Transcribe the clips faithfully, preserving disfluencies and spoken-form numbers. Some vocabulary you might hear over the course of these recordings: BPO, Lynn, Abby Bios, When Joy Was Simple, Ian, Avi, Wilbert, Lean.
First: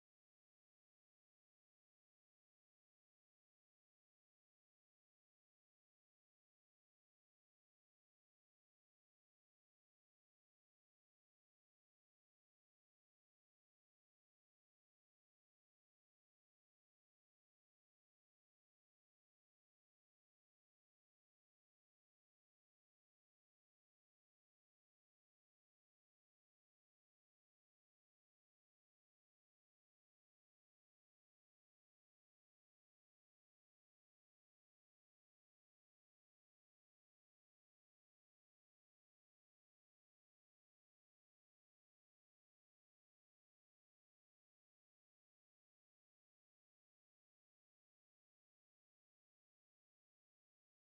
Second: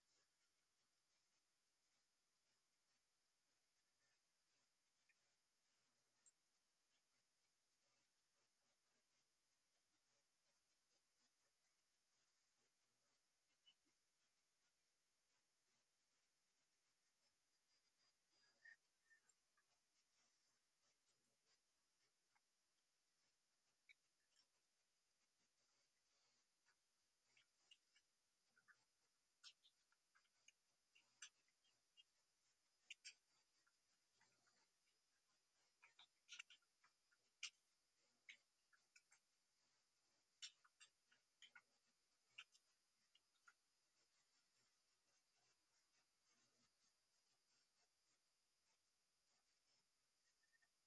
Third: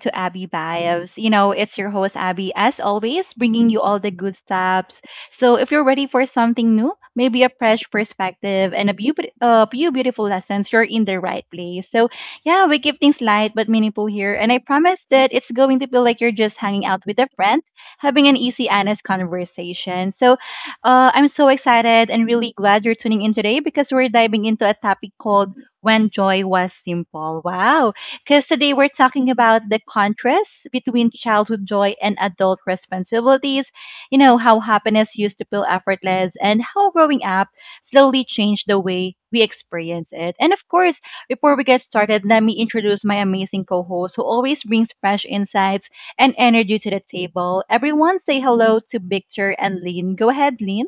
to Abby Bios. You know, it's your host, Abby, as always, bringing you all the good stuffs. So, if you're ready for something new, maybe a fresh perspective and a few, beau- a few beautiful lessons, you're in the right place. So, yeah, we keep things light but meaningful here, and I promise that it's going to feel like you're just hanging out with a friend, having an easy, honest conversation. So, uh, I'm so excited and really glad you're tuning in today because we're diving into a topic called when joy was simple. Wow. Because today we're talking about the contrast between childhood joy and adult responsibilities. You know, how happiness used to feel effortless and how growing up slowly changed the way we experience it. And of course, before we get started, let me introduce my amazing co host who always brings fresh insights and energy to the table. Everyone say hello to Victor and Lynn. Go ahead, Lynn.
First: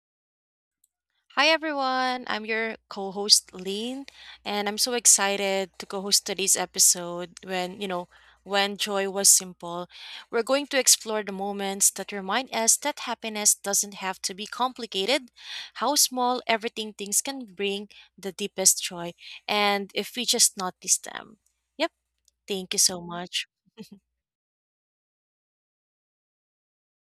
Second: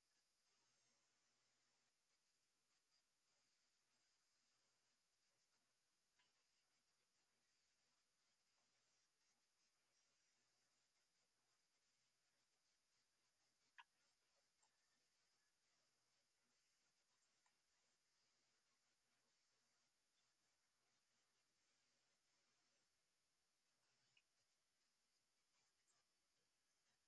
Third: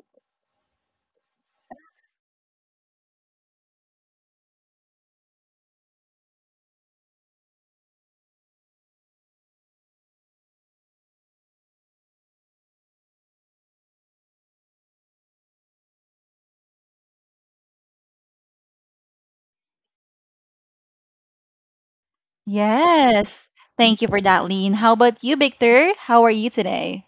Hi everyone, I'm your co host Lean, and I'm so excited to co host today's episode when, you know, when joy was simple. We're going to explore the moments that remind us that happiness doesn't have to be complicated, how small everything things can bring the deepest joy, and if we just notice them. Yep, thank you so much. Yes. Thank you for that, Lynn. How about you, Victor? How are you today?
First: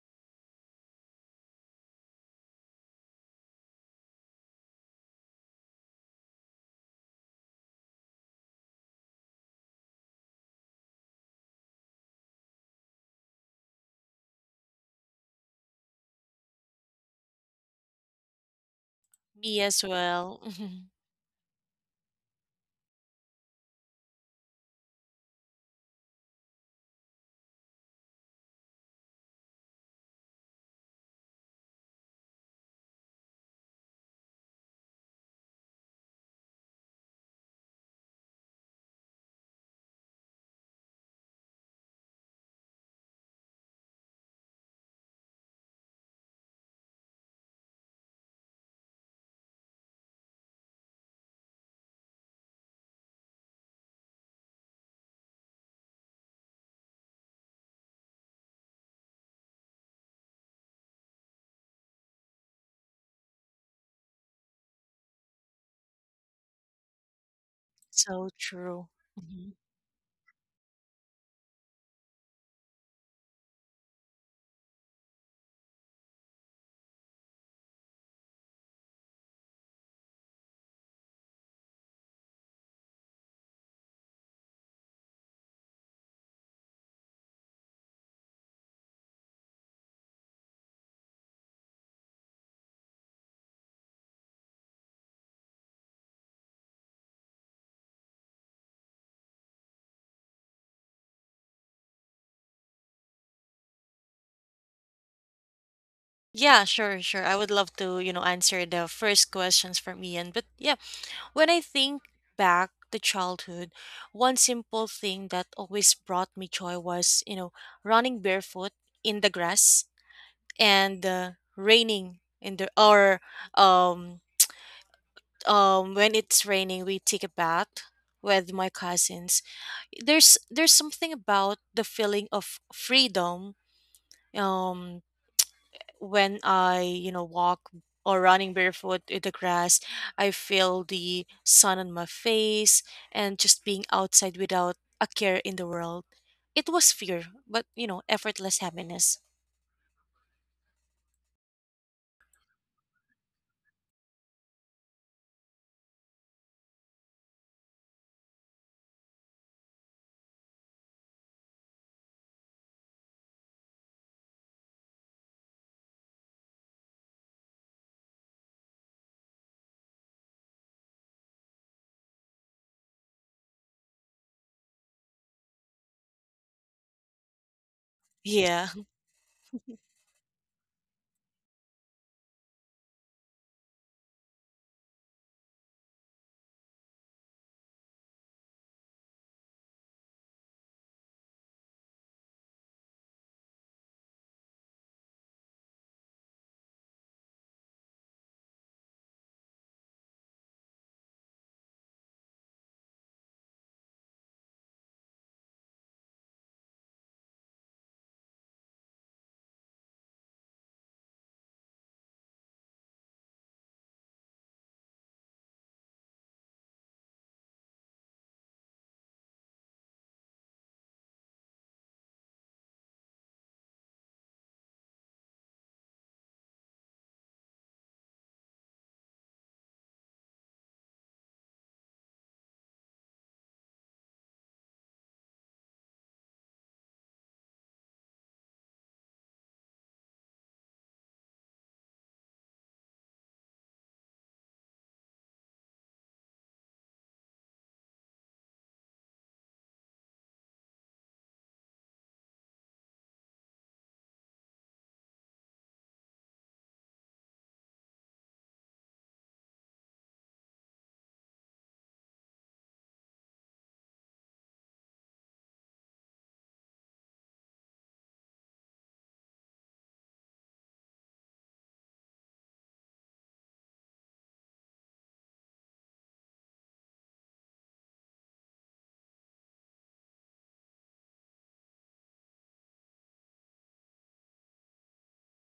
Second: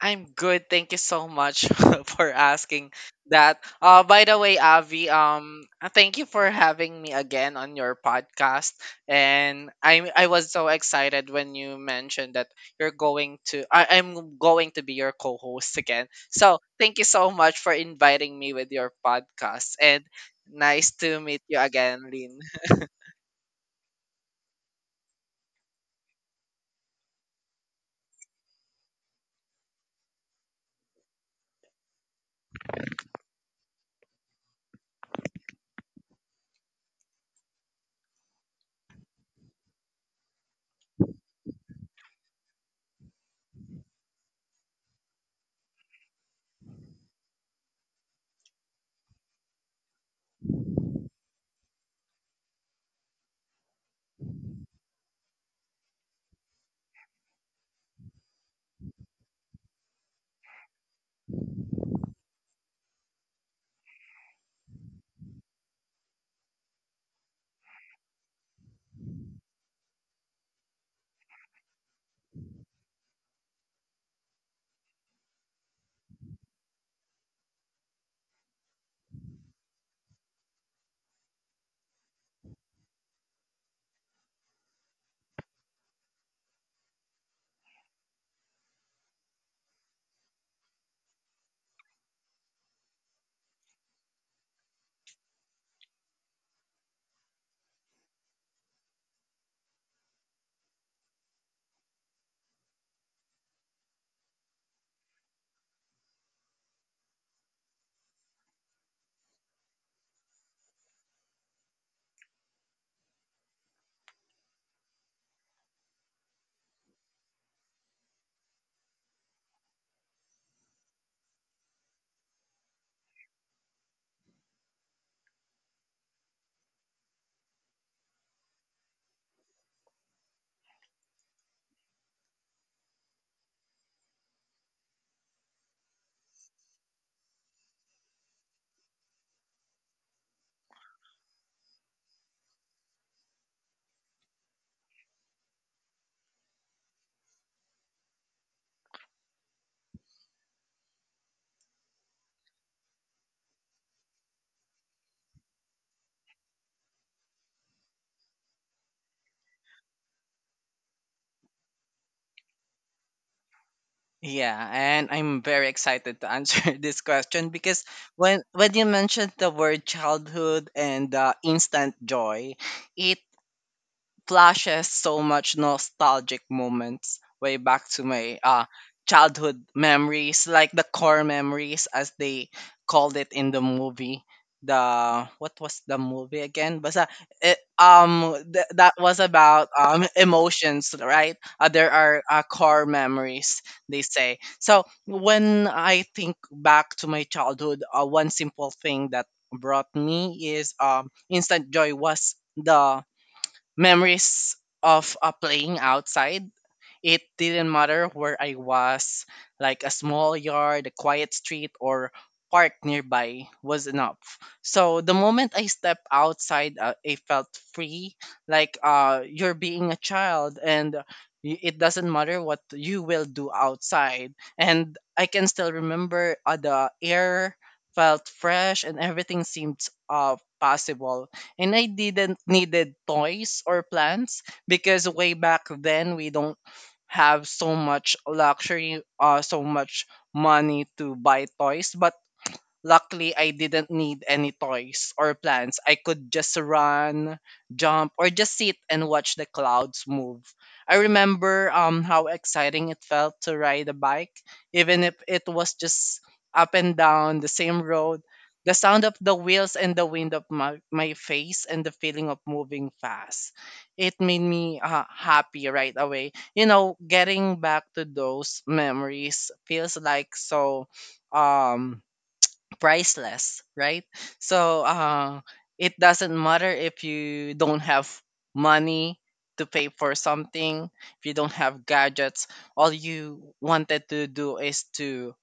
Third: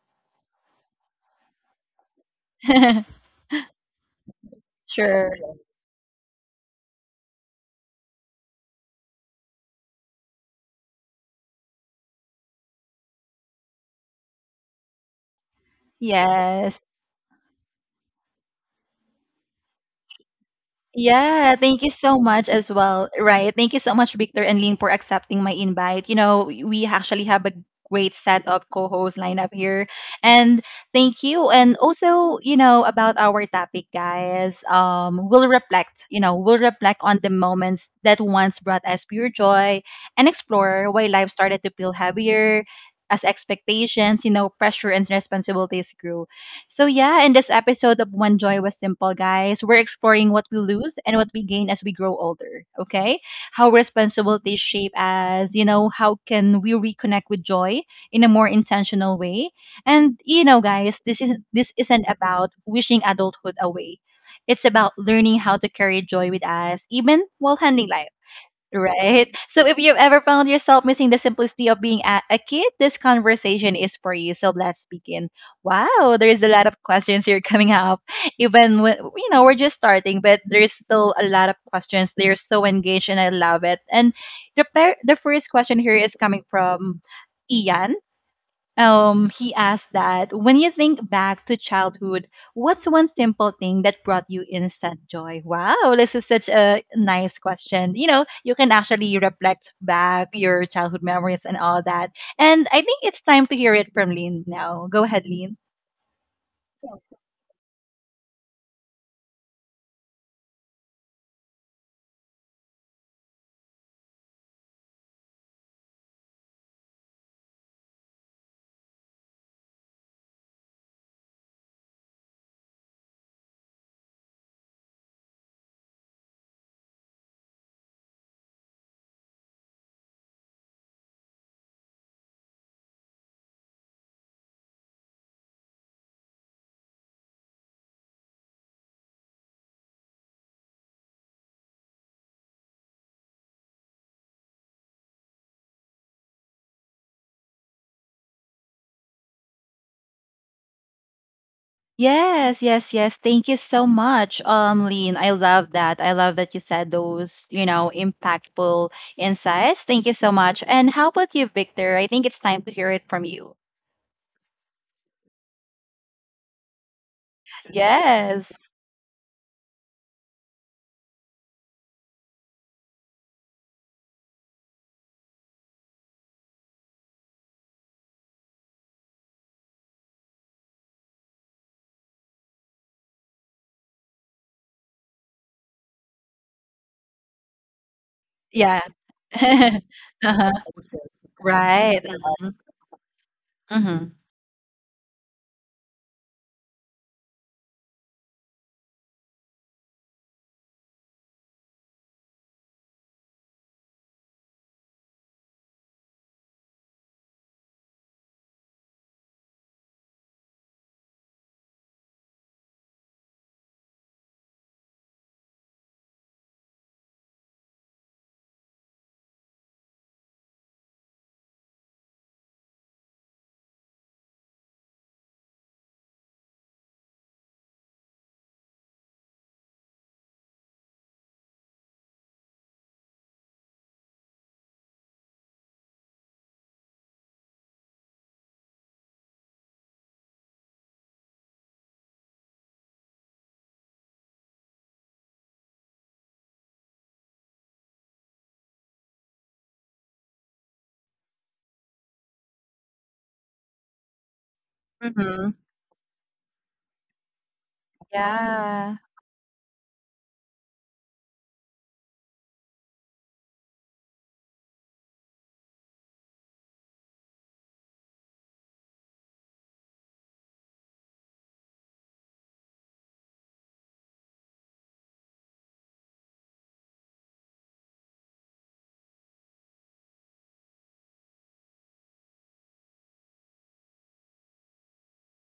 I'm good. Thank you so much for asking that. Uh, by the way, Avi, sure. um, uh, thank you for having me again on your podcast. And I, I was so excited when you mentioned that you're going to, I, I'm going to be your co-host again. So Yes. thank you so much for inviting me with your Me podcast, as and well. nice to meet Yeah, you thank you again, so Lynn. much as well. Right. Thank you so much, Victor and Ling, for accepting my invite. You know, we actually have a great set of co hosts lined up here. And thank you. And also, you know, about our topic, guys, um, we'll reflect, you know, we'll reflect on the moments that once brought us pure joy and explore why life started to feel heavier as expectations, you know, pressure and responsibilities grew. So, yeah, in this episode of When Joy Was Simple, guys, we're exploring what we lose and what we gain as we grow older, okay? How responsibilities shape us, you know, how can we reconnect with joy in a more intentional way? And, you know, guys, this is this isn't about wishing adulthood away. It's about learning how to carry joy with us even while handling life. So true. Right? Mm-hmm. So if you've ever found yourself missing the simplicity of being a, a kid, this conversation is for you. So let's begin. Wow, there's a lot of questions here coming up. Even when, you know, we're just starting, but there's still a lot of questions. They're so engaged and I love it. And the, per- the first question here is coming from Ian. Um, he asked that when you think back to childhood, what's one simple thing that brought you instant joy? Wow, this is such a nice question. You know, you can actually reflect back your childhood memories and all that. And I think it's time to hear it from Lynn now. Go ahead, Lynn. Yeah, sure, sure. I would love to, you know, answer the first questions from Ian. But yeah, when I think back to childhood, one simple thing that always brought me joy was, you know, running barefoot in the grass and uh, raining in the or um um when it's raining, we take a bath with my cousins. There's there's something about the feeling of freedom. Um when I, you know, walk or running barefoot in the grass, I feel the sun on my face and just being outside without a care in the world. It was fear, but you know, effortless happiness. Yes, yes, yes. Thank you so much, um, Lean. I love that. I love that you said those, you know, impactful insights. Thank you so much. And how about you, Victor? I think it's time to hear it from you. Yeah, and I'm very excited to answer this question because when Yes. when you mentioned the word childhood and uh, instant joy, it flashes so much nostalgic moments way back to my uh, Yeah. childhood memories, like the core memories as they called it in the movie. The what was the movie again? But it, um th- Yeah. that was about um Uh-huh. emotions, right? Uh, there Right. are uh, core memories they Mhm. say. So when I think back to my childhood, uh, one simple thing that brought me is um instant joy was the memories of uh, playing outside. It didn't matter where I was, like a small yard, a quiet street, or park nearby was enough. So the moment I stepped outside, uh, I felt free, like uh, you're being a child, and y- it doesn't matter what you will do outside. And I can still remember uh, the air felt fresh and everything seemed uh, possible. And I didn't needed toys or plants because way back then we don't have so much luxury, uh, so much money to buy toys, but luckily, I didn't need any toys or plans. I could just run, jump, or just sit and watch the clouds move. I remember um, how exciting it felt to ride a bike, even if it Mhm. was just up and down the same road. The Yeah. sound of the wheels and the wind of my, my face and the feeling of moving fast. It made me uh, happy right away. You know, getting back to those memories feels like so um priceless, right? So uh, it doesn't matter if you don't have money to pay for something, if you don't have gadgets, all you wanted to do is to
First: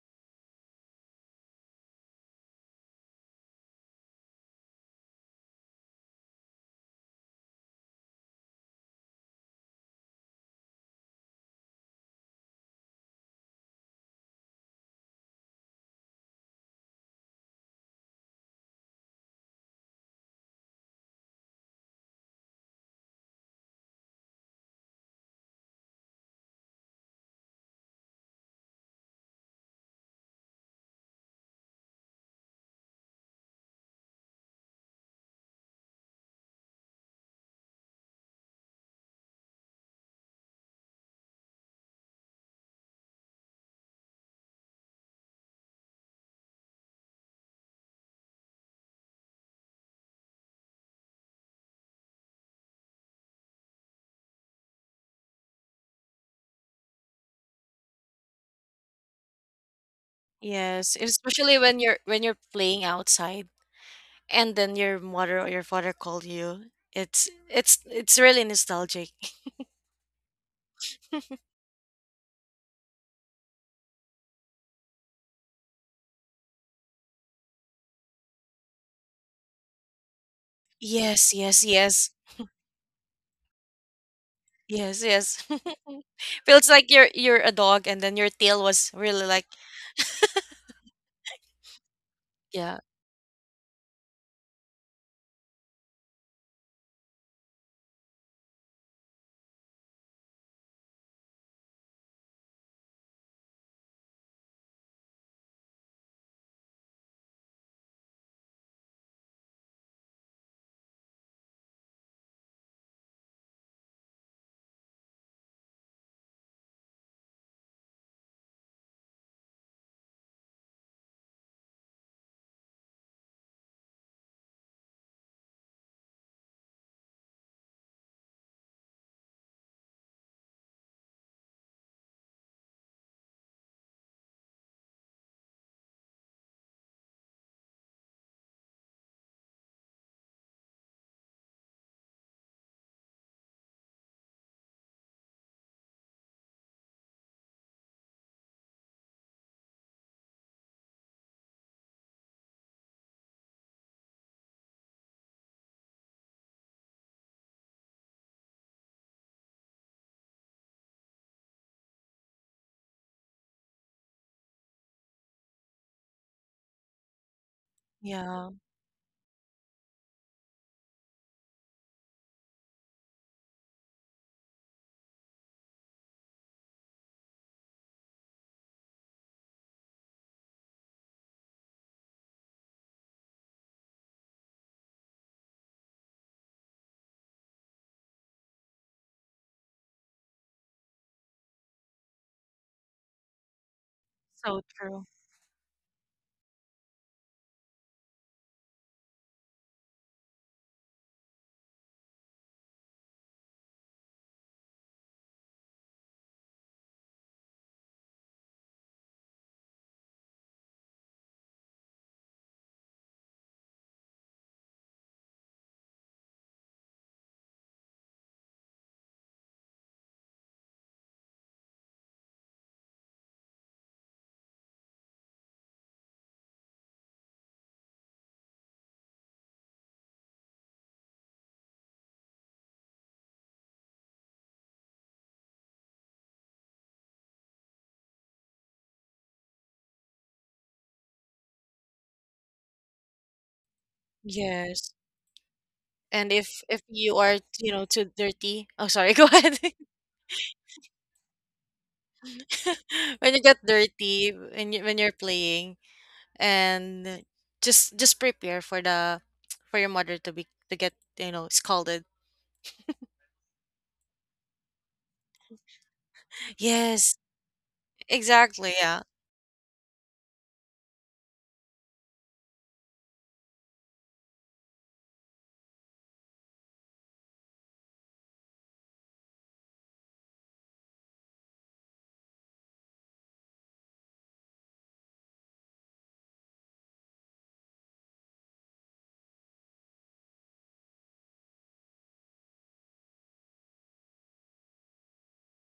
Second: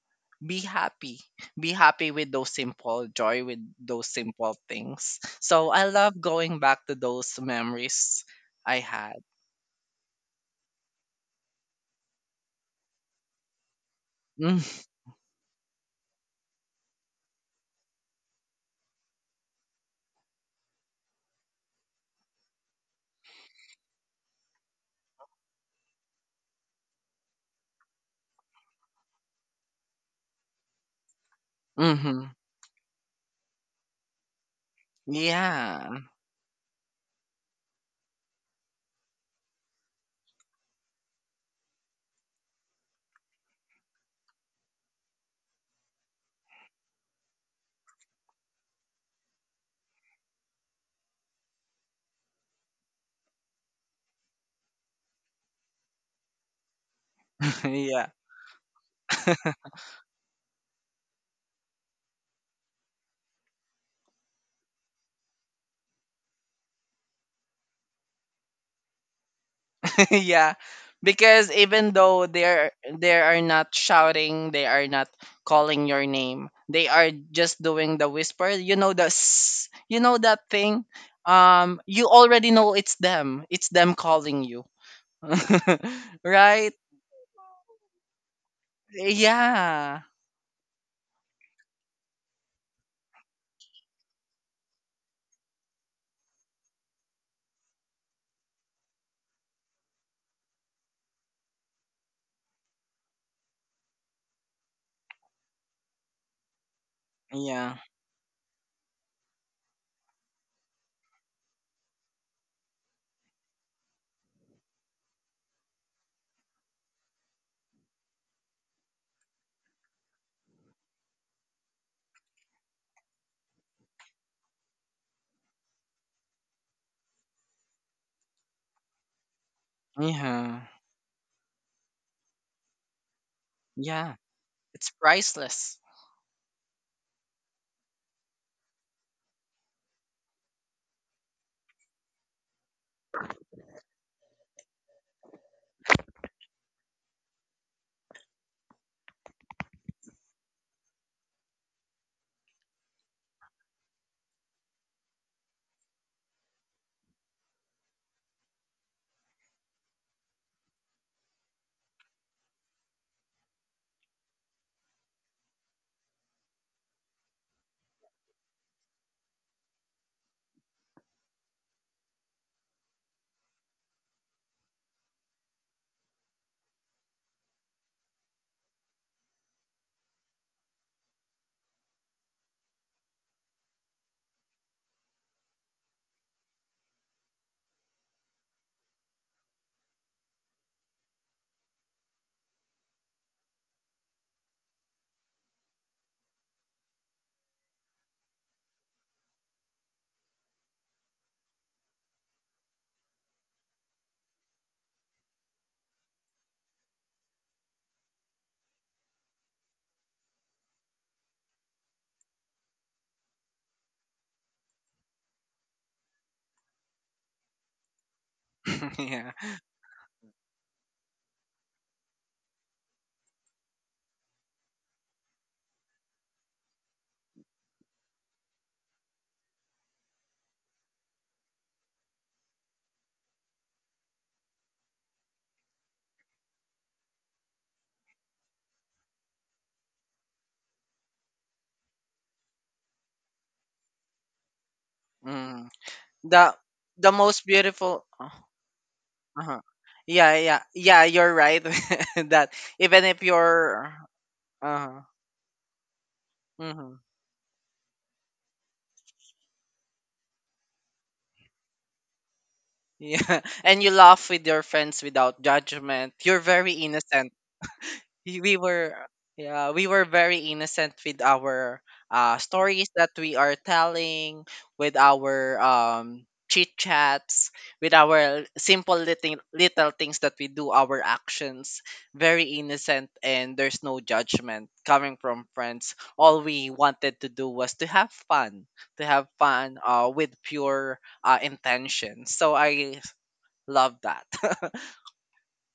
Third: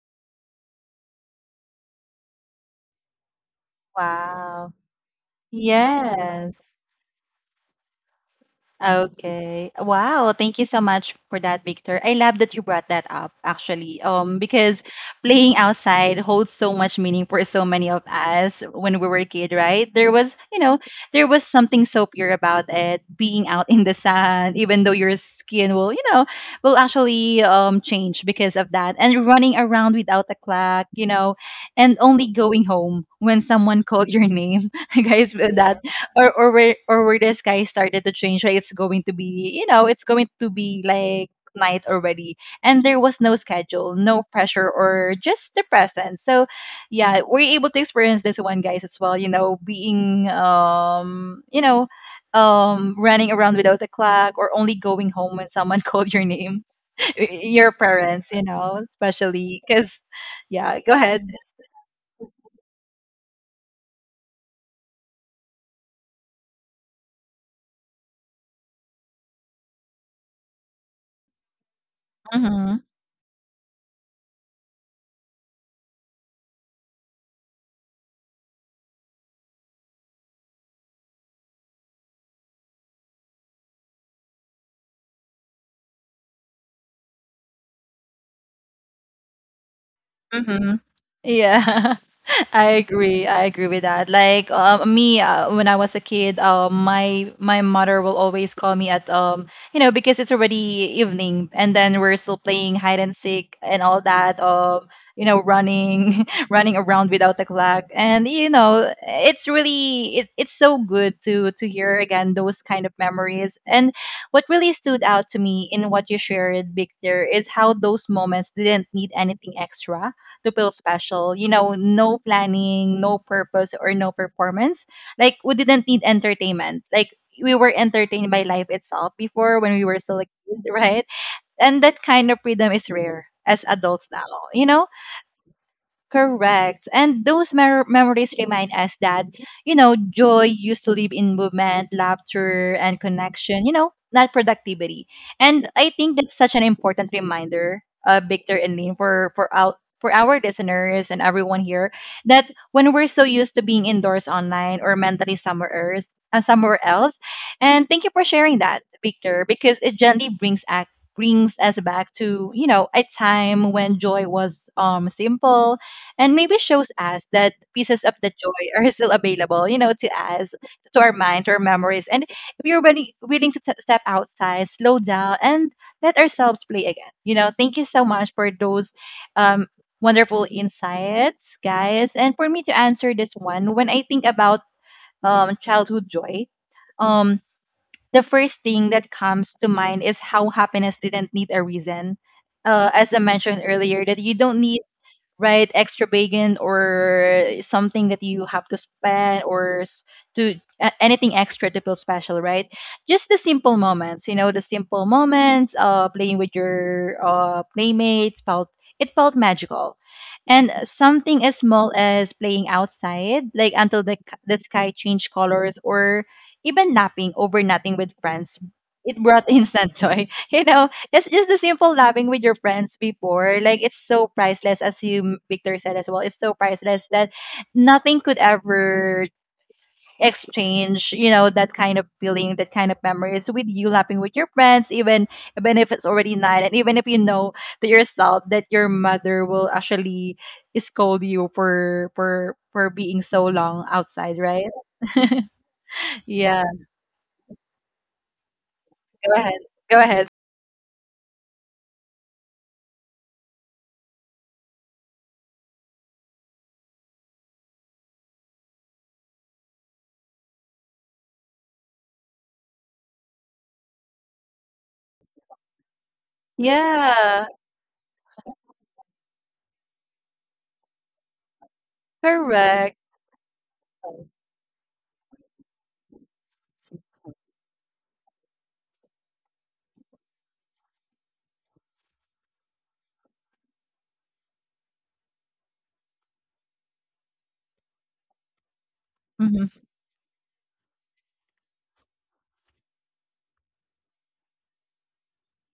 be happy. Be happy with those simple joy, with those simple Wow. things. So I love Yes. going back to those memories I had. Okay. Wow. Thank you so much for that, Victor. I love that you brought that up actually. Um, because Mm-hmm. playing outside holds so much meaning for so many of us when we were a kid, right? There was, you know, there was something so pure about it, being out in the sun, even though your skin will, you know, will actually um change because of that. And running around without a clock, you know, and only Mm-hmm. going home when someone called your name. Guys, that Yeah. or or where or where the sky started to change, right? It's going to be, you know, it's going to be like night already. And there was no schedule, no pressure, or just the presence. So yeah, we're able to experience this one, guys, as well, you know, being um you know um running around without a clock or only going home when someone called your name, your Yeah. parents, you know, especially because yeah go Yes, ahead. especially when you're when you're playing outside and then your mother or your father called you. It's it's it's really nostalgic. Yeah, because even though they're they are not shouting, they are not calling your name, they are just doing the whisper, you know, the s- you know that thing, Yes, yes, um you yes. already know it's them it's them calling you. Yes, yes. Feels Right. like you're you're a dog and then your tail was really like Yeah. Mhm. Yeah. I yeah, agree. I agree with that. Like uh, me, uh, when I was a kid, uh, my my mother will always call me at um, you know, because it's already evening, and then we're still playing hide and seek and all that. Um, you know, running, running around without a yeah clock, and you know, it's really it, it's so good to to hear again those kind of memories. And what really stood out to me in what you shared, Victor, is how those moments didn't need anything extra to feel special. You know, no planning, no purpose, or no performance. Like we didn't need entertainment. Like we were entertained by life itself before when we were still a yeah kid, right? And that kind of freedom is rare as adults yeah now. You know, it's priceless. correct. And those mer- memories remind us that, you know, joy used to live in movement, laughter, and connection, you know, not productivity. And I think that's such an important reminder, uh, Victor and Lynn, for, for, our, for our listeners and everyone here, that when we're so used to being indoors online or mentally somewhere else, uh, somewhere else, and thank you for sharing that, Victor, because it gently brings us brings us back to, you know, a time when joy was um simple, and maybe shows us that pieces of the yeah. joy are still available, you know, to us, to our mind, to our memories. And if you're willing, willing to t- step outside, slow down, and let ourselves play again, you know, thank you so much for those um, wonderful insights, guys. And for me to answer this one, when I think about um, childhood joy, um, the first thing that comes to mind is how happiness didn't need a reason. Uh, as I mentioned earlier, that you don't So need, true. right? Extra bacon or something that you have to spend or s- to a- anything extra to feel special, right? Just the simple moments, you know, the simple moments, uh, playing with your uh, playmates felt, it felt magical. And something as small as playing outside, like until the c- the sky changed colors, or even napping over nothing with friends, it Yeah. brought instant joy. You know, that's just the simple laughing with your friends before. Like it's so priceless, as you Victor said as well. It's so priceless that nothing could ever exchange. You know that kind of feeling, that kind of memories with you laughing with your friends, even even if it's already night, and even if you know to yourself that your mother will actually scold you for for for being so long outside, right? Yes. Mm. And The if yeah. if the you are, most you know, beautiful, too dirty, oh sorry, go Go ahead. uh-huh. ahead. Go ahead. yeah yeah yeah you're right. That even if When you get you're, dirty when you when uh-huh, you're playing hmm. and just just prepare for the for your mother to be to get, you know, scolded. Yeah. And you laugh with your friends without judgment. You're very Yes, innocent. Yeah. y- we exactly. were Yeah. yeah we were very innocent with our uh stories Correct. that we are telling, with our um chit chats, with our simple little little things that we do, our actions, very innocent, and there's no judgment coming from friends. All we wanted to do was to have fun to have Mm-hmm. fun uh with pure uh intention, so I love that.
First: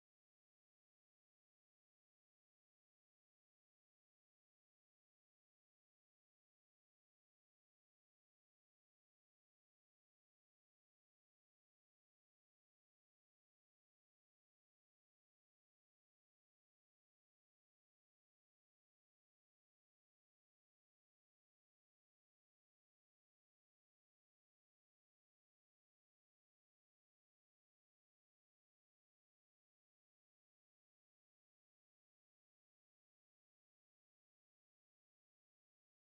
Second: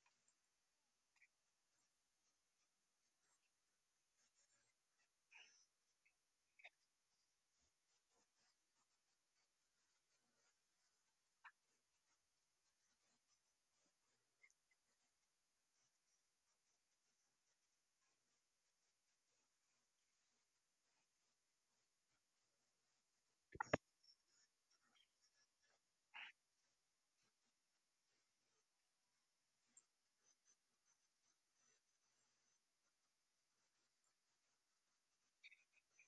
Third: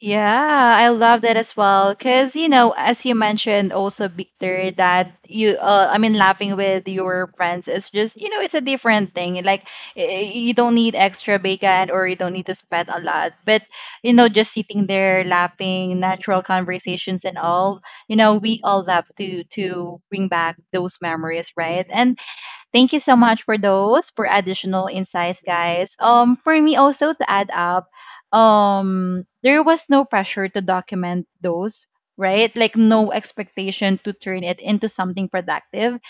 Yeah, I love that as well. Cause you know, as you mentioned also, Victor, that you, uh, I mean, laughing with your friends is just, you know, it's a different thing. Like y- you don't need extra bacon or you don't need to spend a lot. But you know, just sitting there laughing, natural conversations and all, you know, we all love to to bring back those memories, right? And thank you so much for those for additional insights, guys. Um, for me also to add up, um, there was no pressure to document those, right? Like no expectation to turn it into something productive,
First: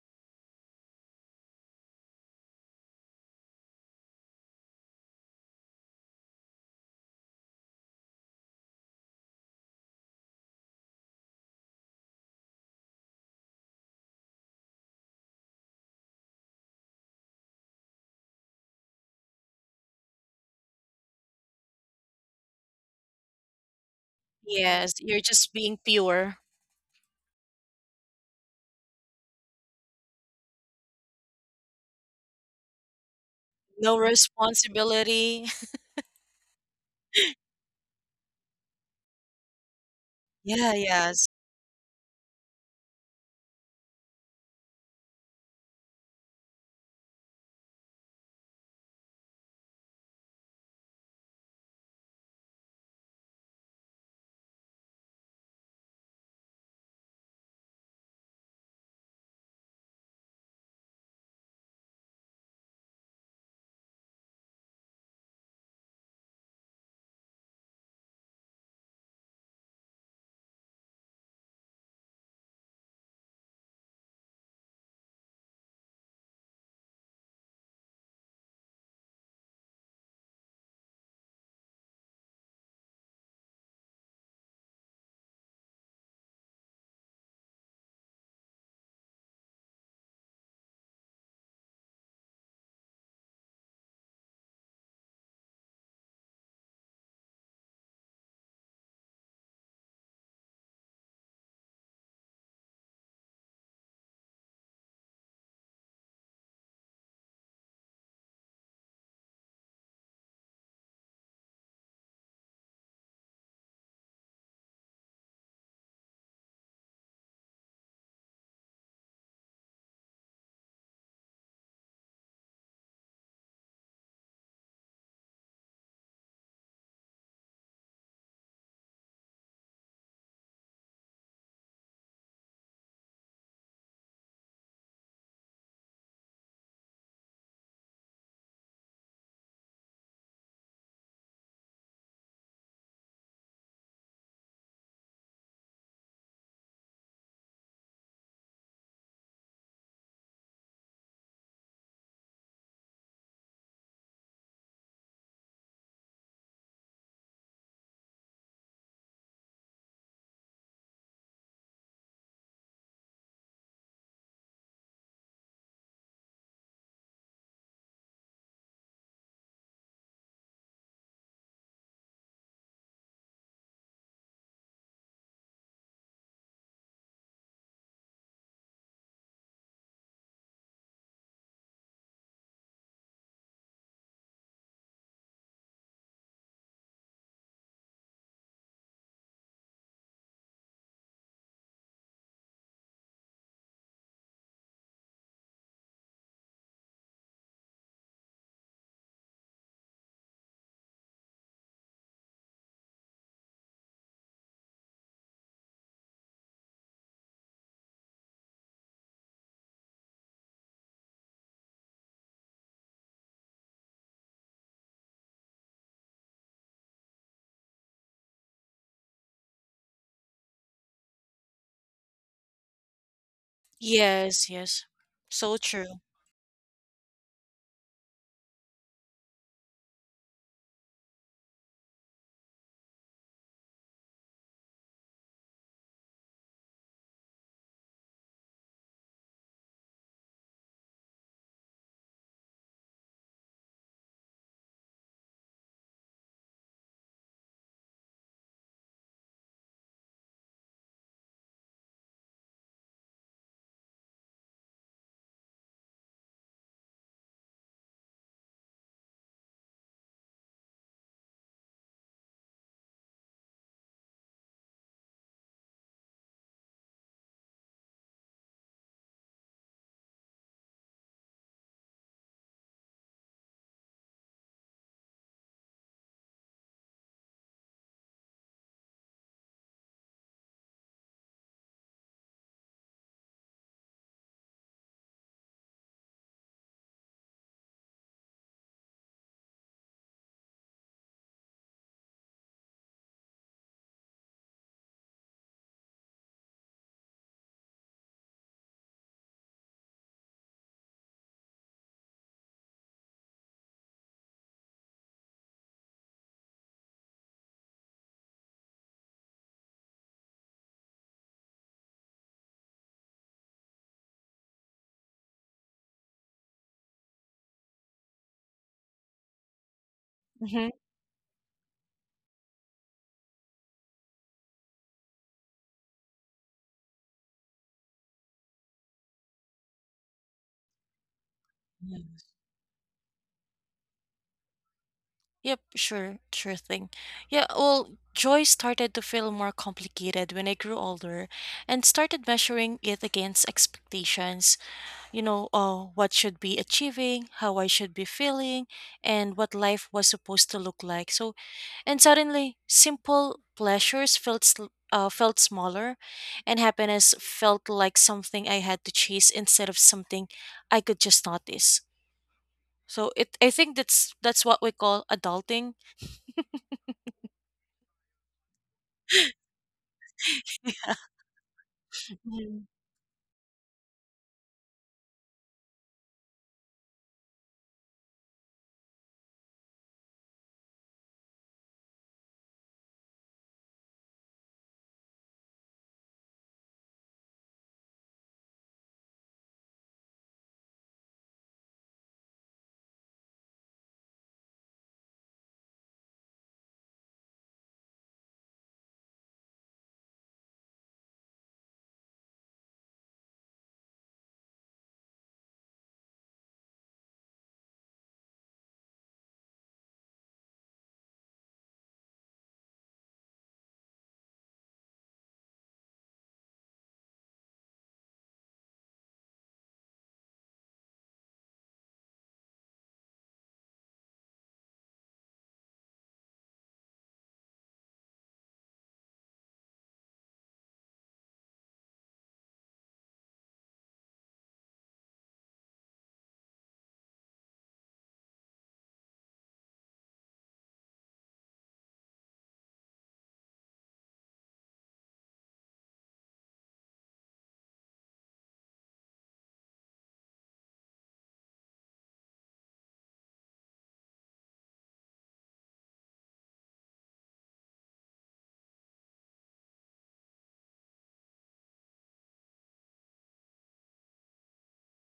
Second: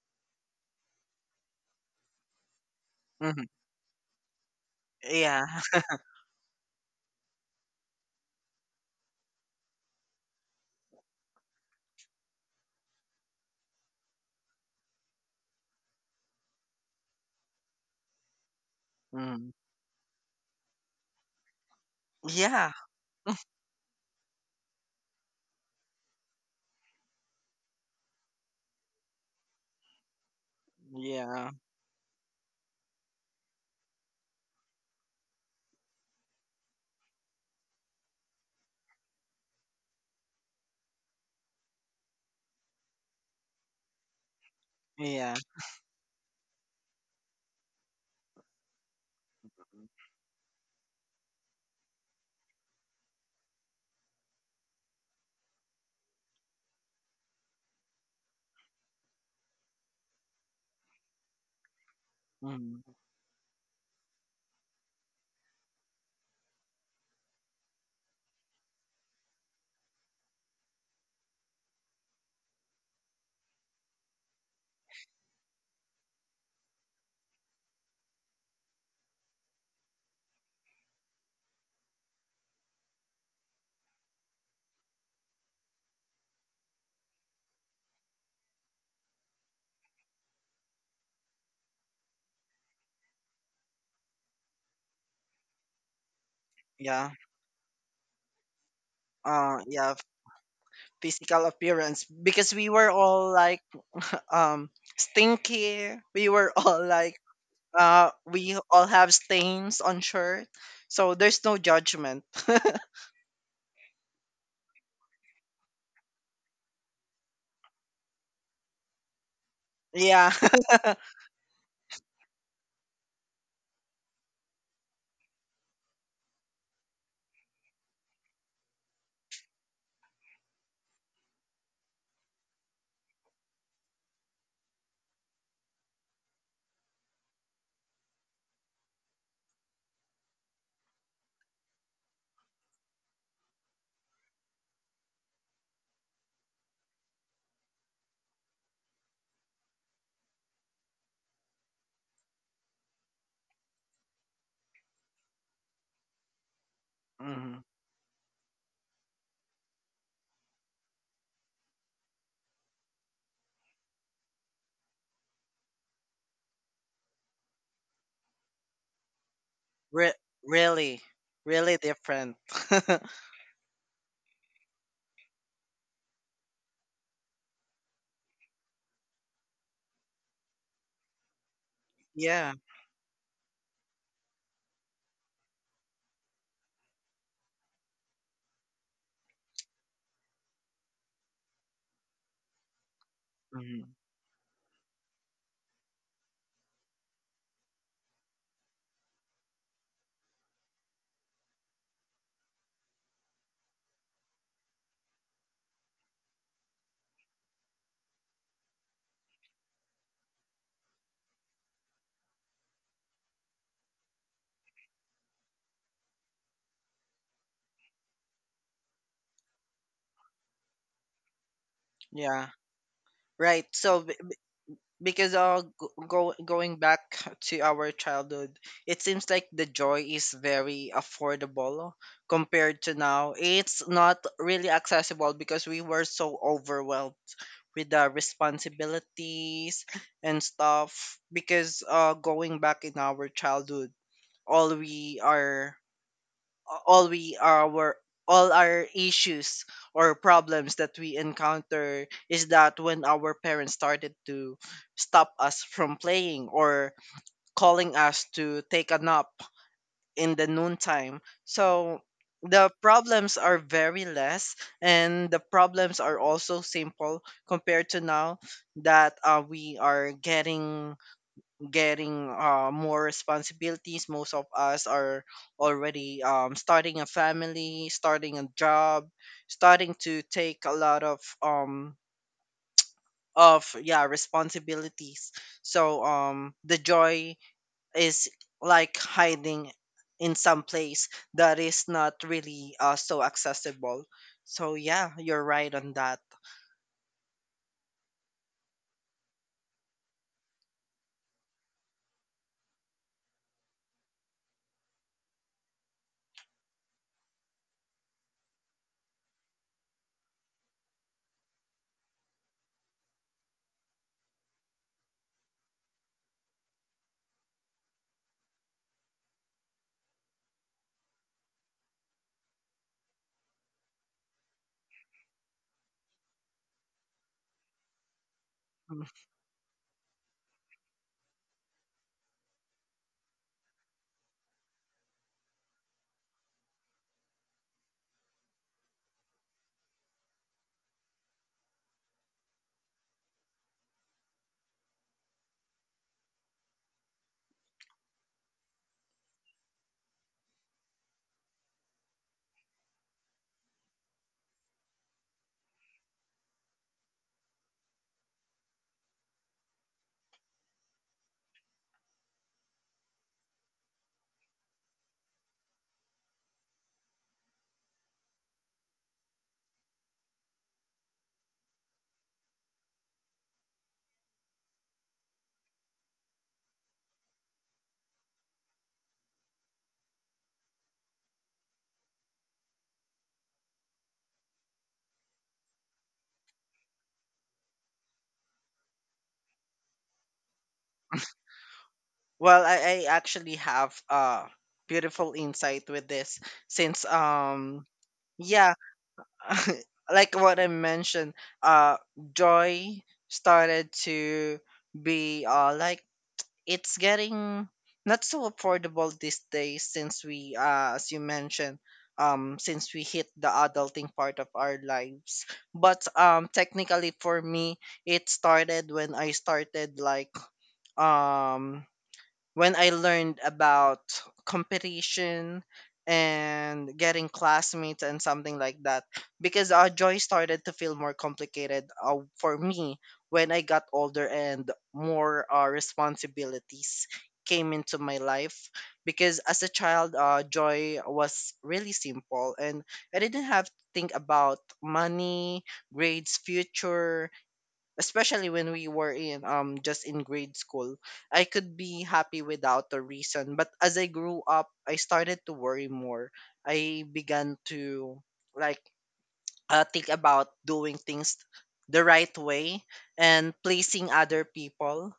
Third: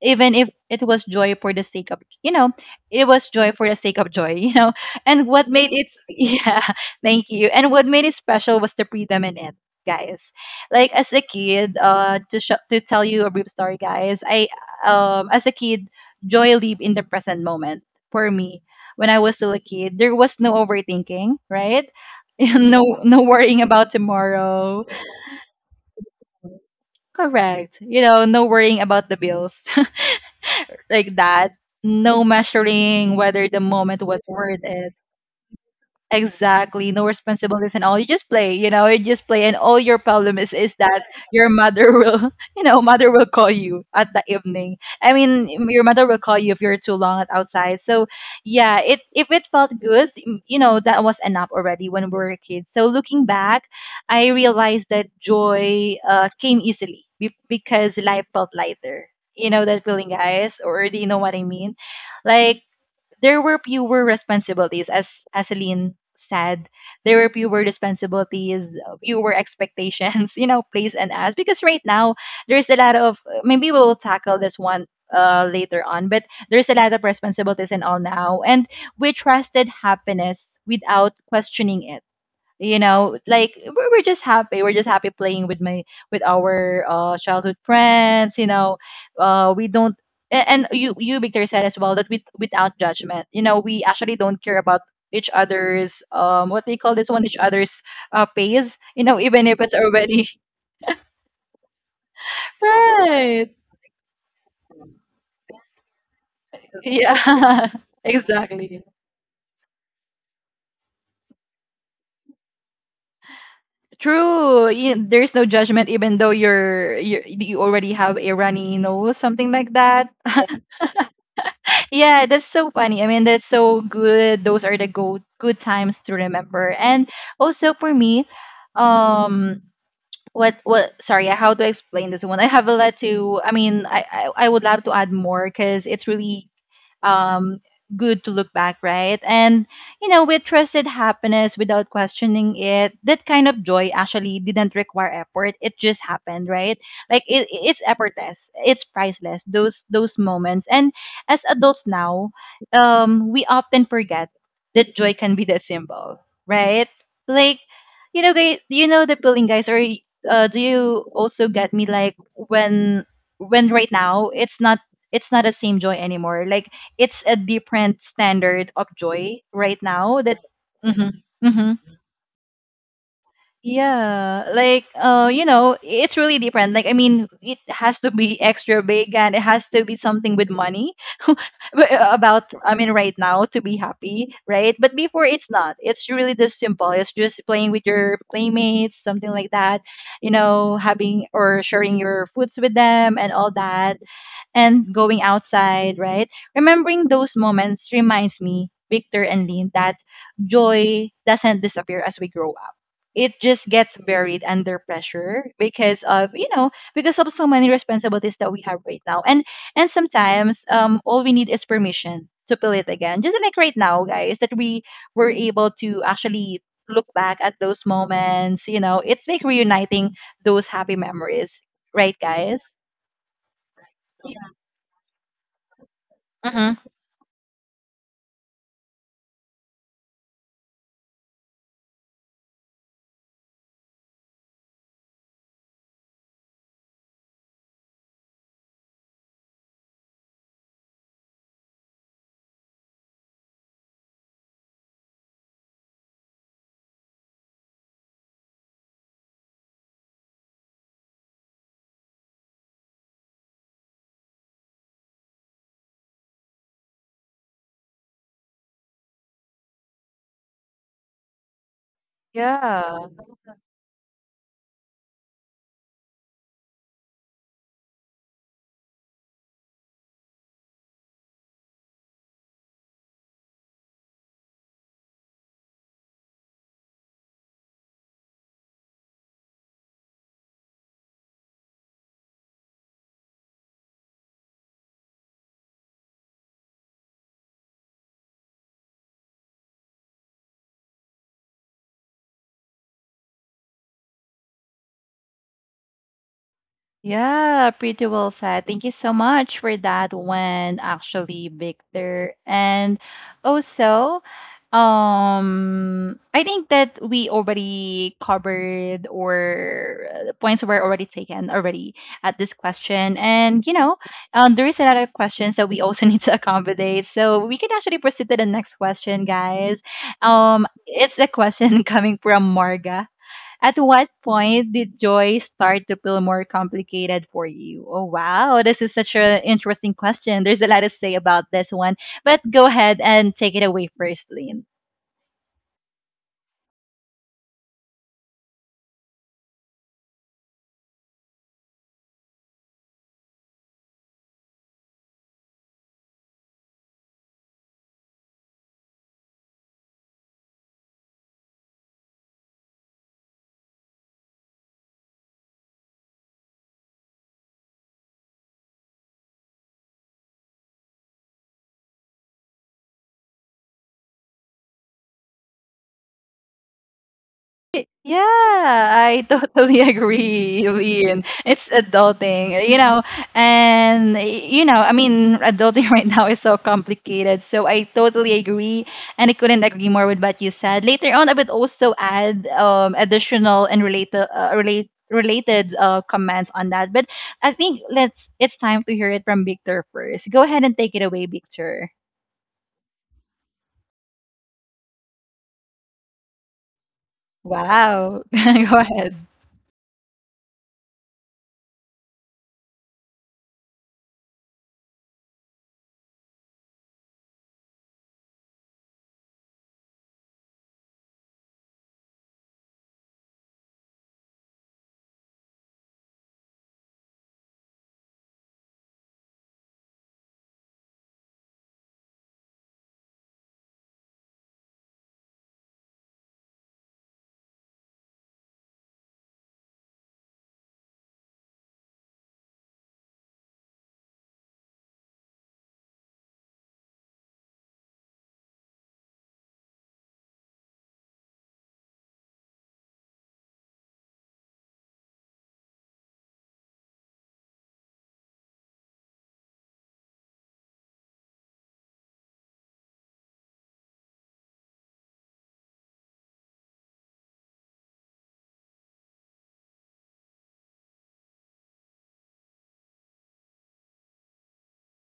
even if it was joy for the sake of, you know, it was Mhm. joy for the sake of joy, you know. And what Yeah. made it, yeah, thank you. And what made it special was the freedom in it, guys. Like as a kid, uh to sh- to tell you a brief story, guys, I um as a kid, joy live in the present moment for me. When I was Mhm. still a kid, there was no overthinking, right? Yeah. no no worrying about tomorrow, Yes, you're just being pure. correct, you know, no worrying about the bills, like Yeah. that. No measuring whether the No moment was worth it. responsibility. Exactly. No responsibilities and all. You just play, you know, you just play and all your problem is Yeah, is that yes. your mother will, you know, mother will call you at the evening. I Yeah. mean, your mother will call you if you're too long at outside. So, yeah, it if it felt good, m- you know, that was enough already when we were kids. So, looking back, I realized that joy uh, came easily be- because life felt lighter. You know that feeling, guys, or do you know what I mean? Like Mhm. there were fewer responsibilities as as Celine said there were fewer responsibilities uh, fewer expectations you know placed on us because right now there's a lot of, maybe we'll tackle this one uh later on, but there's a lot of responsibilities and all now. And we trusted happiness without questioning it, you know, like we're, we're just happy, we're just happy playing with my, with our uh childhood friends, you know. Uh we don't a- and you you Victor, said as well that with without judgment, you know, we actually don't care about each other's, um what do you call this Yeah. one, each other's uh pays, you know, even if Uh it's Yeah, already physical appearance, because we were all right, like um stinky. We were all like, yeah uh, we exactly all have stains on shirt. So there's no judgment. true. You, there's no judgment even though you're you, you already have a runny nose, something like that. Yeah. Yeah, that's so funny. I mean, that's so good. Those are the go good times to remember. And also for me, um, what what? Sorry, how to explain this one? I have a lot to. I mean, I I, I would love to add more because it's really um, good to look back, right? And, you know, we trusted happiness without questioning it. That kind of joy actually didn't require effort. It just happened, right? Like it, it's effortless. It's priceless. Those those moments. And as adults now, um, we often forget that joy can be that simple, right? Like, Mhm. you know, guys, you know the feeling, guys, or uh, do you also get me, like when when right now it's not, it's not the same joy anymore. Like it's a different standard of joy right Re- now that. Really hmm hmm really different. yeah, like uh you know, it's really different. Like I mean, it has to be extra big, and it has to be something with money, but, uh, about, Yeah. I mean, right now to be happy, right? But before it's not, it's really just simple, it's just playing with your playmates, something like that, you know, having or sharing your foods with them and all Mhm. that and going outside, right? Remembering those moments reminds me, Victor and Lynn, that joy doesn't disappear as we grow up. It just gets buried under pressure because of, you know, because of so many responsibilities that we have right now. And and sometimes um all we need is permission to feel it again. Just like right now, guys, that we were able to actually look back at those moments. You know, it's like reuniting those happy memories, right Yeah. guys? Right. So Yes, yes. because So uh go, true. go Mm-hmm. going back to our childhood, it seems like the joy is very affordable, no? Compared to now, it's not really accessible because we were so overwhelmed with the responsibilities and stuff, because uh going back in our childhood, all we are all we our all our issues or problems that we encounter is that when our parents started to stop us from playing or calling us to take a nap in the noontime. So the Yeah. problems are very less, and the problems are also simple compared to now that uh, we are getting getting uh, more responsibilities. Most of us are already um, starting a family, starting a job, starting to take a lot of um of yeah responsibilities. So um the joy is like hiding in some place that is not really uh, so accessible. So yeah, you're right on that. Yeah, pretty well said. Thank you so much for that one, actually, Victor. And also, um, I think that we already covered or uh, the points were already taken already at this question. And you know, um, there is another questions that we also need to accommodate. So we can actually proceed to the next question, guys. Um, Mm-hmm. It's a question coming from Marga. At what point did joy start to feel more complicated for you? Oh, wow. This is Mm. such an interesting question. There's a lot to say about this one, but go ahead and take it away first, Lynn. Yep, sure, sure thing. Yeah, well, joy started to feel more complicated when I grew older and started measuring it against expectations. You know, uh, what should be achieving, how I should be feeling, and what life was supposed to look like. So, and suddenly, simple pleasures felt sl- uh, felt smaller, and happiness felt like something I had to chase instead of something I could just notice. So it, I think that's that's what we call adulting. Y- Yeah, I totally agree, Ian. It's Mm, adulting, you know, and you know, I mean, adulting right now is so complicated. So I totally agree, and I couldn't agree more with what you said. Later on, I would also add um additional and related uh, relate related uh comments on that. But I think let's it's time to hear it from Victor first. Go ahead and take it away, Victor. Well, I, I actually have a beautiful insight with this since um Wow, yeah. go ahead. Like what I mentioned, uh, joy started to be uh like it's getting not so affordable these days since we uh as you mentioned, um since we hit the adulting part of our lives. But um technically for me, it started when I started like, um when I learned about competition and getting classmates and something like that. Because uh, joy started to feel more complicated uh, for me when I got older and more uh, responsibilities came into my life, because as a child, uh, joy was really simple and I didn't have to think about money, grades, future, especially when we were in um just in grade school. I could be happy without a reason, but as I grew up I started to worry more. I began to like, uh, think about doing things the right way and pleasing other people.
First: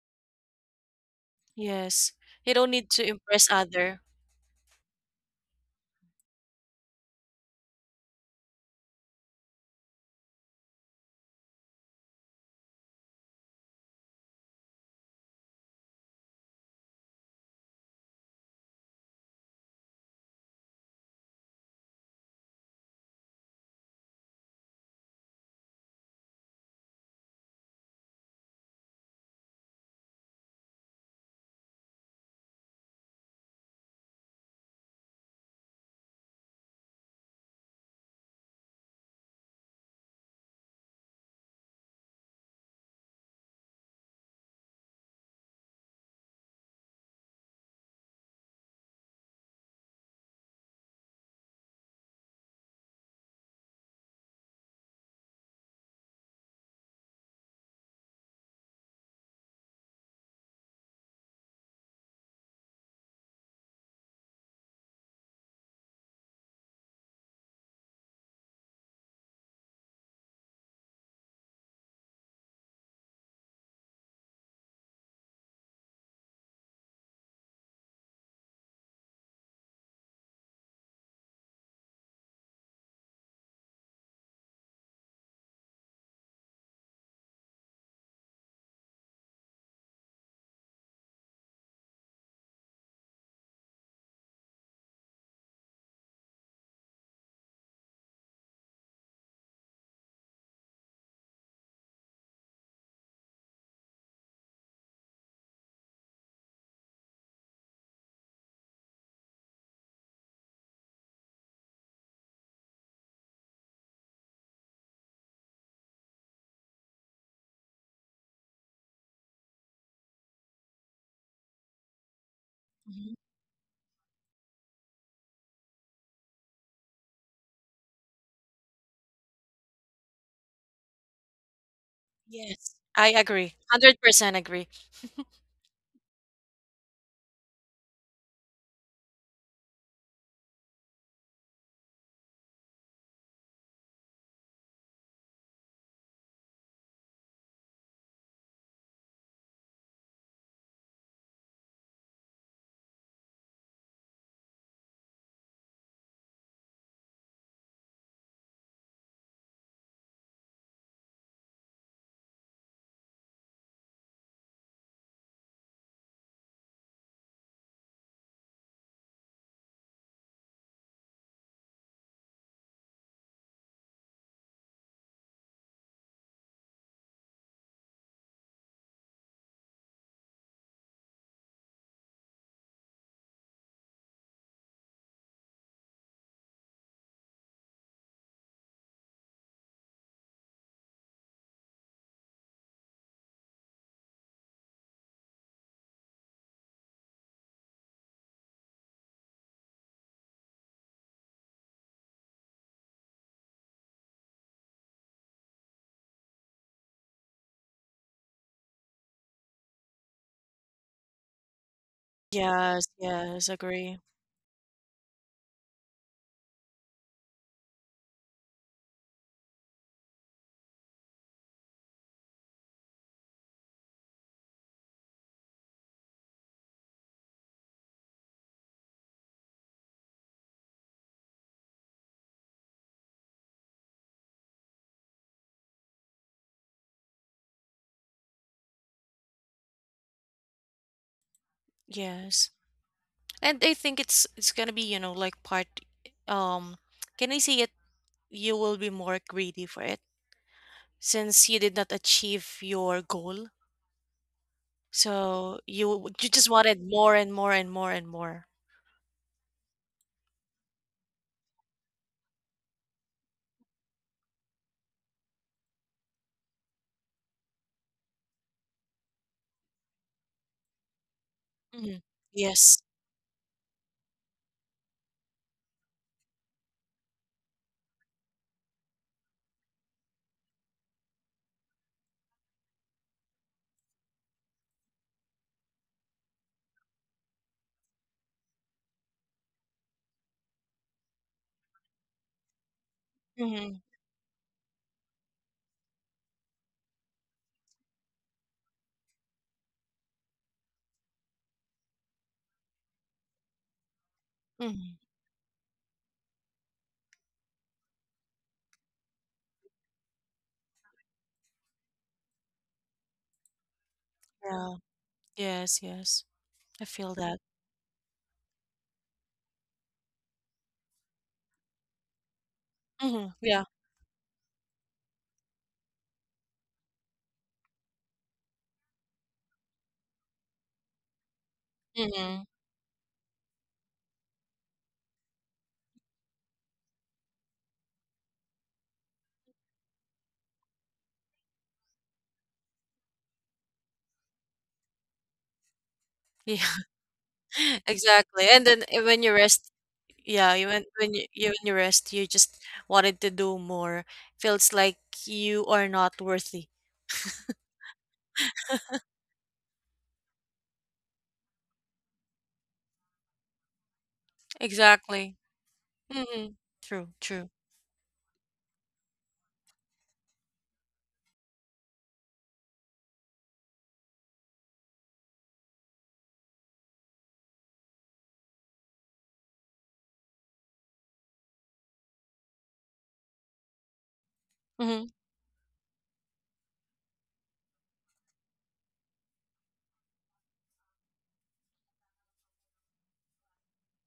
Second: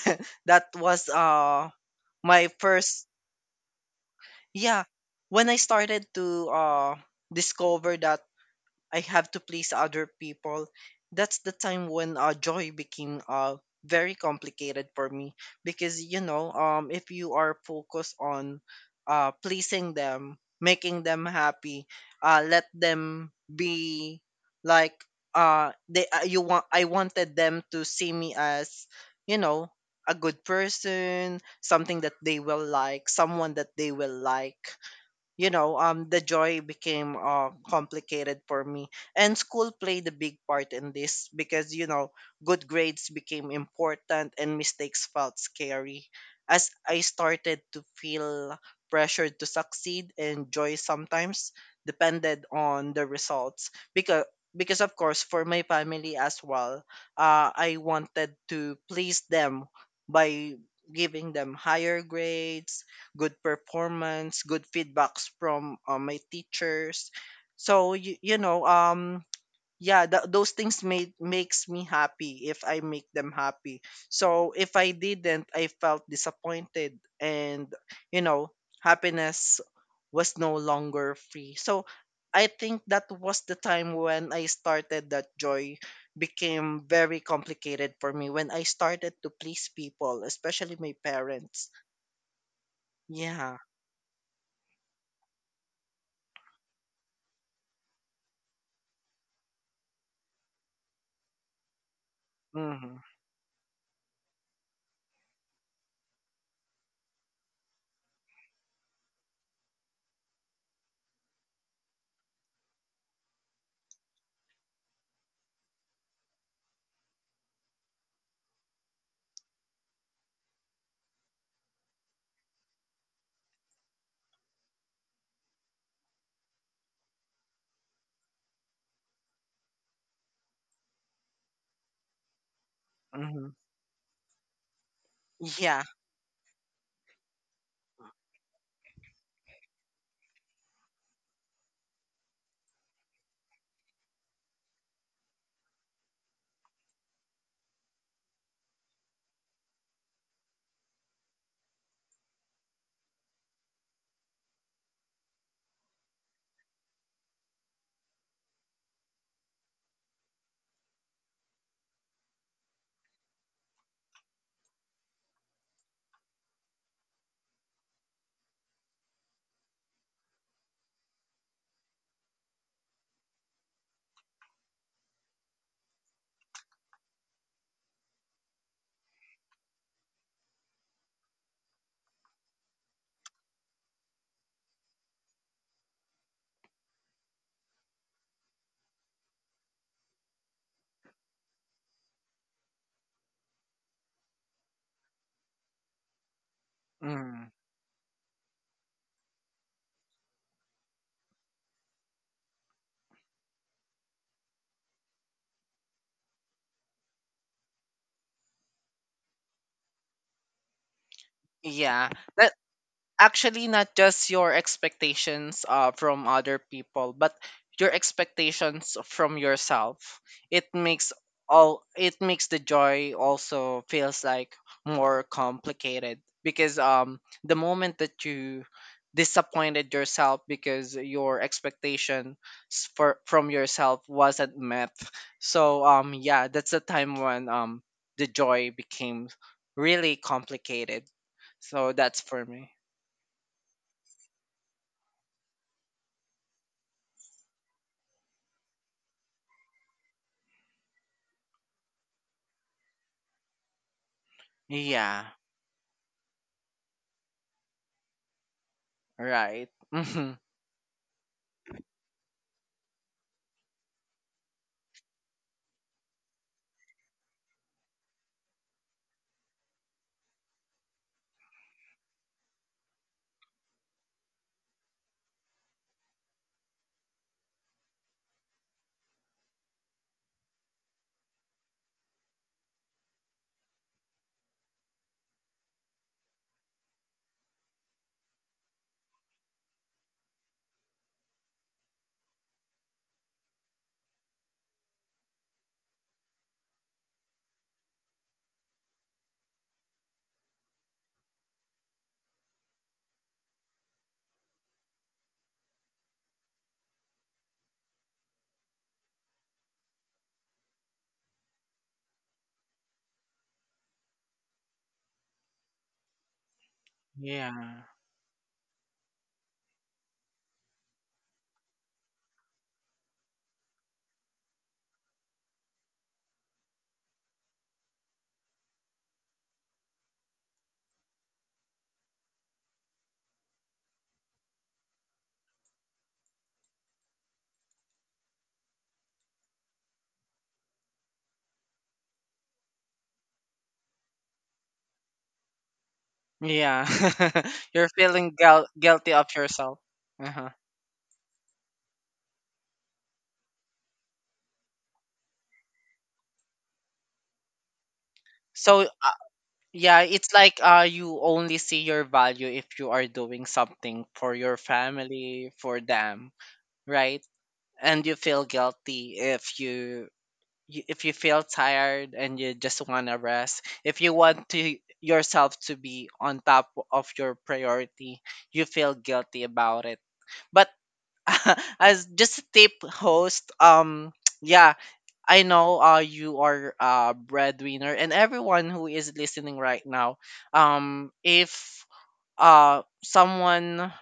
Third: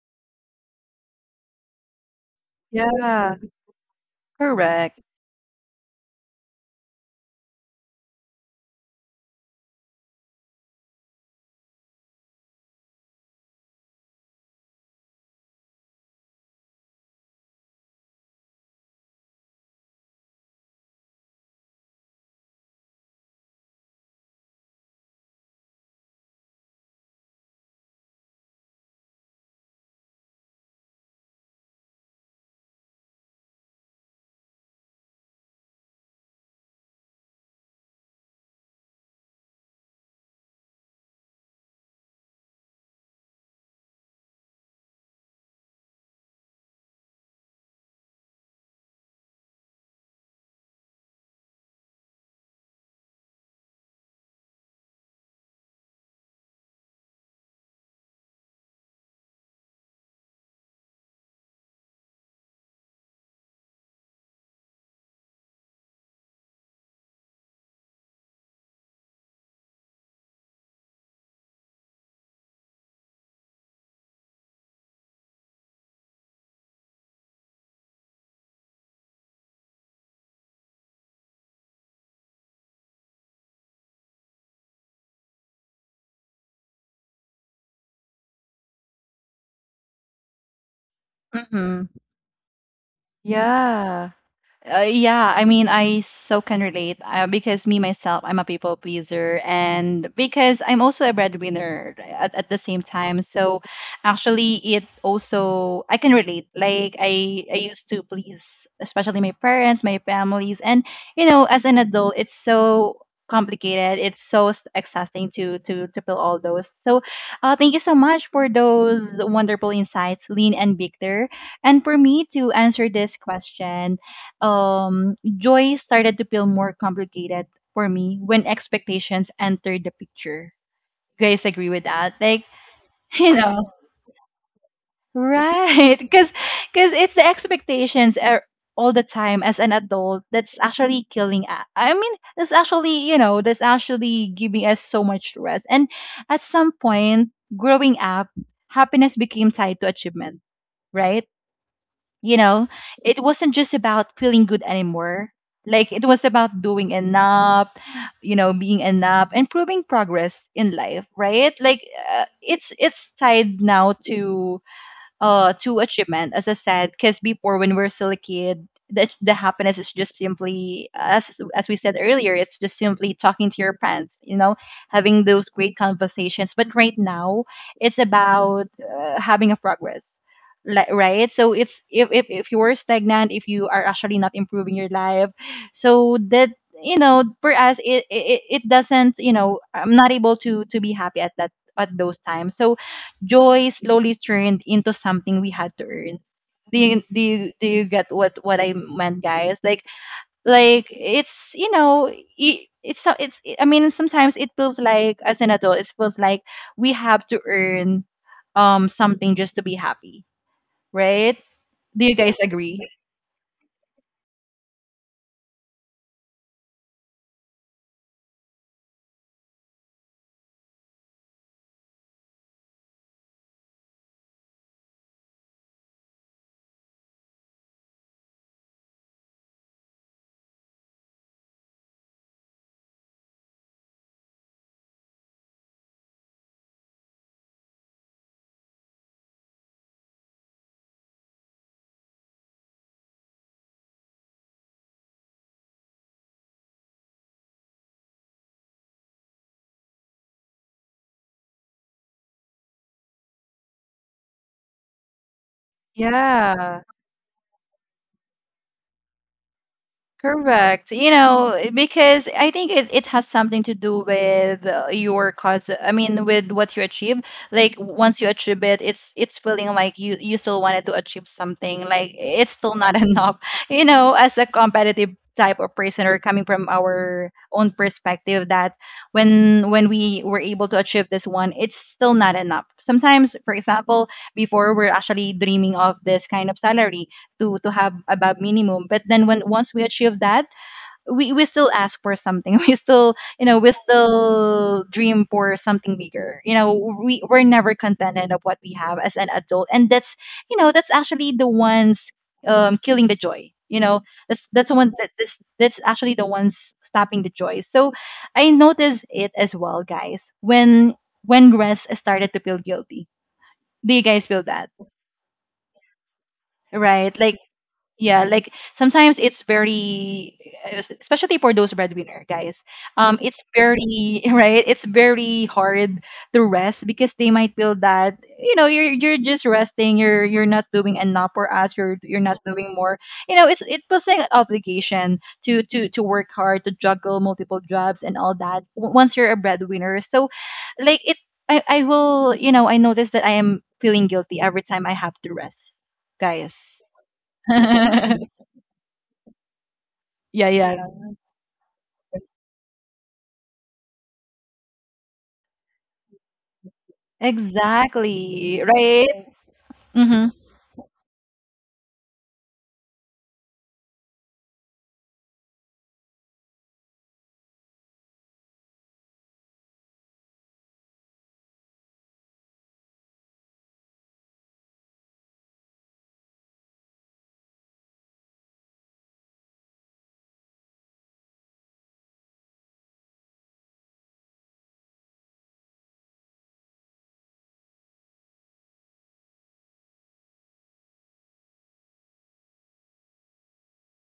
That was uh yes. my You don't need first, to Yeah, impress other. yeah, correct. when I started to uh discover that I have to please other people. That's the time when uh, joy became uh, very complicated for me, because you know, um, if you are focused on uh, pleasing them, making them happy, uh, let them be like, uh, they uh, you want I wanted them to see me as, you know, a good person, something that they will like, someone that they will like, you know, um, the joy became uh, complicated for me. And school played a big part in this because, you know, good grades became important and mistakes felt scary. As I started to feel pressured to succeed and joy sometimes depended on the results, because because of course for my family as well, uh, I wanted to please them by giving them higher grades, good performance, good feedbacks from uh, my teachers. So you, you know, um, yeah, th- those things made makes me happy if I make them happy. So if I didn't, I felt disappointed, and you know, happiness was no longer free. So I think that was the time when I started that joy became very complicated for me when I started to please people, especially my parents. Mm-hmm. Yeah. Yeah. Uh, yeah, I mean, I so can relate uh, because me myself, I'm a people pleaser, and because I'm also a breadwinner at, at the same Mm-hmm. time. So actually, it also I can relate. Like I I used to please, especially my parents, my families, and you know, as an adult, it's so complicated. It's so s- exhausting to to to fill all those. So, uh, thank you so much for those wonderful insights, Lean and Victor. And for me to answer Mhm. this question, um, joy started to feel more complicated for me when expectations entered the picture. You guys agree with that? Like, Yes, I you Mhm. agree. know, one hundred percent agree. Yeah. right? Because because it's the expectations are all the time as an adult that's actually killing us. I mean, that's actually, you know, that's actually giving us so much stress. And at some point, growing up, happiness became tied to achievement, right? You know, it wasn't just about feeling good anymore. Like it was about doing enough, you know, being enough and proving progress in life, right? Like uh, it's it's tied now to uh to achievement, as I said. Because before when we're still a kid, the, the happiness is just simply as as we said earlier, it's just simply talking to your friends, you know, having those great conversations. But right now it's about uh, having a progress, like, right? So it's if, if if you are stagnant, if you are actually not improving your life, so that you know, for us, it it, it it doesn't, you know, I'm not able to to be happy at that, at those times. So joy slowly turned into something we had to earn. Do you do you, Mm. do you get what what I meant, guys? Like like it's, you know, it it's so, it's, I mean, sometimes it feels like as an adult it feels like we have to earn um something just to be happy, right? Do you Yeah. guys That agree? Yes, yes, actually agree. not just your expectations uh, from other people, but your expectations from yourself. It makes all it makes the joy also feels like more complicated, because um the moment that you disappointed yourself because your expectation s- for from yourself wasn't met, so um yeah, that's the time when um the joy became really complicated. So that's Yes. for me. And I think it's it's gonna be, you know, like part um can I say it? You will be more greedy for it since you did not achieve your goal. Yeah, So you you just Yeah. wanted more and more and more and more. right. Hmm. Correct. You know, because I think it, it has something to do with uh, your cause. I mean, with what you achieve. Like once you achieve it, it's it's feeling like you you still wanted to achieve something. Mhm. Like it's still Yes. not enough. You know, as a competitive type of person or coming from our own perspective that when when we were able to achieve this one, it's still not enough sometimes. For example, before we're actually dreaming of this kind of salary to to have about minimum, but then when once we achieve that, we we still ask for something, we still, you know, we Mm-hmm. still dream for something bigger. You know, we we're never contented of what we have as an adult. And that's, you know, that's actually the ones um killing the joy, you know, that's that's the one Hmm. that this, that's actually the ones stopping the joy. So I noticed it as well, guys, when when Grace started to feel guilty, do you guys feel that, Yeah. Yes, yes. I feel right? that. Like Yeah. Yeah, like sometimes it's very, eh, es- especially for those breadwinner guys, um, Mhm. it's Yeah. very right. It's very hard to rest, because they might feel that, you know, you're you're just resting. You're you're not doing enough for us. You're you're not Mhm. doing more. You know, it's it was like an obligation to to to work hard, to juggle multiple jobs and all that. w- Once you're a breadwinner. So like it, I I will, you know, I notice that I am feeling guilty every time I have to rest, guys. Yeah. Yeah. You're feeling Exactly. And guil- then uh, guilty when you of rest, yourself. Yeah, Uh-huh. yeah, you when yeah. when you, you when you rest, you just wanted to do more. Feels like you are not worthy. Exactly, So, right? uh, yeah, Mhm. it's like uh you only see your value if you are doing something for your Exactly. family, for them, Mhm. True, right? true. And you feel guilty if you you- if you feel tired and you just want to rest. If you want to yourself to be on top of your priority, you feel guilty about it. But as just a tip host, um yeah, Mhm. I know uh you are a breadwinner and everyone who is listening right now, um if uh someone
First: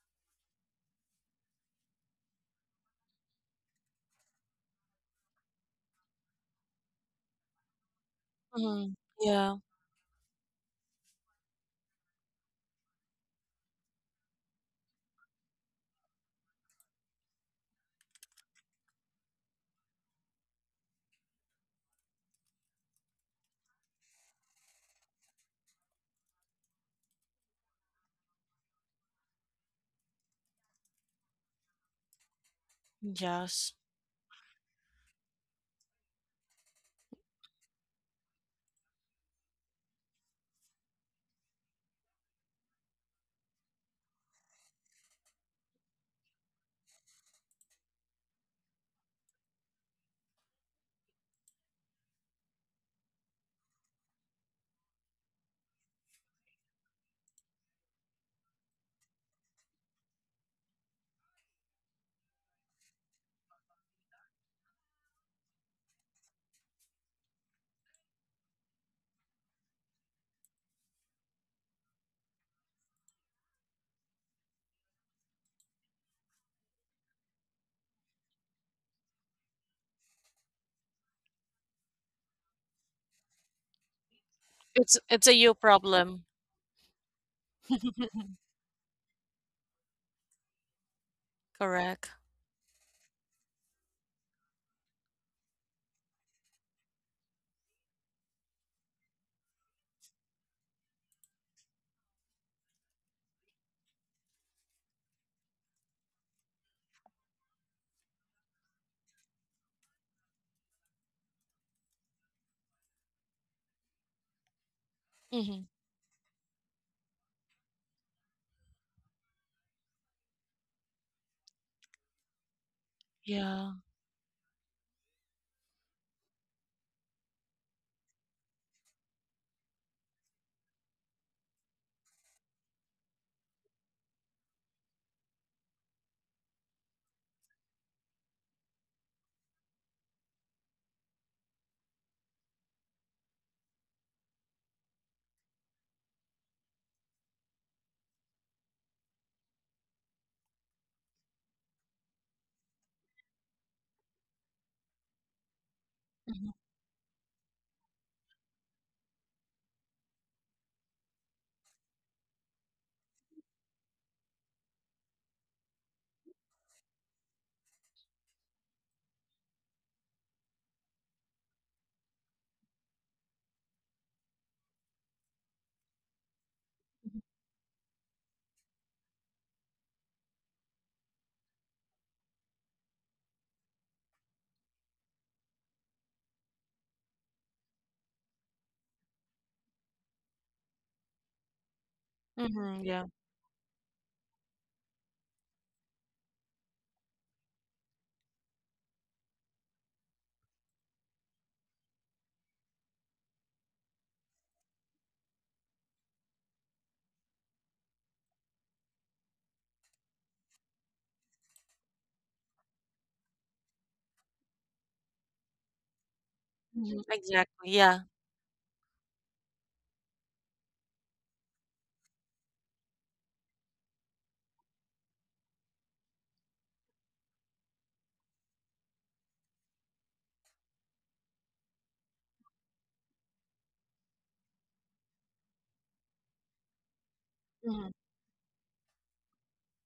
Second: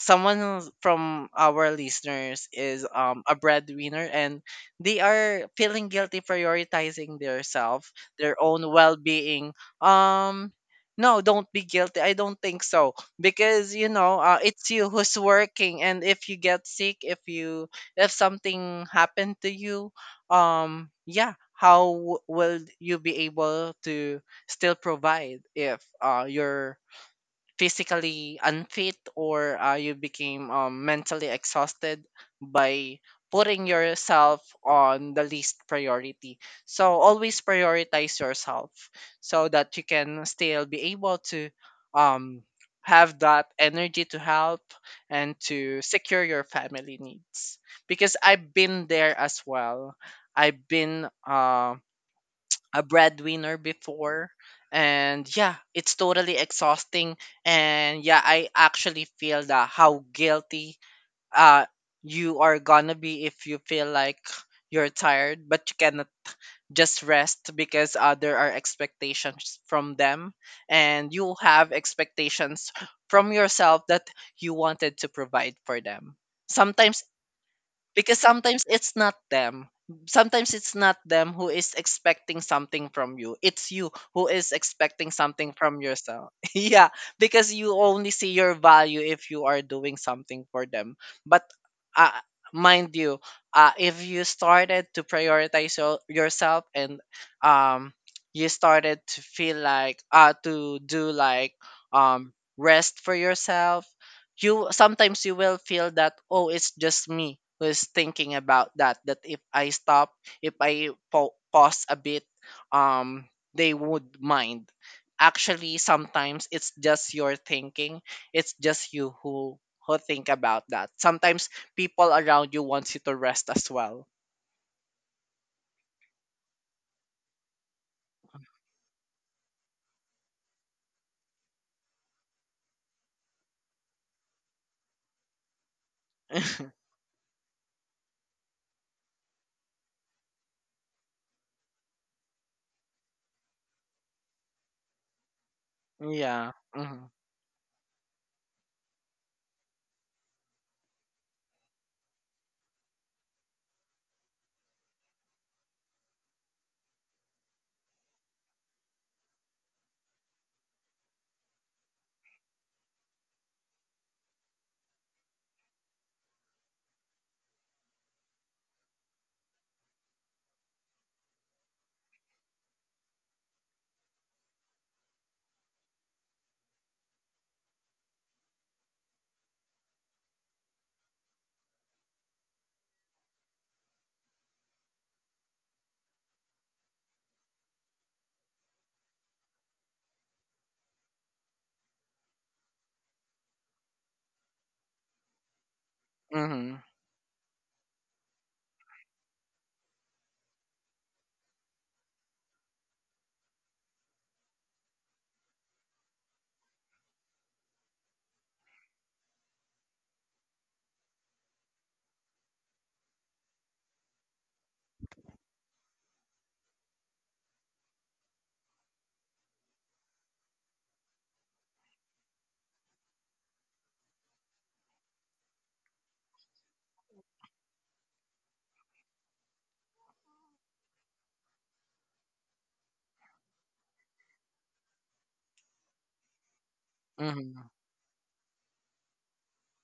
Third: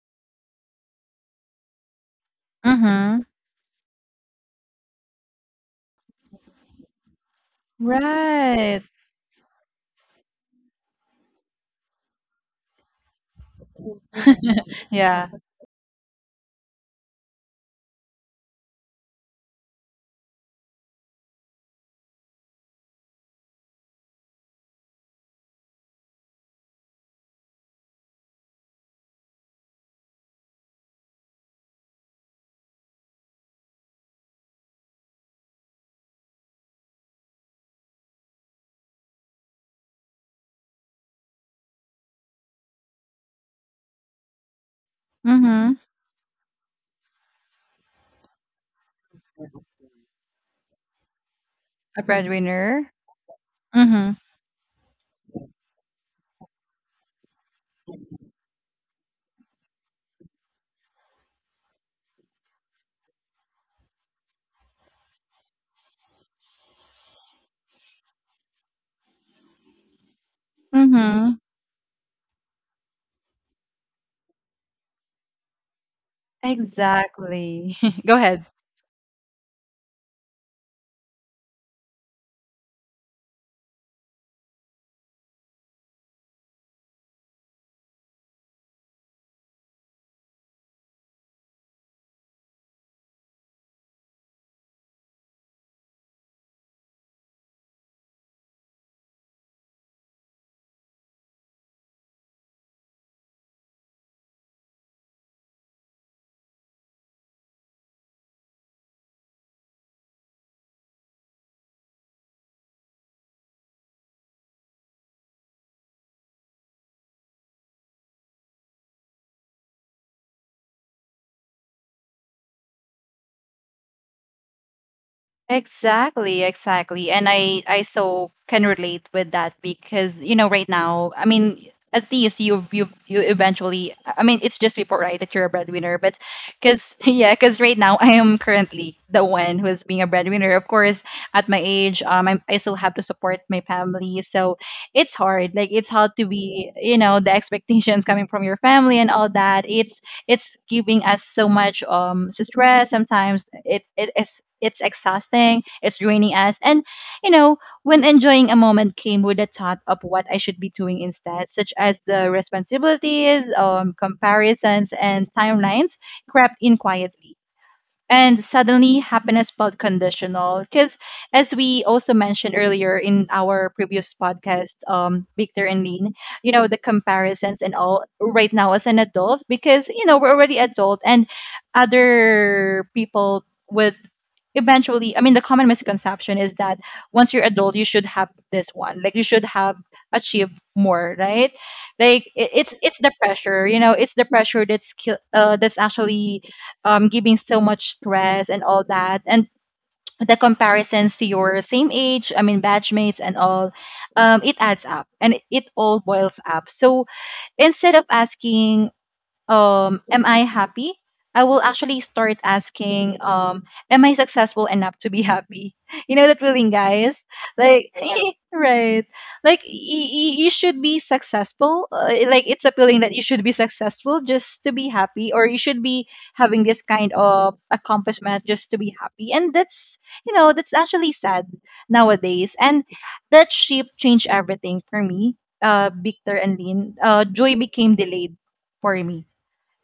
someone who's from our listeners is um, Mhm. a breadwinner and they are feeling guilty prioritizing their self, their own Right. Mhm. well-being, Yeah. um no, don't be guilty. I don't think so, because you know, uh, it's you who's Yeah. working, and if you get sick, if you, if something happened to you, um yeah, how w- will you be able to still provide if uh, you're physically unfit or uh, you became um, mentally exhausted by putting Yes. yourself on the least priority. So always prioritize yourself so that you can still be able to um, have that energy to help and Mhm. to secure your family needs. Because I've been there as well. I've been uh, A a breadwinner. breadwinner Mhm. before, and yeah, it's totally exhausting. And yeah, I actually feel that how guilty uh you are gonna be if you feel like you're tired but you cannot just rest because uh, there are expectations from them and you Mhm. have expectations from yourself that you wanted to provide for them sometimes, Exactly. Go because ahead. sometimes it's not them. Sometimes it's not them who is expecting something from you. It's you who is It's expecting it's a you something from problem. yourself. Yeah, because you only see your value if you are doing something for them. But Correct. uh, mind you, uh, if you started to prioritize your, yourself and um, you started to feel like uh, to do like um, rest for yourself, you sometimes you will feel that, oh, it's just me who is thinking about that that if I stop, if I pa- pause a bit, um they would mind. Mhm. Actually, sometimes it's just your thinking. It's just you who who think about that. Sometimes people around you wants you to rest as Yeah. well. Exactly, exactly. And I I so can relate with that because you know right now, I mean, at least you you you eventually, I mean, it's just before right that you're a breadwinner, but cuz yeah, cuz right now I am currently the one who is being a breadwinner. Of course, at my age, um I I still have to support my family. So, it's hard. Like it's hard to Yeah. be, you Mm-hmm. know, the expectations coming from your family and all that. It's it's giving us so much um stress, sometimes it's it is, it's exhausting, it's draining Mhm. us. And you know, when enjoying a moment came with the thought of what I should be doing instead, such as the responsibilities, um comparisons and timelines crept in quietly, and suddenly happiness felt conditional. Because as we also mentioned earlier in our previous podcast, um Victor and Lean, you know, the comparisons and all right now as an adult, because you know we're already adult. And other people would eventually, I mean, the common misconception is that once you're adult you should have this one, like you should have achieved more, right? Like it, it's Mhm. it's Yeah. the pressure, you know, it's the pressure that's kill- uh, that's actually Mm-hmm. um, giving so much stress and all that. And the comparisons to your same age, I mean, batch mates and all, um, it adds up and it all boils up. So instead of asking, um am I happy, I will actually start asking, um am I successful enough to be happy? You know that feeling, Mhm. guys? Exactly. Like Yeah. right, like y- y- you should be successful. Uh, like it's a feeling that you should be successful just to be happy, or you should be having this kind of accomplishment just to be happy. And that's, you know, that's actually sad nowadays. And that shift changed everything for me. Uh victor and Lynn, uh joy Mm-hmm. Mhm. became delayed for me,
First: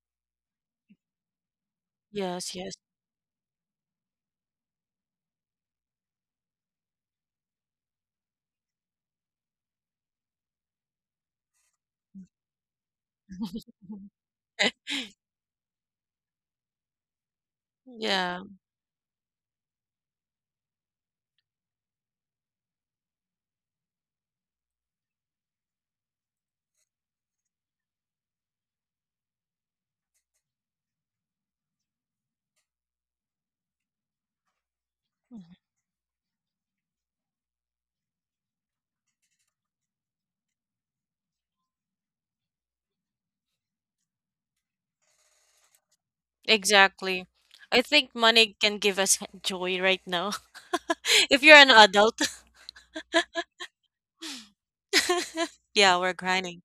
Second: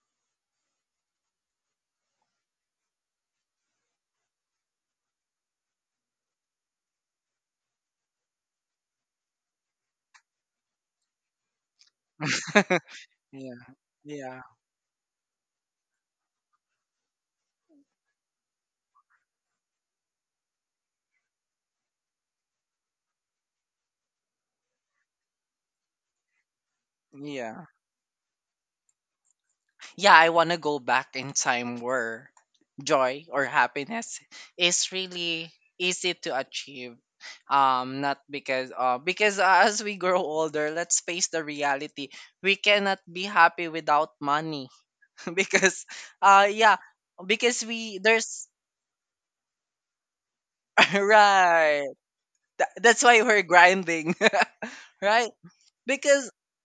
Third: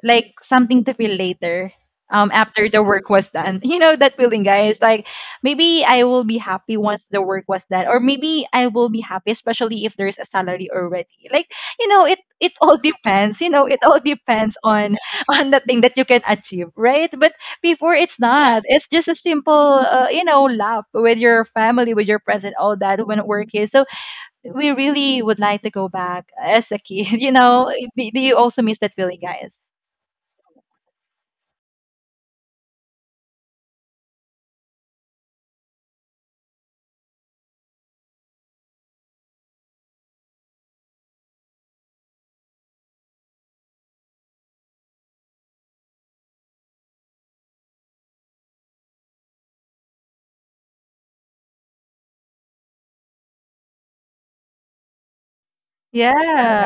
like something to feel later, um Yes, after yes. the work was done. You know that feeling, guys? Like maybe I will be happy once the work was done, or maybe I will be happy especially if there's a salary already. Like, you know, it it all depends, you Yeah, know, it all yeah, depends on on the thing that you can achieve, right? But before, it's Yeah. not, it's just a simple, uh, you know, laugh with your family, with your present, all that, when work is so, we really would like to go back as a kid. You yeah. know, do, do you also miss that feeling, guys? Yeah, I want to go back in time where joy or happiness is really easy to achieve. Um, not because uh, because as we grow older, let's face the reality. We cannot be happy without money. Because, uh, yeah, Exactly. because I we think there's... money can give us joy right now. If you're an Right. adult. Tha- that's why we're grinding, right? Yeah, we're Because grinding. Yeah,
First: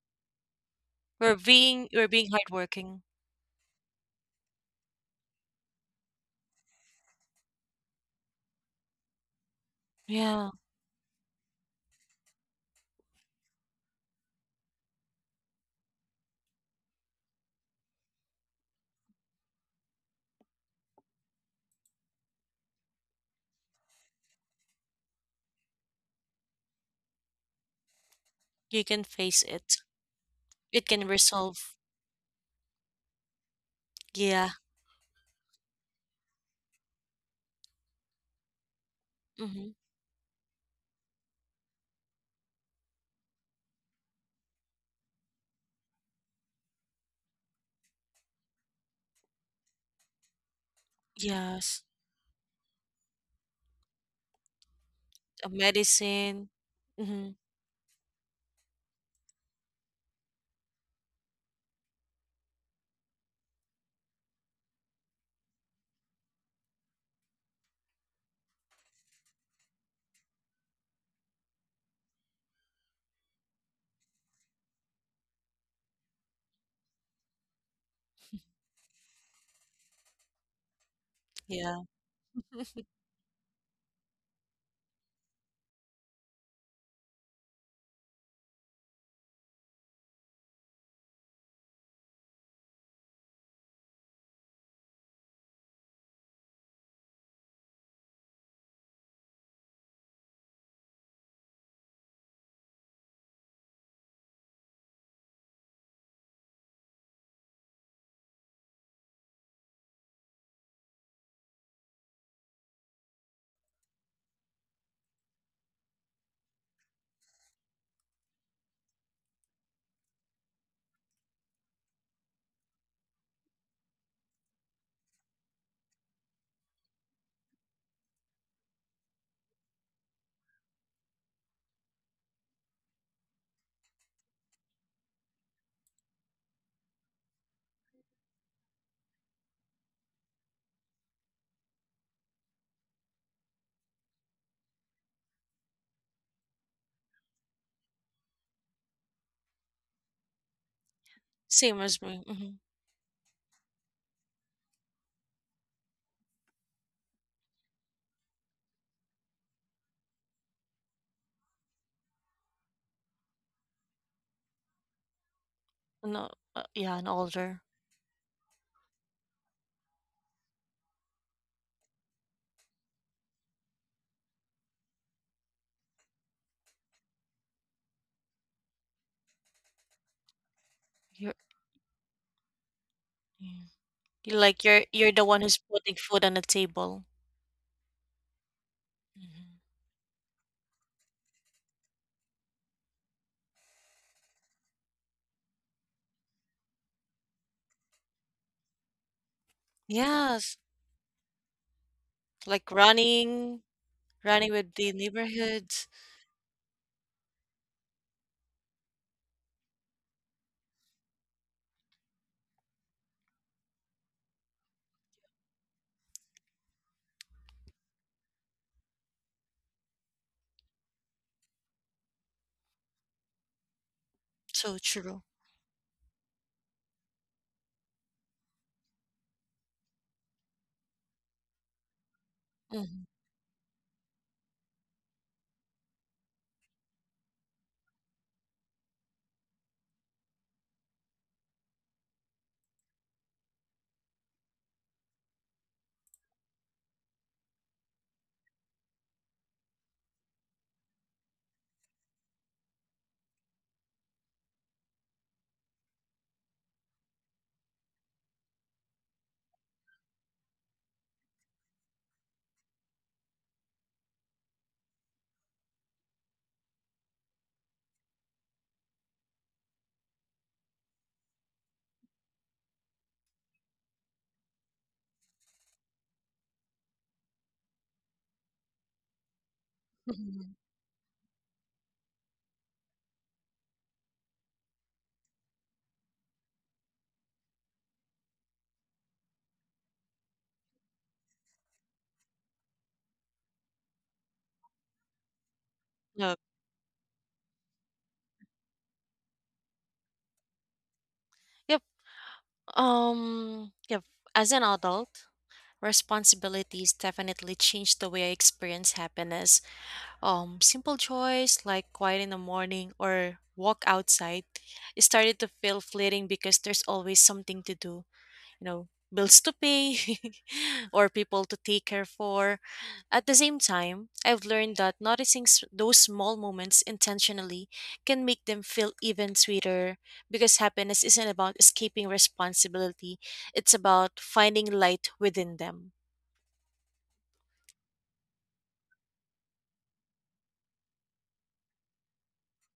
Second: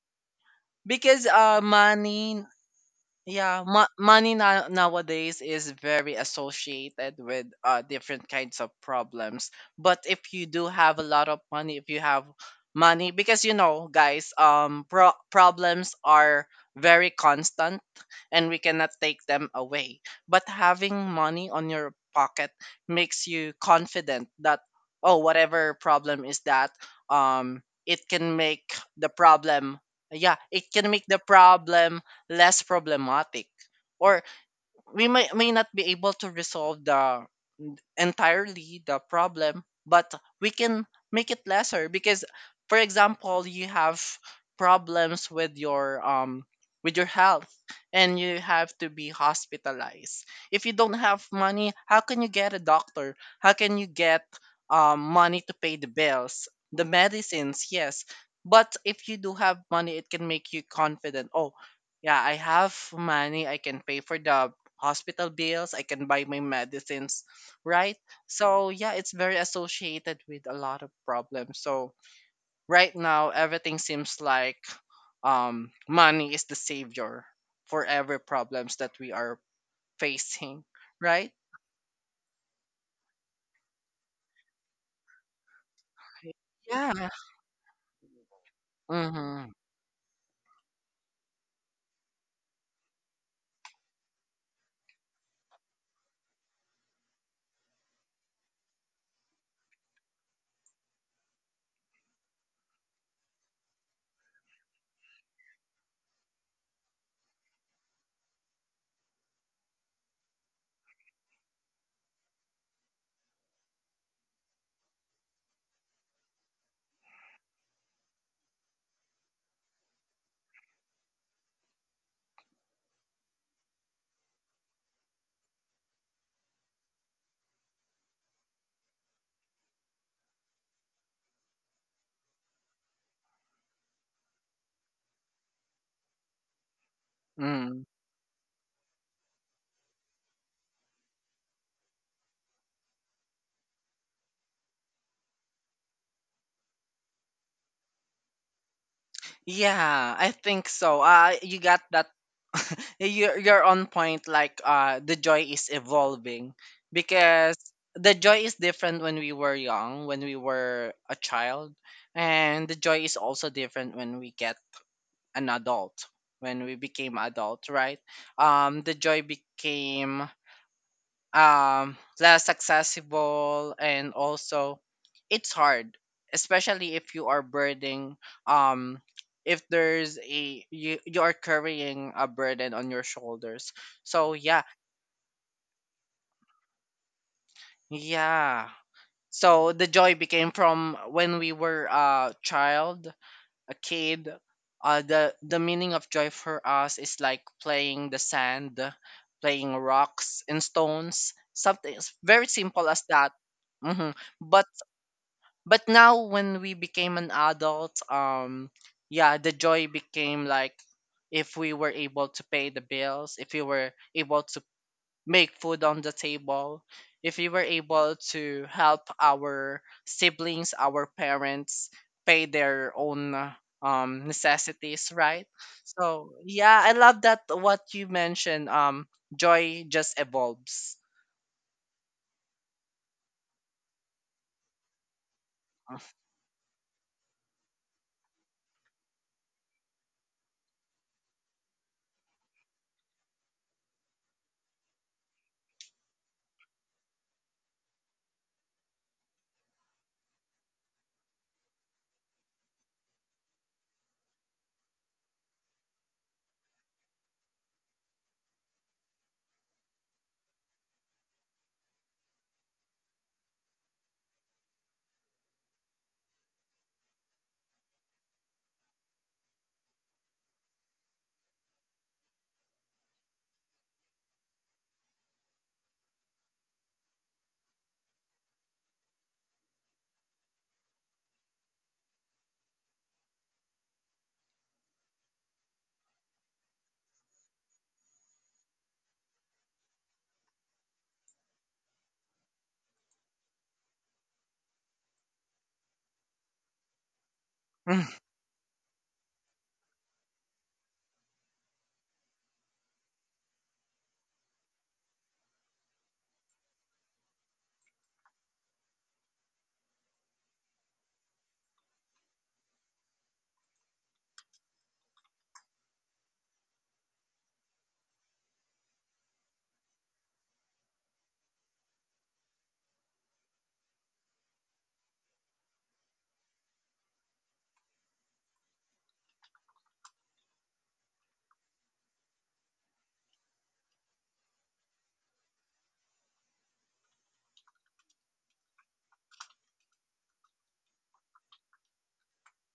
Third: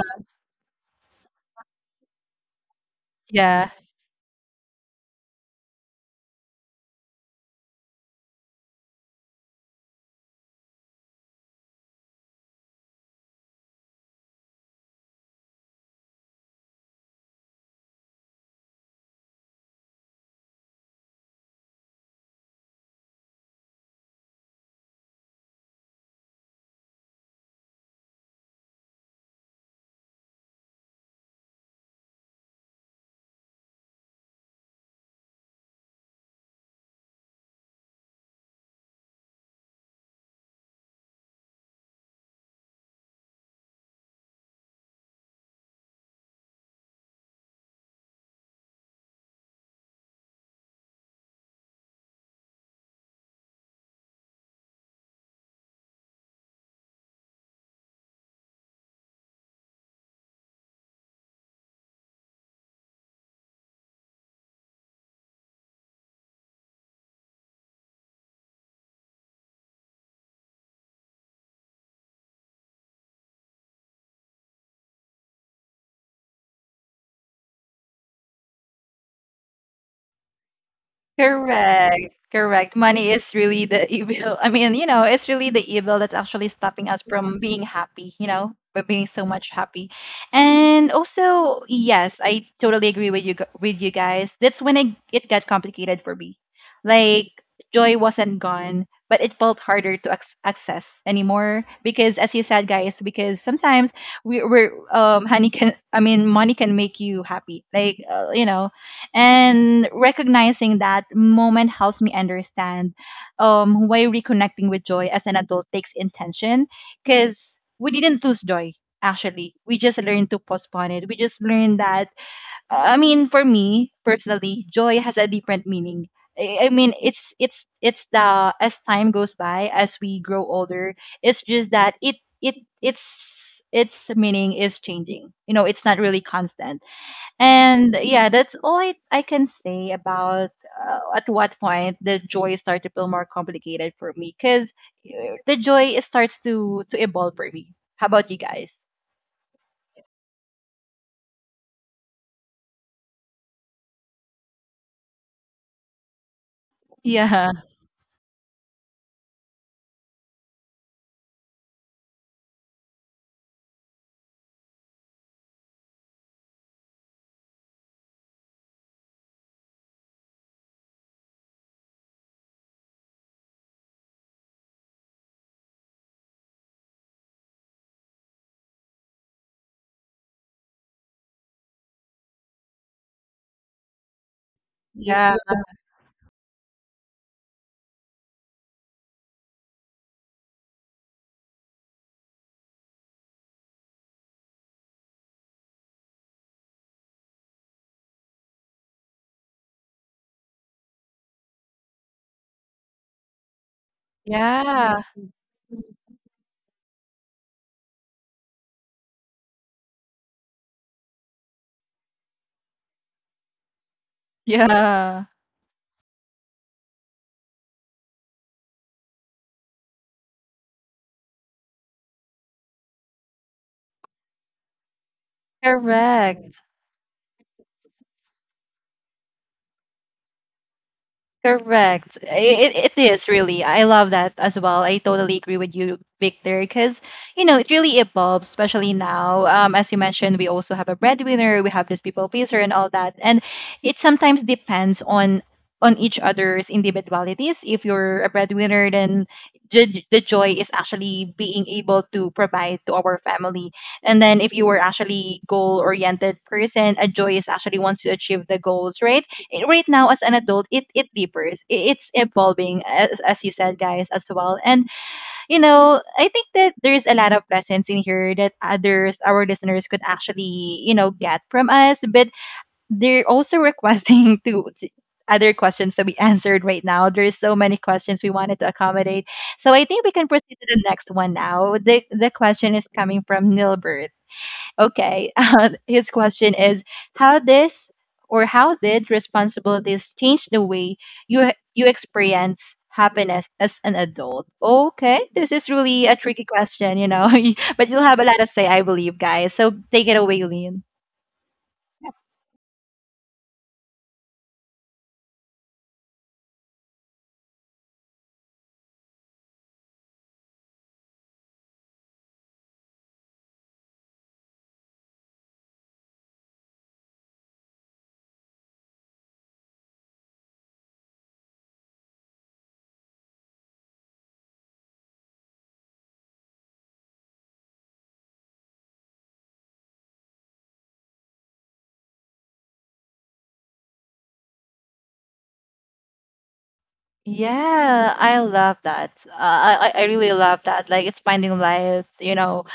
because We're uh being we're being money... hardworking. Yeah, yeah. mo- money now nowadays is very associated with uh different kinds of problems. But if you Yeah, do have a lot of money, if you have money, because you know, guys, um, pro- problems are very constant, and we cannot take them away. But having money on your pocket makes you confident that, oh, whatever problem is that, um, it can make you can the face problem. it. Yeah, it It can make can the resolve. problem less problematic, or Yeah. we may may not be able to resolve the entirely the problem, hmm but we can make it lesser because, for example, you have problems with your um with your health and you have to be hospitalized. If you don't have money, Yes. how can you get a doctor? How can you get um, money A to pay the bills, medicine. the hmm medicines? Yes, but if you do have money, it can make you confident. Oh, yeah, I have money. I can pay for the hospital bills. I can buy my medicines, right? So yeah, it's very associated with a lot of problems. So right now, everything seems like um, money is the savior for every problems that we are facing, right? Yeah. Correct. Correct. Money is really the evil. I mean, you know, it's really the evil that's actually stopping us Yeah. from being happy, you know, but being so much Mm-hmm. happy. And also, yes, I totally agree with you gu- with you guys. That's when it, it got complicated for me. Like joy wasn't gone, but it felt harder to ac access anymore, because as you said, guys, because sometimes we, we're um honey can I mean money can make you happy. Like, uh, you know, and recognizing that moment helps me understand um, why reconnecting with joy as an adult takes intention. Because we didn't lose joy, actually. We just learned to postpone it. We just learned that, I mean, for me personally, joy has a different meaning. I I mean, it's it's it's the as time goes by, as we grow older, it's just that it it it's its meaning is changing. You know, it's not really constant. And yeah, that's all I, I can say about uh, at what point the joy started to feel more complicated for me, because the joy starts to to evolve for me. How about you guys? Yeah, I think so. Uh, you Same got as that. me. Mm-hmm. you're you're on point. Like uh, the joy is evolving Yeah, because the joy is different when we were young, when we were a child, and the joy is also different when we get an adult, No, uh, when we yeah, an became older. adult, right? Um, the joy became um, less accessible, and also it's hard, especially if you are burdening. Um, if there's a you, you You're, are carrying a burden on your mm. shoulders. So You're like yeah, you're you're the yeah, one who's putting food on the table. yeah. hmm So the joy became from when we were a child, a kid. Uh, the the meaning of joy for us is like playing the sand, playing rocks Yes, and stones, something s- very like simple as that. running, Hmm. running But with the yeah, neighborhoods. but now when we became an adult, um yeah, the joy became like if we were able to pay the bills, if we were able to yeah. make food on the table, if we were able to help our siblings, our parents pay their own uh, um So necessities, true. right? So Correct. yeah, I love that what you mentioned. Um joy just evolves. Correct. It, it Mhm. is really. I love that as well. I totally agree with you, Victor, because, you know, it really evolves, especially now. Um, as you mentioned, we also have a breadwinner, we have this people pleaser and all that. And it sometimes depends on on each other's individualities. If you're a breadwinner, then the, the joy is actually being able to provide to our family. And then if you were actually goal-oriented person, a joy is actually wants to achieve the goals, right? Eh, right now as an adult it it differs. I- it's evolving as, as you said, guys, as well. And you know, I think that there's a lot of lessons in here that others, our listeners, could actually, you know, get from us. But they're also requesting to, to other questions to be answered. Right now there's so many questions we wanted to accommodate, so I think we can proceed Mhm. to the next one. Now, the the question is coming from Nilbert. Okay. His question is, how this, or how did responsibilities change the way you you experience happiness as an adult? Okay, this is really a Look, tricky question, you know. But you'll Mm. have a lot to say, I believe, guys. So take it away, Lean. yep. Um, yep. As an adult, responsibilities definitely changed the way I experience happiness. Um, simple joys like quiet in the morning or walk outside it started to feel fleeting because there's always something to do. You know, bills to pay or people to take care for. At the same time, I've learned that noticing s- those small moments intentionally can make them feel even sweeter because happiness isn't about escaping responsibility, it's about finding light within them. Yeah, I love that. Uh, I I I really love that. Like it's finding life, you know,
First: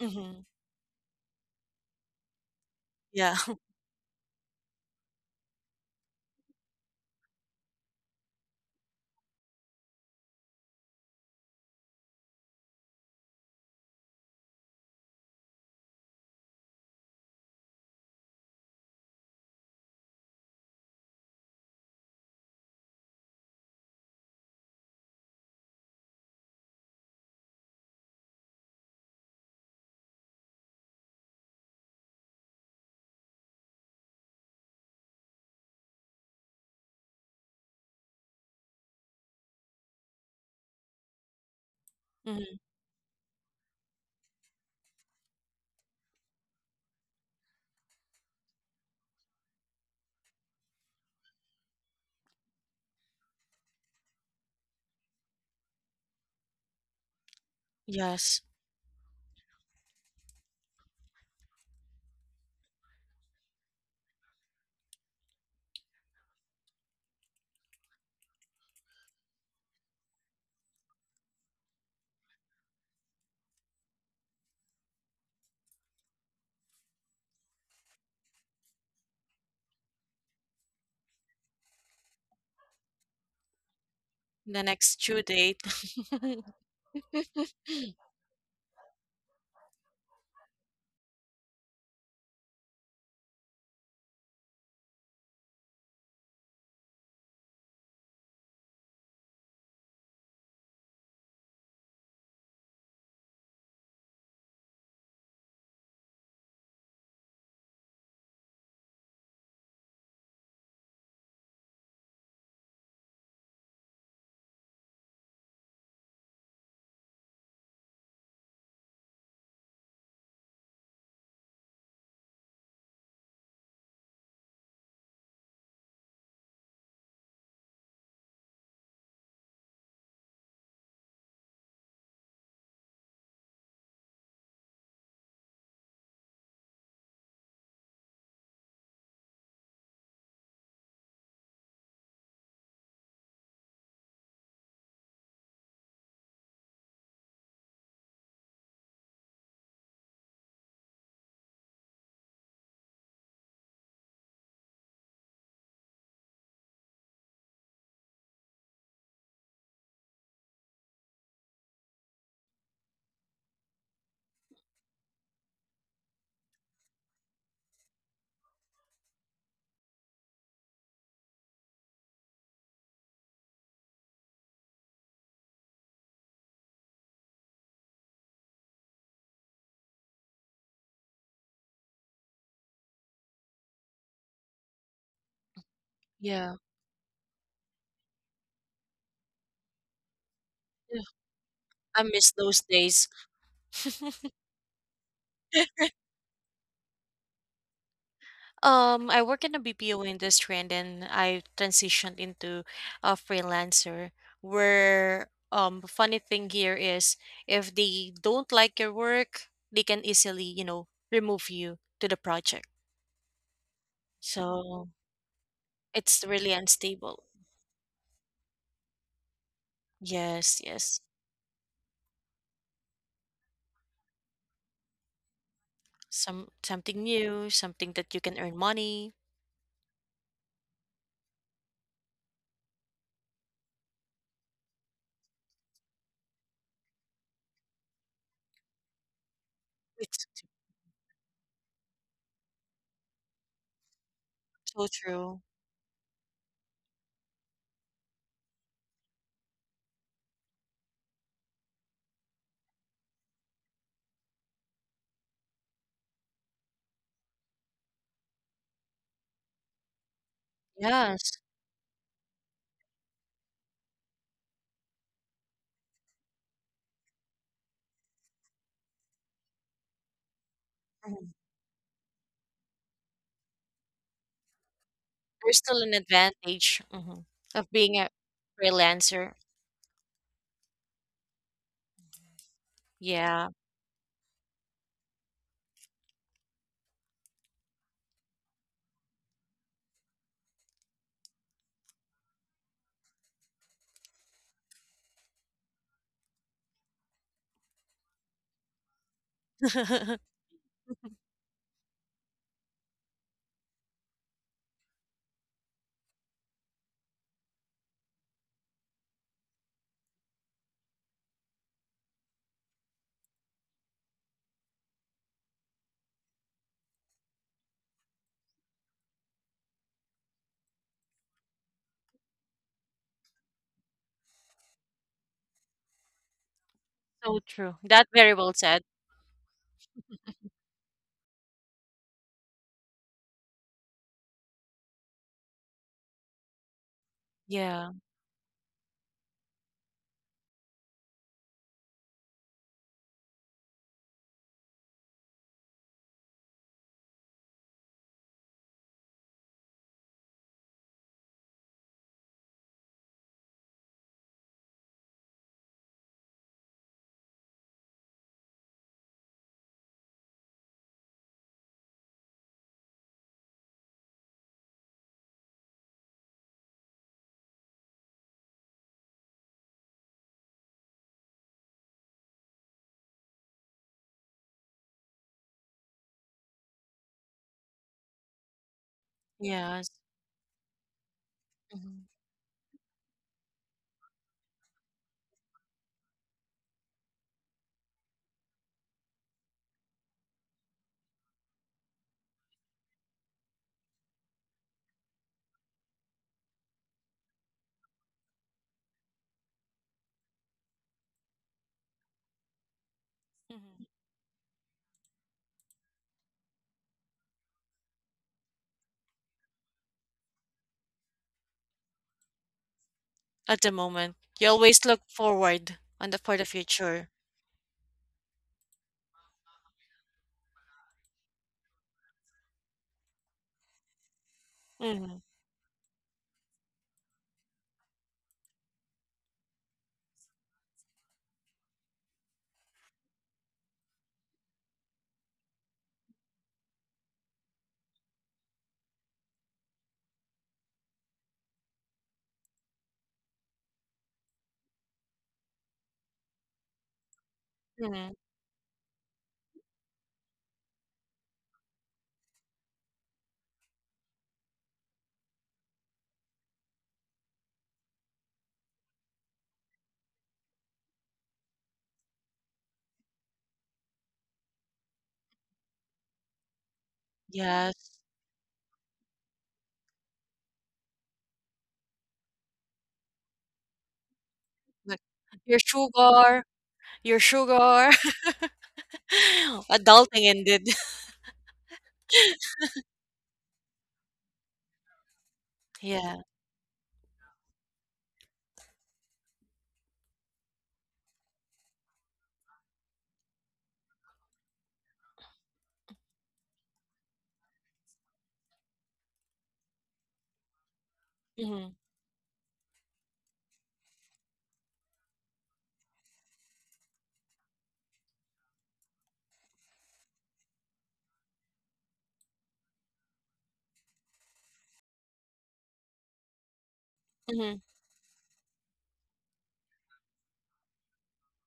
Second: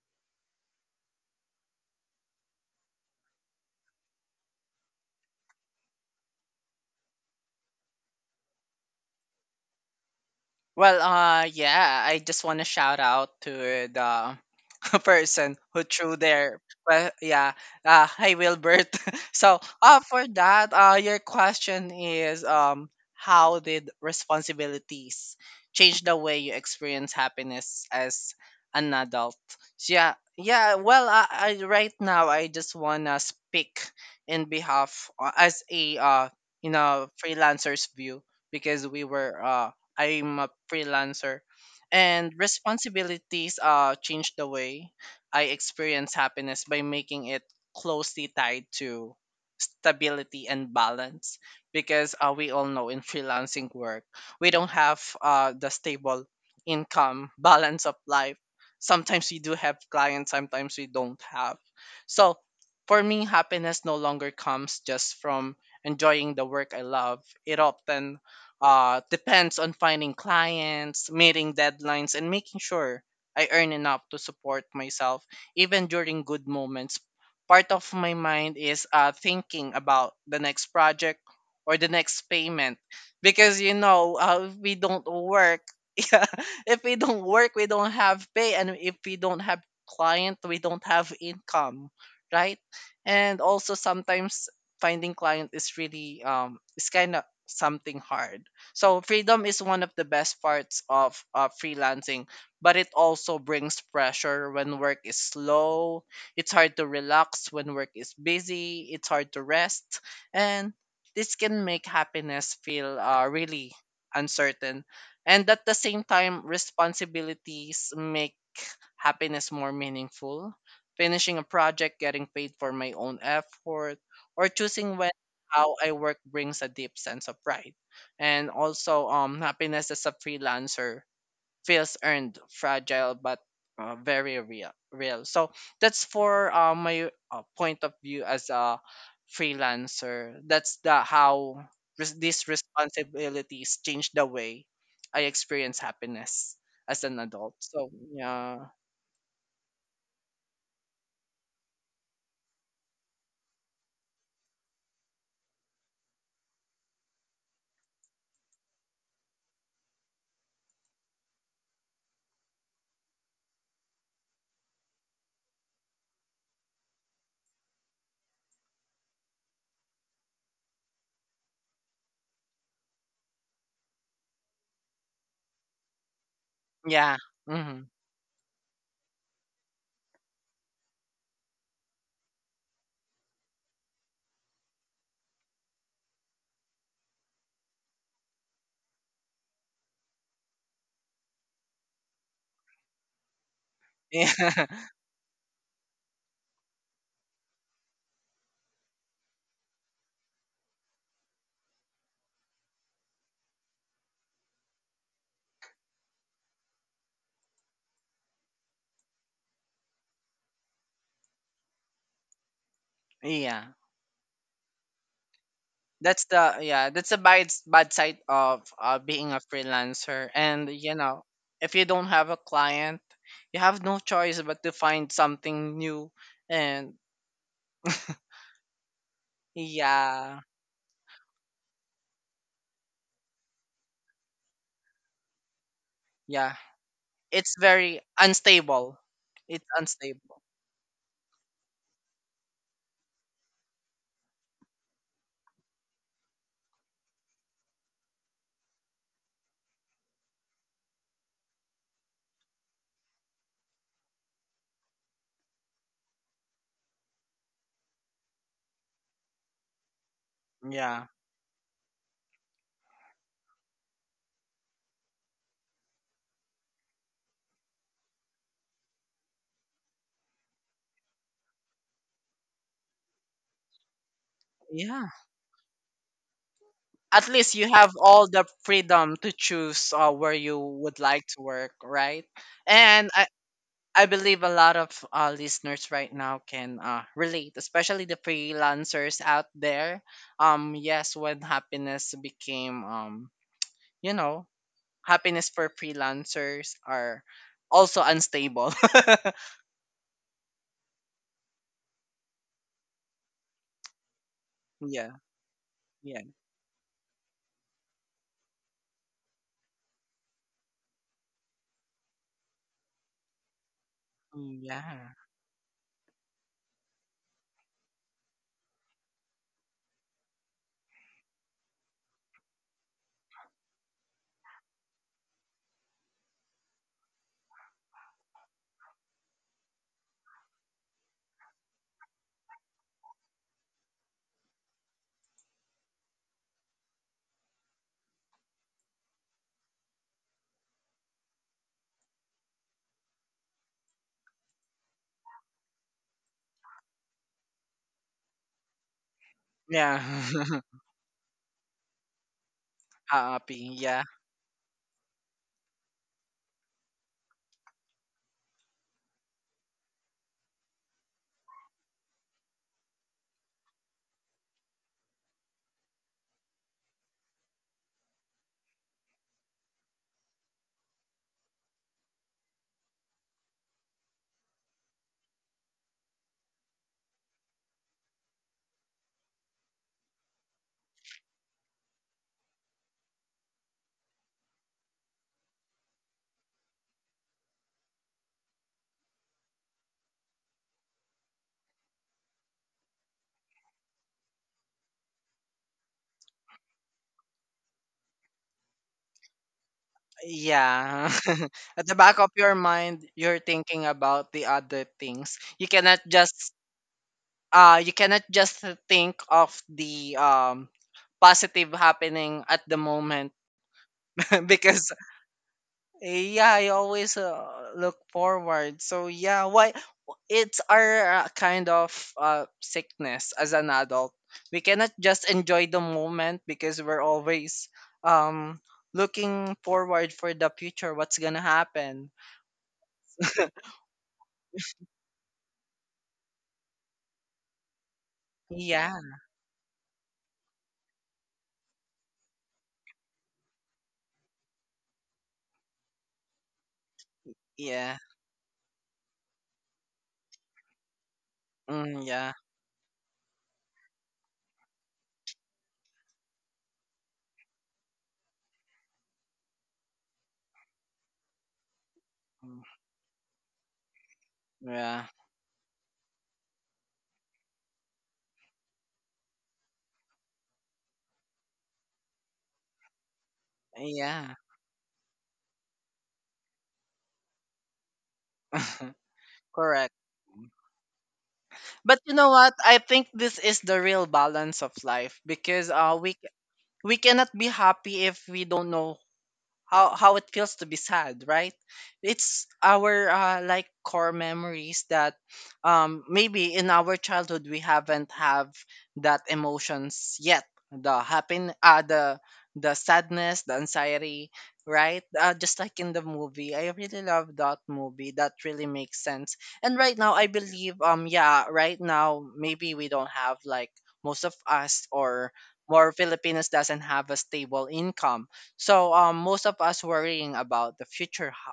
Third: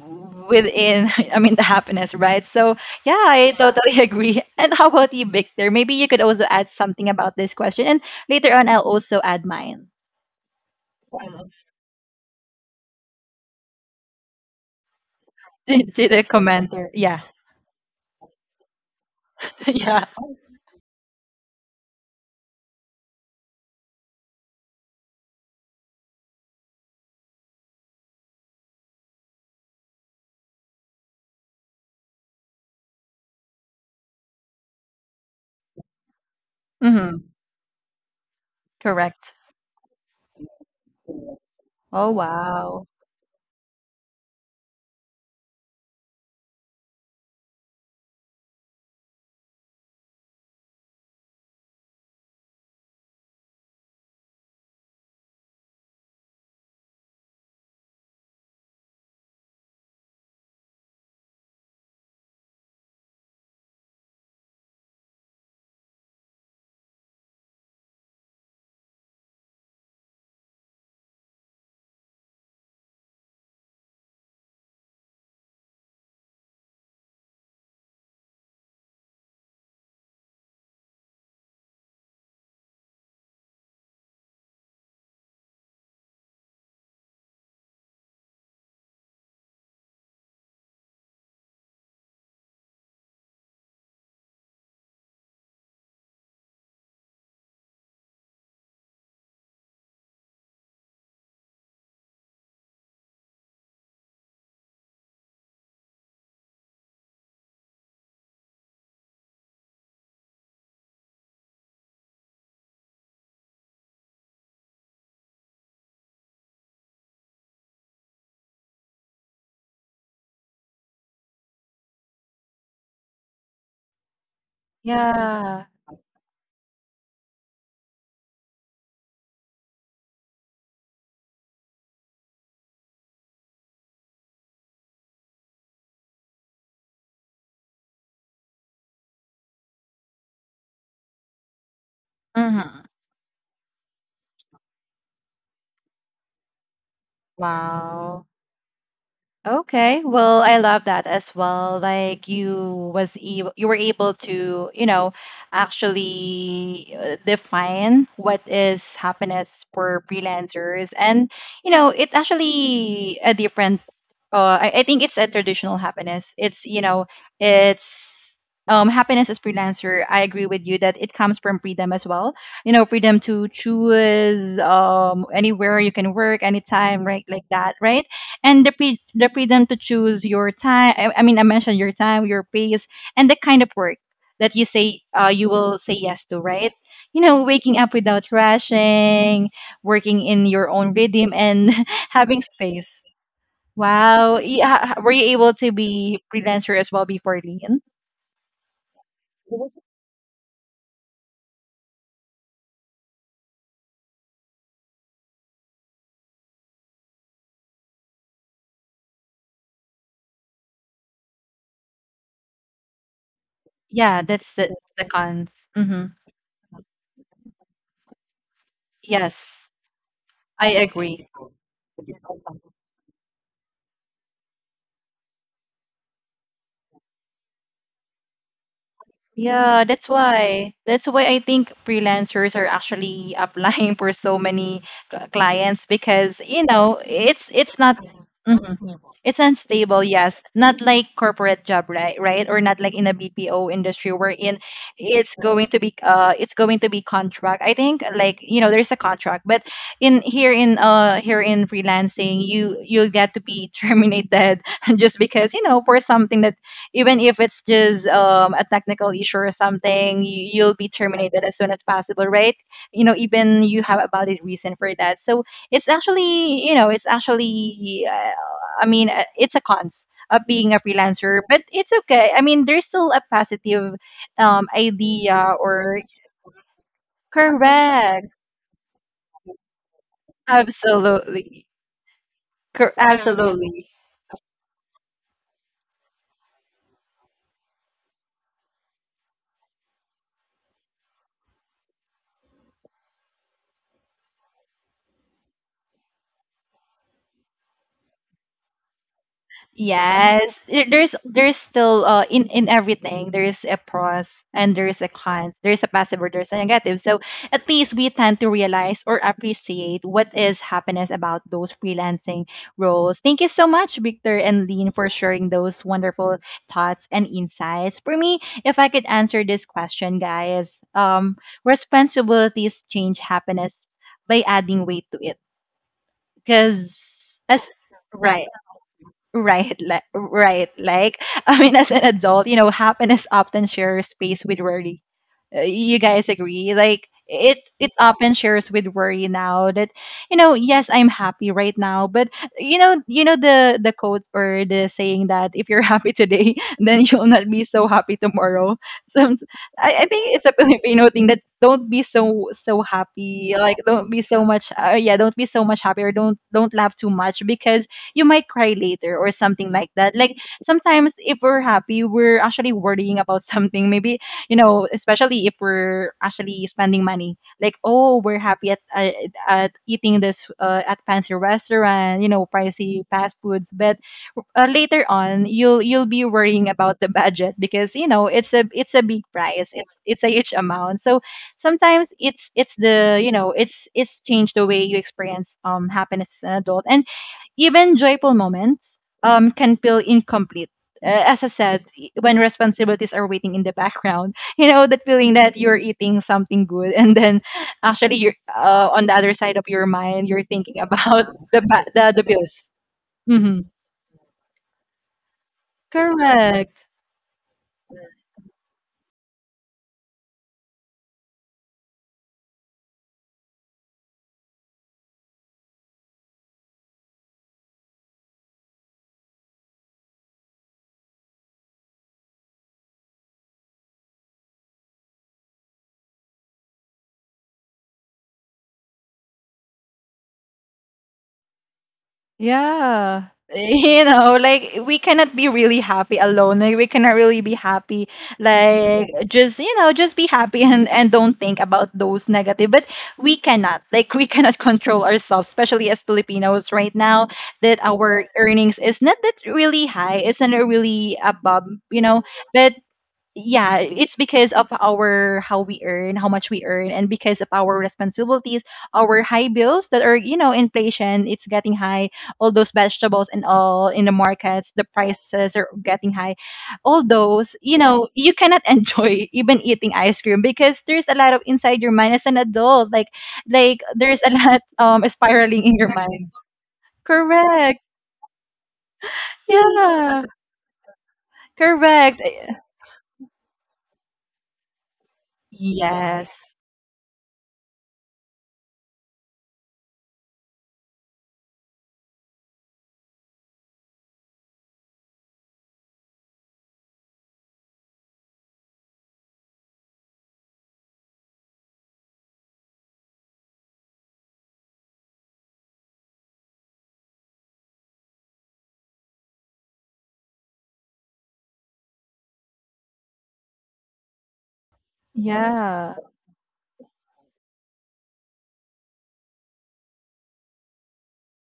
hmm within. I mean, the happiness, right? So yeah, Yeah. I totally agree. And how about you, Victor? Maybe you could also add something about this question, and later on, I'll also add mine. Well, uh, yeah, I just want to shout out to the person who To threw the their... commenter. Well, Yeah, yeah, uh hi, Wilbert. So uh yeah. for that, uh your question is, um how did responsibilities change the way you experience happiness as an adult? So, yeah, yeah, well, I, I right now I just wanna speak in behalf uh, as a uh you know, Mm-hmm. freelancer's view because we Correct. were uh I'm a freelancer, Oh and hmm wow. responsibilities uh, changed the way I experience happiness by making it closely tied to stability and balance. Because uh, we all know in freelancing work, we don't have uh, the stable income balance of life. Yes. Sometimes we do have clients, sometimes we don't have. So for me, happiness no longer comes just from enjoying the work I love. It often uh, depends on finding clients, meeting deadlines, and making sure I earn enough to support myself even during good moments. Part of my mind is uh, thinking about the next project or the next payment because you know uh, if The we next don't due date. work, yeah, if we don't work, we don't have pay, and if we don't have client, we don't have income, right? And also sometimes finding client is really um, it's kind of something hard. So freedom is one of the best parts of uh, freelancing, but it also brings pressure when work is slow. It's hard to relax when work is busy. It's hard to rest, and this can make happiness feel uh, really uncertain. And at the same time, responsibilities make happiness more meaningful. Finishing a project, getting paid for my own effort, or choosing when Yeah. how I work brings a deep sense of pride, and also um happiness as a freelancer feels earned, fragile, but uh, very real real. So that's for uh, my uh, point of view as a freelancer. That's the how res- these Mm-hmm. responsibilities change the way I experience happiness as an adult. So Wow. yeah, Okay. Well, I love that as well. Like you was able, you were able to, you know, actually uh, define what is happiness for freelancers. And you know, it's actually a different. Uh, I, I think it's a traditional happiness. It's, you know, it's um happiness as freelancer. I agree with you that it comes from freedom as well. You know, freedom to choose um anywhere you can work, anytime, yeah. right? Like that, Hmm. right? And the, pre- the freedom to choose your time. I, I mean i mentioned your time, your pace, and the kind of work that you say, uh, you will say yes to, Yeah. right? You know, waking up without rushing, working in your own Yeah. rhythm, and I miss having those space. days. Wow, Yeah, yeah. Were you able to be freelancer as well before, Lean? Um, I work in the B P O industry and then I transitioned into a freelancer where um funny thing here is if they don't like your work, they can easily, you know, remove you to the project. yeah, Yeah, that's the, So the cons. Hmm. it's that's really the yeah that's a unstable. bad bad side of uh, being a Yes, freelancer, Yes, and I you yes. know, agree. if you don't have a client, you have no choice but to find something new. Some And something new, something that you can earn money. Yeah, that's yeah, why. That's why I think freelancers are actually applying for so many cl- clients, because yeah, you know, it's it's it's not. very Mhm. unstable. It's It's unstable, It's yes. unstable, Not like corporate job, right? Right? Or not like in a B P O industry, wherein so it's true. going to be uh it's going to be contract. I think, like, you know, there's a contract, but in here in uh here in freelancing, you you'll get to be terminated just because, you know, for something that, even if it's just, um, a technical issue or something, you, you'll be yeah, Yes. terminated as soon as possible, right? You know, even you have a valid reason for that. So it's actually, you know, it's actually, uh, I mean, uh, it's a cons of being a Mhm. freelancer, but it's okay. I mean, there's still a positive um, yeah. idea There's still an or advantage mhm, At least of you have being a all correct, the freedom to freelancer. choose uh, where you would like to absolutely. work, right? Cor- And Yeah, Yeah. absolutely. I believe a lot of uh, listeners right now can uh, relate, especially the freelancers out there. Um, yes, when happiness became, um, you know, happiness for freelancers are also unstable. Yes, there- there's there's still, uh in in everything, there's a pros and there's a Yeah, cons, there's a yeah, positive or there's a negative. So at least we tend to realize or appreciate what is happiness about those freelancing roles. Thank you so much, Victor and Lean, for yeah, sharing those wonderful thoughts and insights. For me, if I could answer this question, guys, um, responsibilities change happiness by adding weight to it. So Because as true. That very right. well said. Right, like, right. Like, I mean, as an adult, you know, happiness often shares space with worry. Uh, You guys agree? Like, it Yeah. it often shares with worry now that, you know, yes, I'm happy right now, but you know, you know the the quote or the saying that if you're happy today, then you'll not be so happy tomorrow. So I, yeah. I think it's a Filipino thing that don't be so so happy, Happy, like yeah, don't be so much, uh, yeah, don't be so much happy, or don't don't laugh too much because you might cry later or something like that. Like sometimes if we're happy, we're actually worrying about something. Maybe, you know, especially if we're actually spending money. Like, oh, we're happy at at, at eating this, uh, at fancy restaurant, you know, pricey fast foods, but uh, later on you'll you'll be worrying about the budget because you know it's a it's a big price, Yes. it's it's a huge amount. So Mhm. sometimes it's it's the you know it's it's changed the way you experience um happiness as an adult. And even joyful moments um, can feel incomplete. Uh, as I said, i- when responsibilities are waiting in the background, you know, that feeling that you're eating something good and then actually you're, uh, on the other side of your mind, you're thinking yeah. about the, ba- At the the, back the of your bills. mind, you're Hmm. Mhm. thinking about the other things. You cannot just Correct. uh you cannot just think of the um positive happening at the moment. At the moment, you Because always look forward on the for the yeah, I future. always uh, look forward. So yeah, why it's our uh, kind of uh, sickness as an adult. We cannot hmm just enjoy the moment because we're always um looking forward for the future, what's gonna happen. Yeah. You know, like we cannot be really happy alone. Like we cannot really be happy. Yeah, Like just, you know, just be happy and and don't think about those negative. But we cannot. Like we cannot control ourselves, especially as Filipinos right now that yeah. hmm our earnings is not that really high. It's not really above, Mm, you know. yeah. But yeah, it's because of our how we earn, how much we earn, and because of our responsibilities, our high bills that are, you know, inflation, it's getting high. All Mm, those vegetables and all in the markets, the yeah, prices are getting high. All those, you Yes. know, you cannot enjoy even eating ice cream because there's a lot of inside your mind as an adult. Like, like there's yeah. a lot Like um spiraling your in your mind. sugar, your Correct. sugar, Correct. Yeah. adulting ended. But you Correct. know what? I think this is the real balance of life because uh we c- Yeah. Yes. we cannot be happy if we don't know how how it feels to be sad, right? It's our uh, like core memories that um maybe in our childhood we haven't have that emotions yet, the happen uh hmm the the sadness, the anxiety, right? Uh, just like in the movie, I really love that movie. That really makes sense. And right now I believe, um yeah, right now maybe we don't have like most of us, or more Yeah. Filipinos doesn't have a hmm stable income. So um, most of us worrying about the future, ho-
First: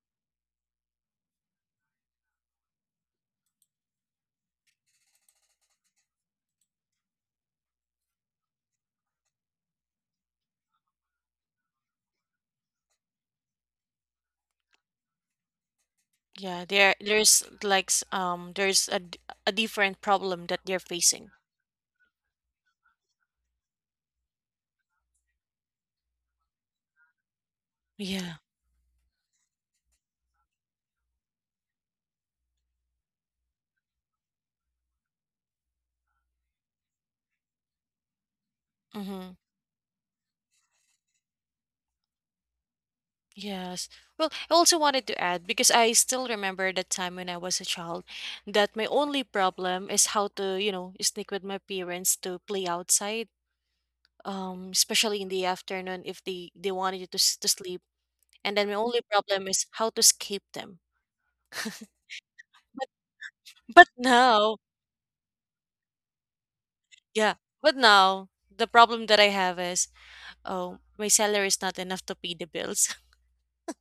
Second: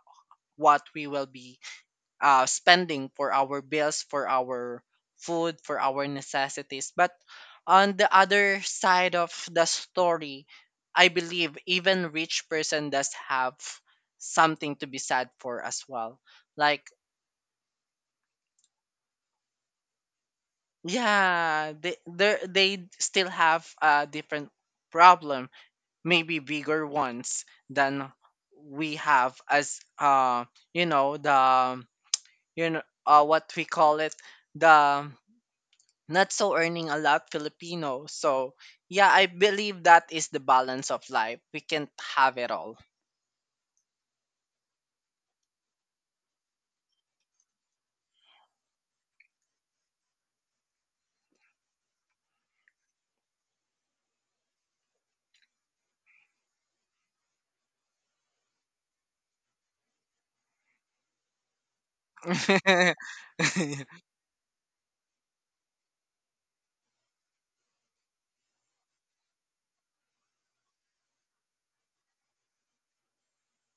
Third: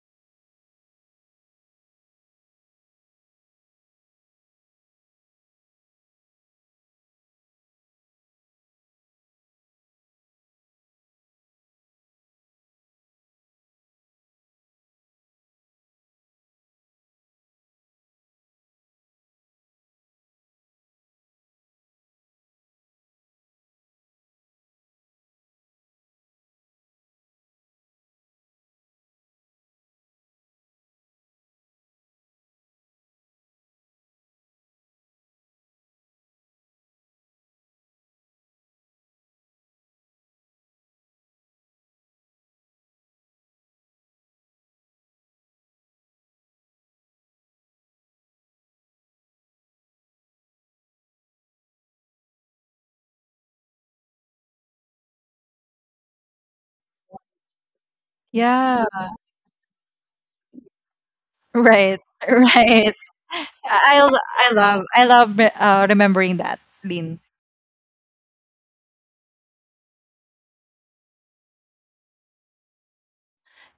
what we will be uh, spending for our bills, for our food, for our necessities. But on the other side of the story, I believe even rich person does have something to be sad for as well. Yeah. Like There, there's like s- um, there's a d- a different problem that they're facing. yeah, they they they still have a different problem, maybe bigger ones than Yeah. we have as uh you know, the, you know, uh, what we call it, the not so earning a lot Filipino. So yeah, I hmm believe that is the balance of life. We can't have it all. Yes. Well, I also wanted to add because I still remember the time when I was a child that my only problem is how to, you know, sneak with my parents to play outside, um, especially in the afternoon if they they wanted you to s- to sleep. And then my Yeah. only problem is how to escape them. Right, But right. I but I lo- I now, love I love re- uh, remembering that, Lin. yeah, but now the problem that I have is, oh, my salary is not enough to pay the bills.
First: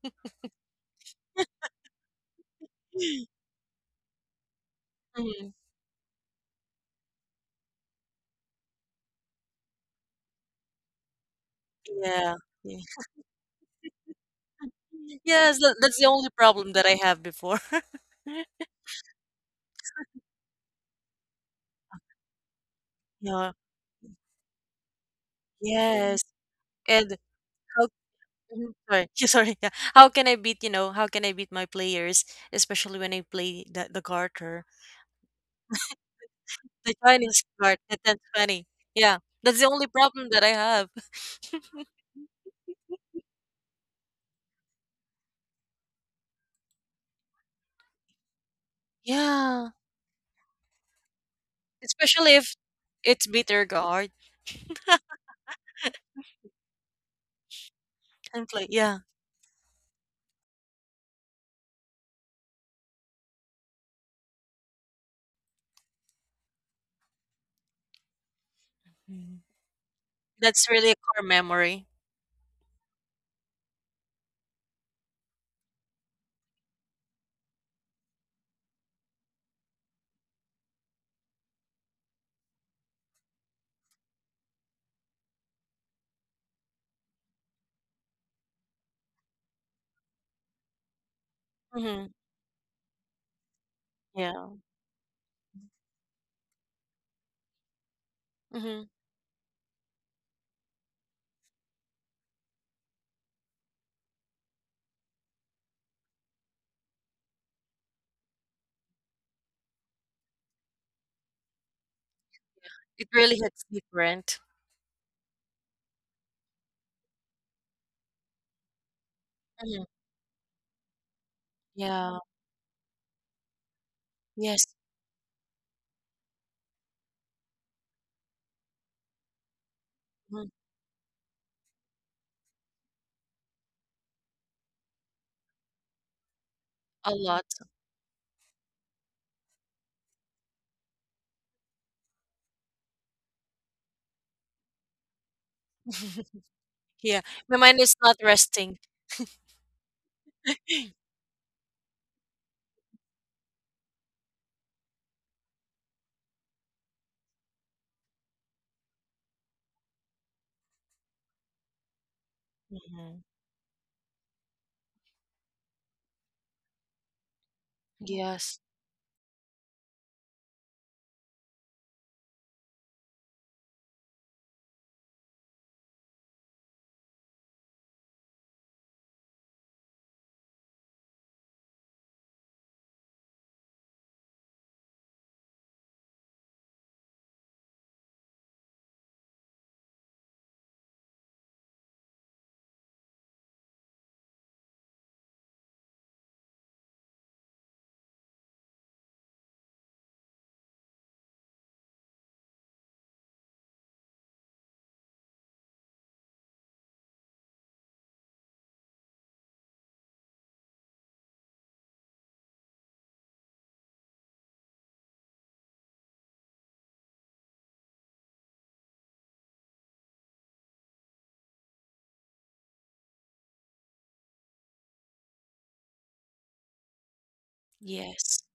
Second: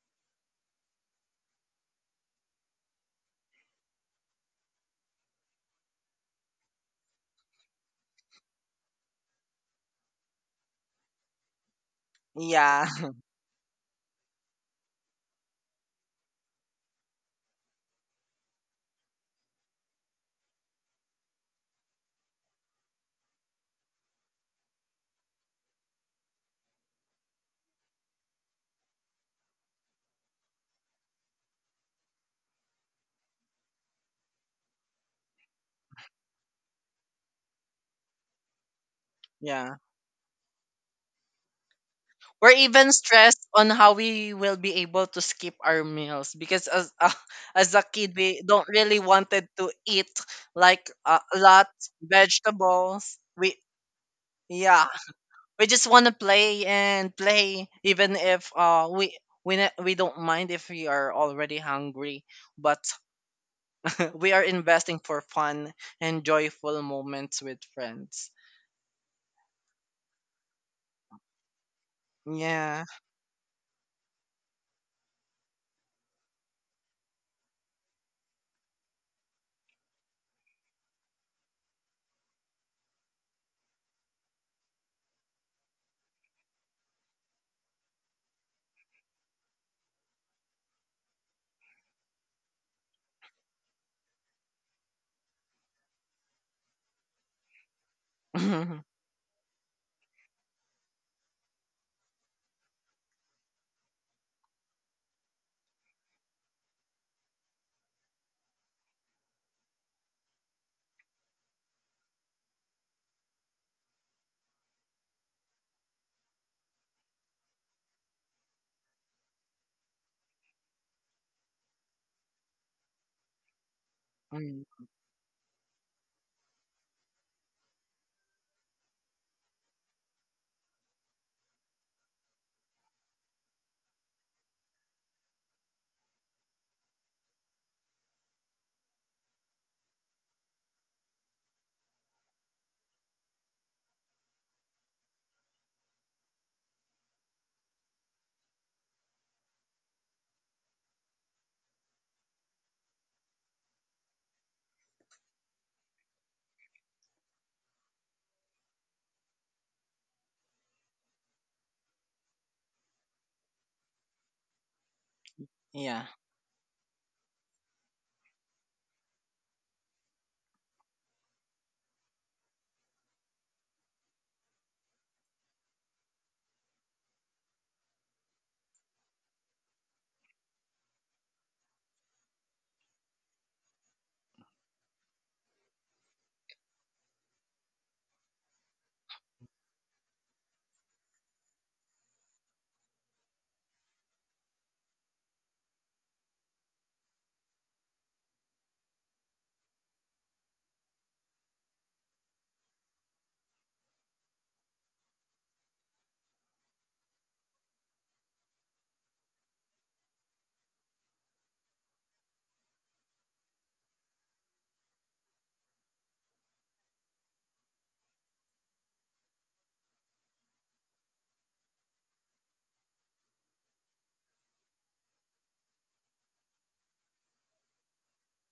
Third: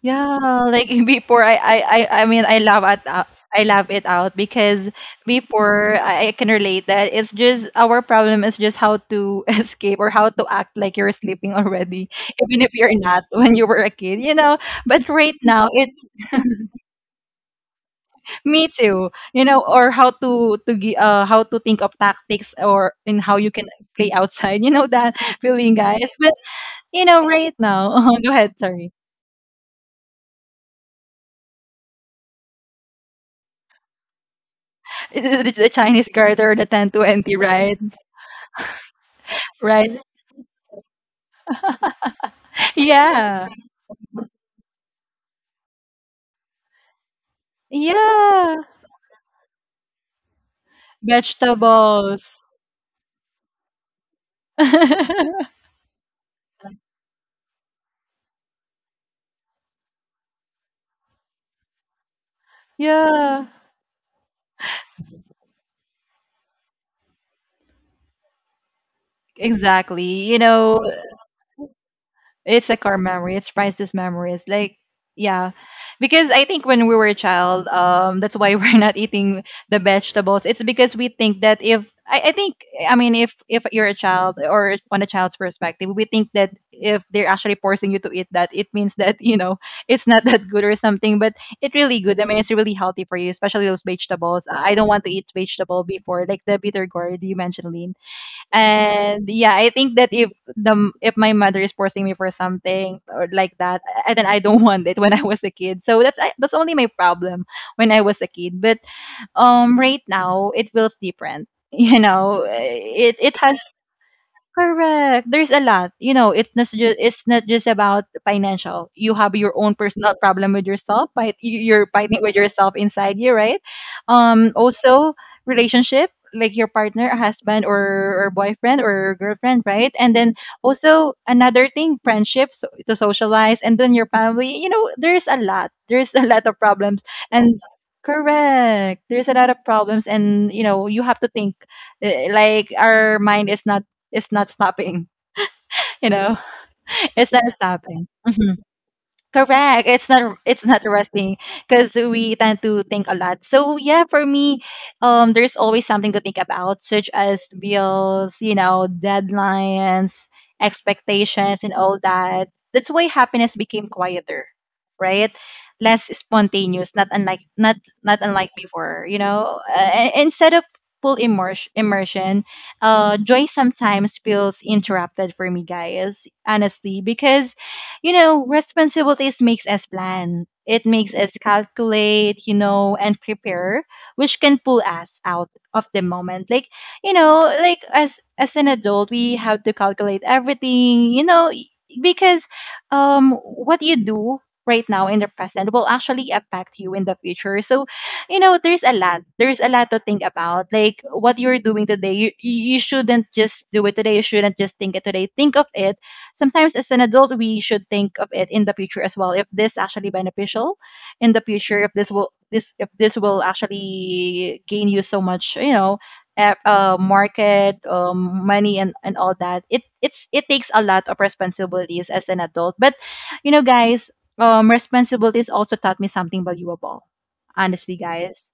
Yeah, like before I I I, I mean I love at uh, I love it out because Mhm. before I, I can relate that it's just our problem is just how to escape or how to act like you're sleeping already, even if Yeah. Yeah, you're not when you were a kid, you know. But right Yes, now, that that's the only problem that I have before. me too. You know, or how to to gi- uh how to think of tactics or in how you Yeah. can play outside. You know that feeling, guys. Yes. But you And know, right how now, go ahead. mhm, Sorry, sorry. Sorry. Yeah. How can I beat, you know, how can I beat my players, especially when I play the, the garter, the, the the Chinese garter, the ten the twenty, Chinese right? card, the ten twenty. Yeah. That's the yeah. only Right? problem that I have. We're even stressed Yeah, on how we will be able to skip our meals because as uh, as a kid we yeah. don't really wanted Yeah. to eat like a lot. Vegetables. Especially if Vegetables. it's We, bitter guard. yeah, we just want to play and play even And if play. uh Yeah. we we ne- we don't mind if we are already hungry, but Yeah, we are investing for fun and joyful moments with friends. Mhm. exactly. You That's know, really a core memory. it's a Yeah. core memory. It's priceless memories. Like, yeah, because I think when we were a child, um, that's why we're not eating the vegetables. It's because we think that if I, I think I mean if if you're a child or on a child's perspective, we think that if they're actually forcing you to eat that, it means that you know it's not that good or something. But it's really hmm good. I mean, it's really healthy for you, especially those Yeah. vegetables. I don't want to eat vegetable before, like the bitter gourd you mentioned, Lynn. hmm And yeah, I think that if the if my mother is forcing me for something or like that, I, then I don't want it when I was a kid. So that's I, that's only my problem when I was a kid. But um, right now it feels different. You know, It it it really has hits different. correct. There's a lot. You know, it's not just it's not just about financial. You have your own hmm personal problem with yourself, but you- are Yeah. fighting with yourself inside you, right? Um, Yes. Mm, Also relationship, like your partner, a husband or, or boyfriend or girlfriend, right? And then Mhm, also another thing, friendships to socialize, and then your family. You know, there's a lot. There's a lot of problems, a lot. and correct. There's a lot of problems, and you know, you have to think uh, like our mind is not it's not stopping, you know? Yeah, It's not my mind is stopping. not Mhm. resting. Correct. It's not it's not resting because we tend to think a lot. So yeah, for me, um, there's always something to think about, such as bills, you know, deadlines, expectations, and all that. That's why Mhm. happiness became quieter, right? Less yeah. spontaneous, not unlike not not unlike Yes, before, you know. Uh, instead of full immersion, immersion, uh, joy sometimes feels interrupted for me, guys. Honestly, because you know, responsibilities makes us plan. It makes us calculate, you know, and prepare, which can pull us out of the moment. Like, you know, like as as an adult, we have to calculate everything, you know, y- because um what you do right now in the present will actually affect you in the future. So, you know, there's a lot. There's a lot to think about. Like what you're doing today, you you you shouldn't just do it today. You shouldn't just think it today. Think of it sometimes as an adult we should think of it in the future as well if this actually beneficial in the future if this will this if this will actually gain you so much, you know, a- uh, market um, money and, and all that. It it's it takes a lot of responsibilities as an adult. But you know, guys, um responsibilities also taught me something valuable, honestly, yes. guys.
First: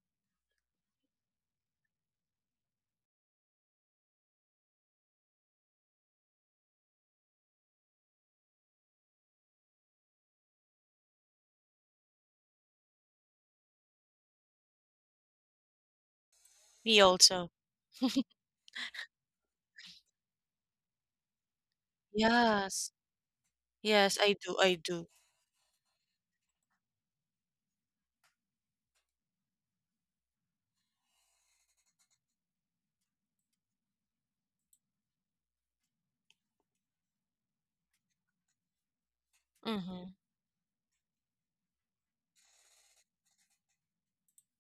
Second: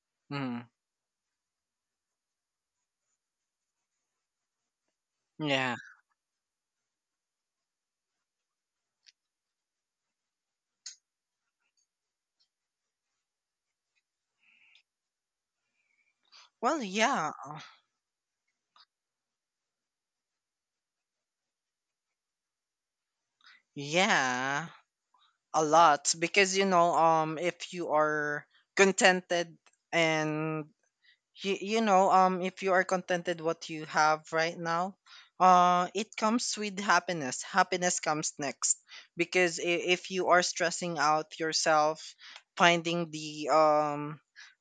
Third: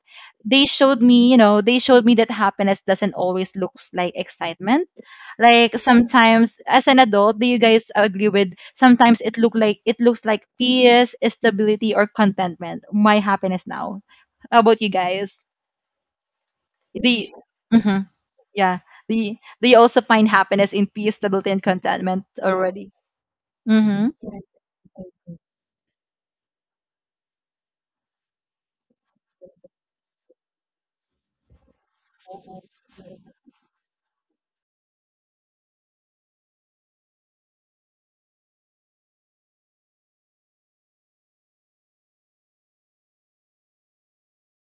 They Mm, showed me, you know, they showed me that happiness doesn't always looks like excitement. yeah. Like sometimes as an adult, do you guys agree with sometimes it look like it looks like peace, stability, or contentment? My happiness now. How about you guys? Well, Me Do yeah. you, also. Mhm, yeah. Do you, do you also find happiness in peace, stability, and contentment already? Yes, Mm-hmm. yes, I do, Yeah, I do. a lot because you know, um, if you are contented and you, you know, um if you are contented what you have right now, uh it comes with happiness. Happiness comes next because i- if Mm-hmm. you are stressing out yourself finding the um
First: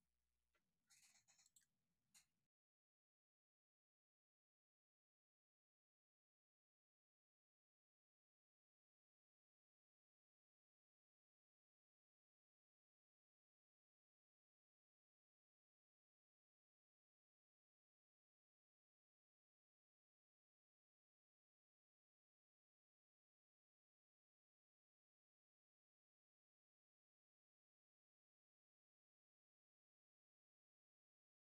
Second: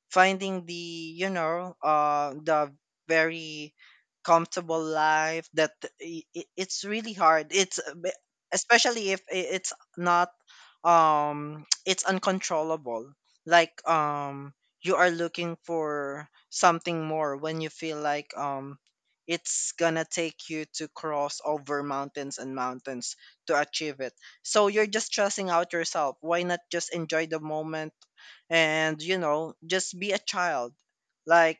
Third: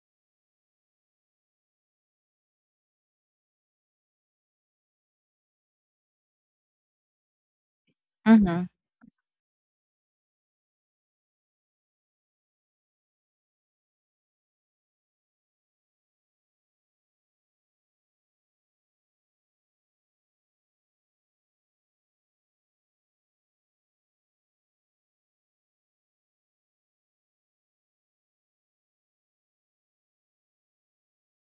finding the, you know, uh the very comfortable life, that i- i- it's really hard, it's a bit- Mm-hmm. especially if i- it's not um it's uncontrollable. Like um you are looking for something more when you feel like um it's gonna take you to cross over mountains and mountains to achieve it. So you're just stressing out yourself. Why not just enjoy the moment and, you know, just be a child, like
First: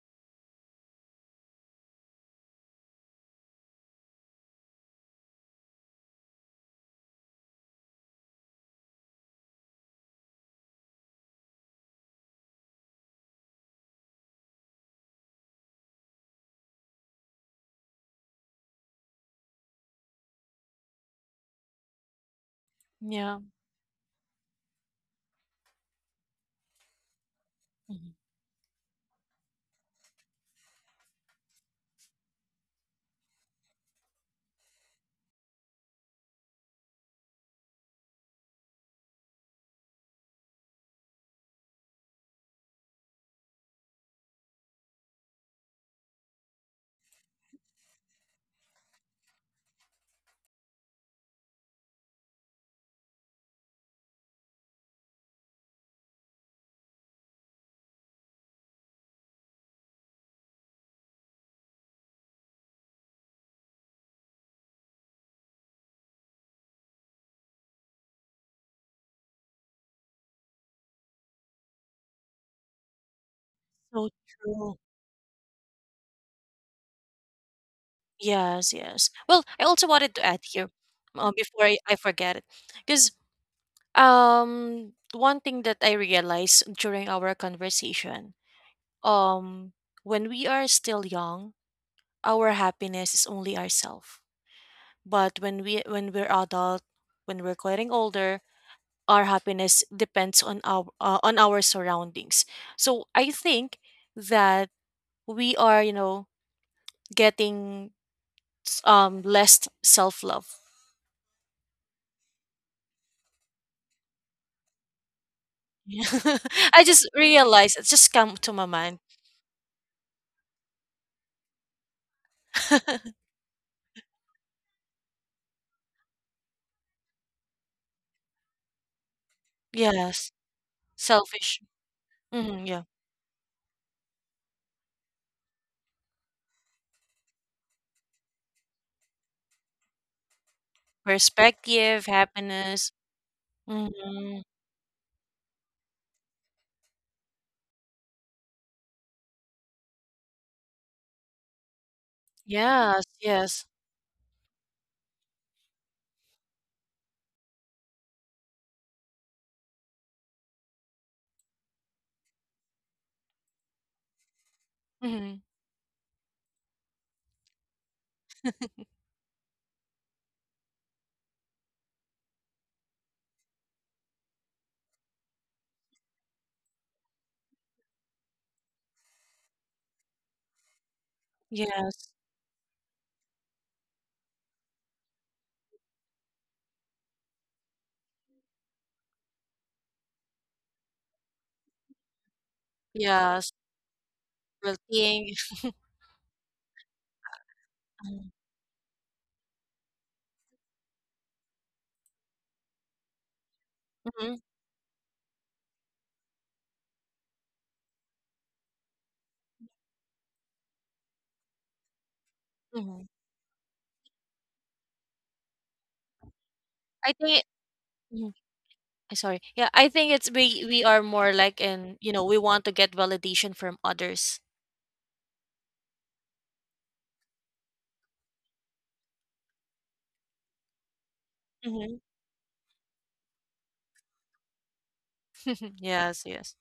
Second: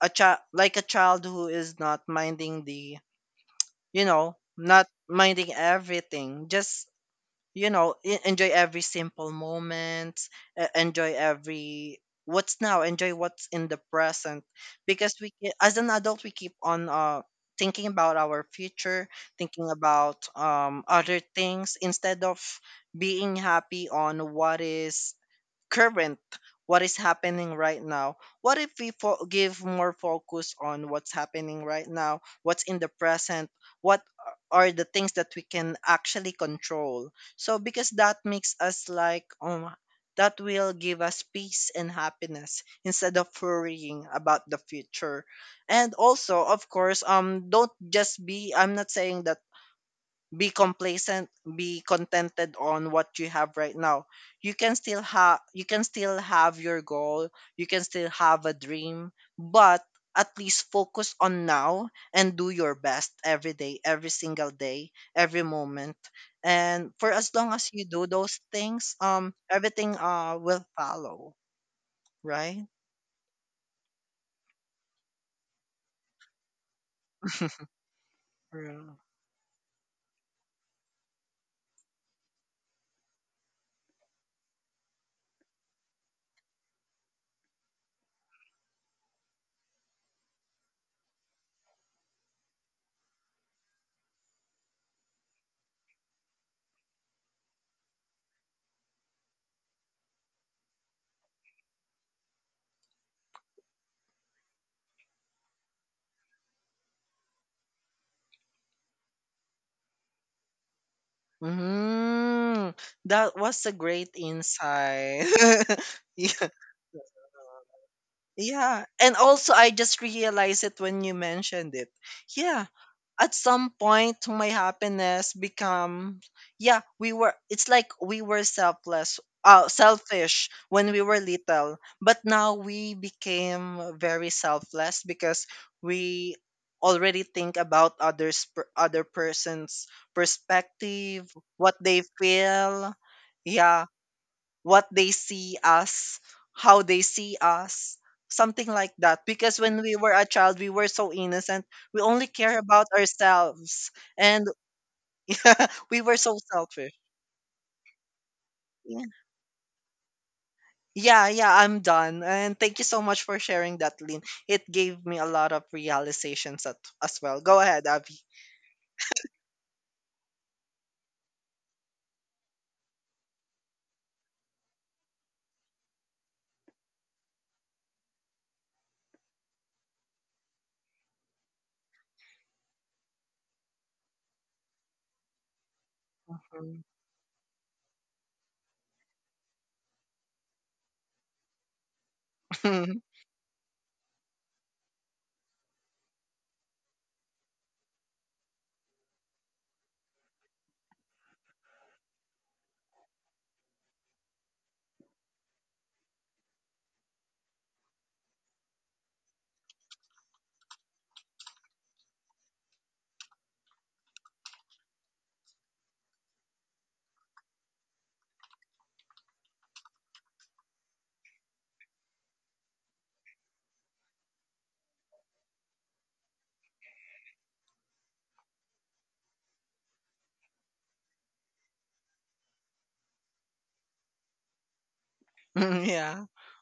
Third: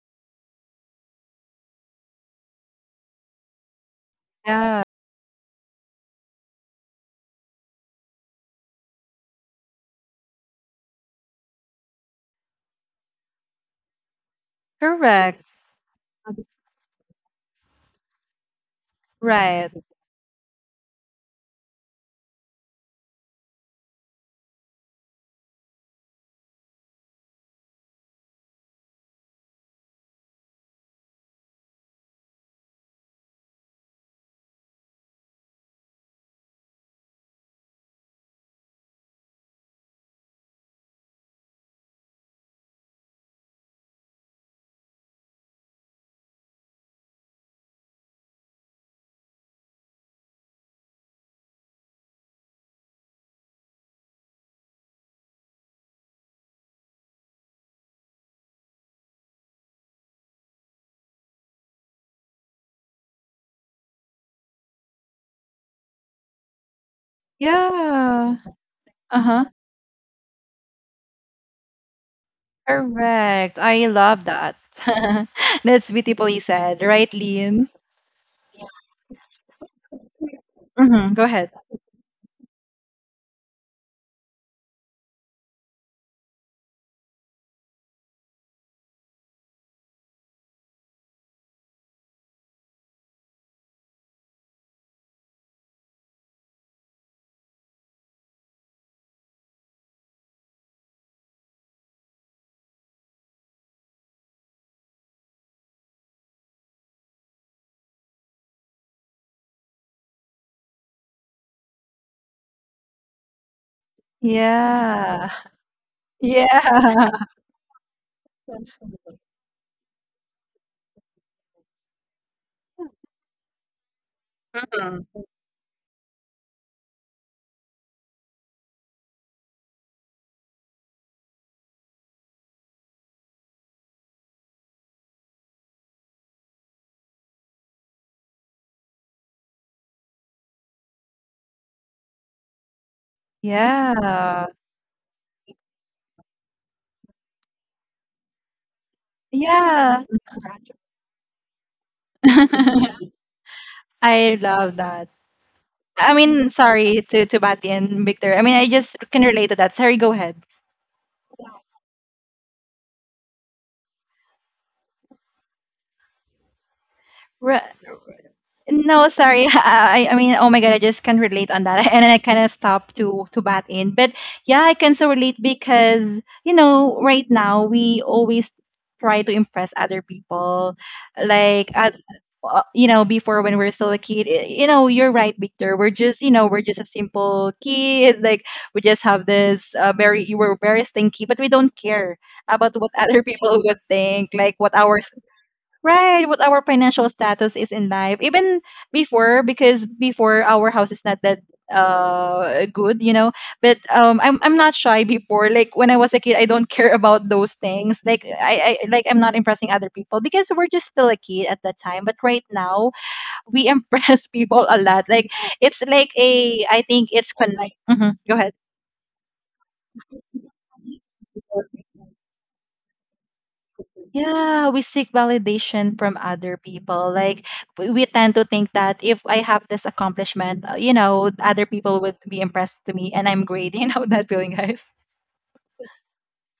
a child like a child who is not minding the, you know, Yeah. not minding everything, just you know, e- enjoy every simple moment, e- enjoy every what's now enjoy what's in the present because we Correct. ke- as an adult we keep on uh thinking about our future, thinking Right. about um other things instead of being Yeah, happy on what is current, what is happening right mhm. now. What if we fo- give more focus on what's happening right now, what's in the present, what are the things that we can actually control? So because that makes us like, um that will give us peace and happiness instead of worrying about the future. And also, of course, um don't just be, I'm not saying that be complacent, be contented on what you have right now. You can still have, you can still have your goal, you can still have a dream, but at least focus on now and do your best every day, every single day, every moment. And for as long as you do Yeah. those things, um Uh-huh. everything uh will follow, right? Correct. I So love that. true. That's beautifully said, right, Lean? Yes, Yeah. yes. Well, I also wanted to add here, Mm-hmm. Go uh, ahead. before I, I forget it, because um, one thing that I realized during our conversation, um, when we are still young, our happiness is only ourself. But when we when we're adult, when we're getting older, our happiness depends on our uh, on our surroundings. So I think that we are, you know, getting s- um less self-love. Mm, that was a great insight. Yeah. Yeah. I just Yeah. realized it just come to my Yeah. mind. And also, I just realized it when you mentioned it. Yeah. At some point, my Mhm. happiness become... Yeah, we were, it's like we were selfless, uh, Yes, selfish when we were selfish. little. But now hmm Yeah, we became very selfless because we already think about others, per- other person's perspective, what they perspective, happiness. feel. Yeah. hmm Yeah. What they see us, how they see us, something like that. Because when we Yeah. were a child, we were so innocent. We only care about Yes, yes. ourselves, I and love that. we I were so mean, selfish. sorry to to Batty and Victor. I mean, I just Yeah, can relate to that. Sorry, go ahead. yeah, yeah, I'm done. And thank you so much for sharing that, Lynn. It gave me a hmm lot of realizations at, as well. Go ahead, Abby. No, sorry. I, I mean, oh my God, I just can't relate on that. And then I kind of stopped to to bat in. But yeah, I can so relate because, you know, right now we always try to impress other people. Like, at, Yes, uh, you know, before when we're still a kid, y- you know, you're right, Victor. We're just, you know, we're just Mm. a simple kid. Like, we just have this uh, very, we're very stinky, but we don't care about what other yes. people would think, like what our Well-being. right, what our financial status is in life. Mm-hmm. Even before, because before our house is not that uh good, you know. But um I'm I'm not shy before. Like when I was a kid, I don't care about those things. Like I, I like I'm not impressing other people because we're just still a kid at that time. But right now Mm-hmm. we impress people a lot. Like it's like a I think I it's think connect. Mhm, Mhm. Go Uh, sorry. Yeah, I think it's we we are more like ahead. in, you know, we want to get validation from others. Yeah, we seek validation from other people. Like we we tend to think that if I have this accomplishment, uh, you know, other hmm people would be impressed to me and I'm great. You know that feeling, guys. Yes, Yeah, yes.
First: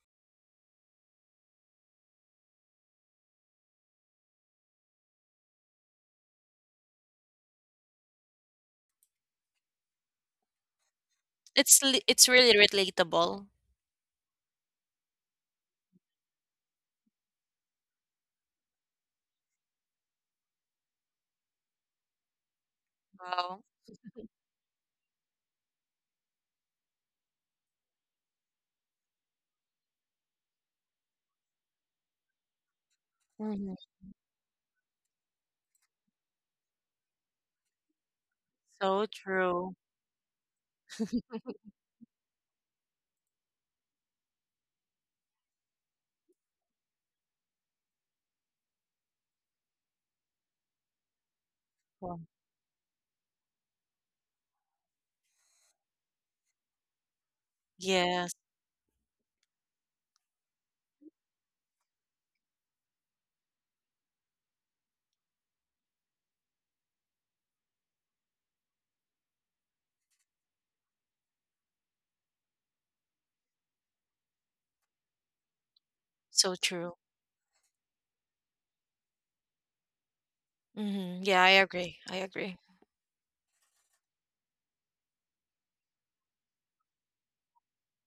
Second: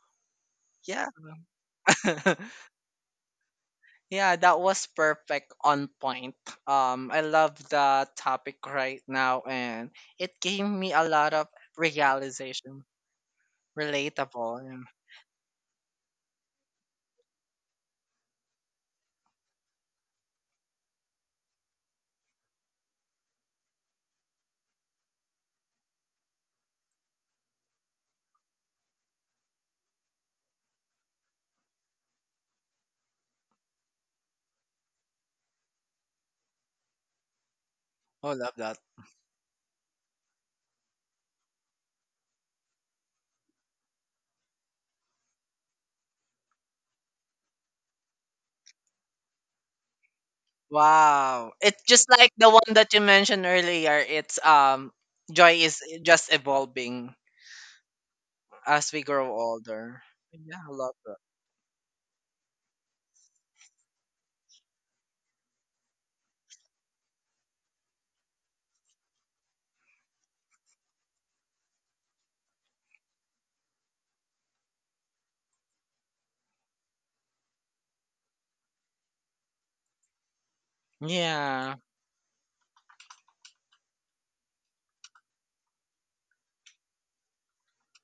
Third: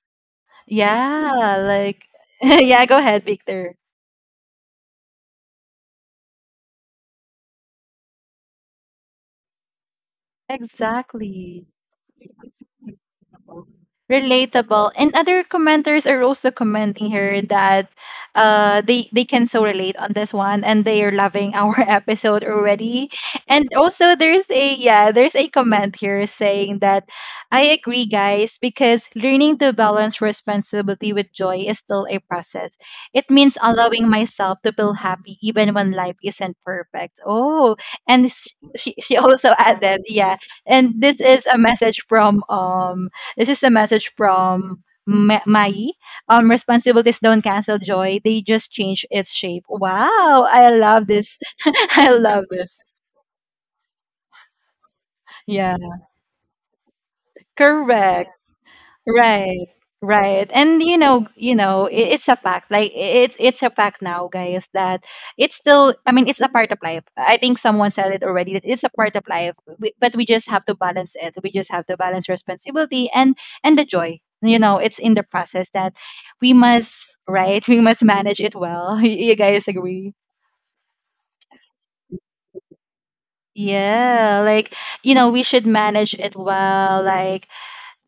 yeah. Yeah, like yeah, go ahead, Victor. Yeah, that was perfect on point. Um, I love the topic right now, and it gave me a lot of Exactly. It's li- it's really realization. relatable. Relatable. Yeah. Relatable, and other commenters are also commenting here that uh they they can so relate on this one, and they are loving our episode already. Wow. And also there's a yeah, there's a comment here saying that I agree, guys, because learning to balance responsibility with joy is still a process. It means hmm allowing myself to feel happy even when life isn't perfect. Oh, and Oh, sh- love that. she, So she also true. added, yeah. And this is a message from um this is a message from Ma- Mai. Um responsibilities don't cancel joy. They just change its shape. Wow, I love this. Wow. It's I just Wow. like love the this. one that you mentioned earlier. It's um, joy Yeah. is just evolving Correct. Yes, as we grow Right, older. right. Yeah, I And love you that. know, you know, I- it's a fact. Like I- it's it's a fact now, guys, that it's still I mean, it's a part of life. I think someone said it already that it's a part of life, we- but we just have to balance it. We just have to balance responsibility and and the joy. You know, it's in the process that we so true. must, right? We must manage it well. You guys agree? hmm Yeah, I Yeah. agree. I agree. Yeah, like you know, we should manage it well. Like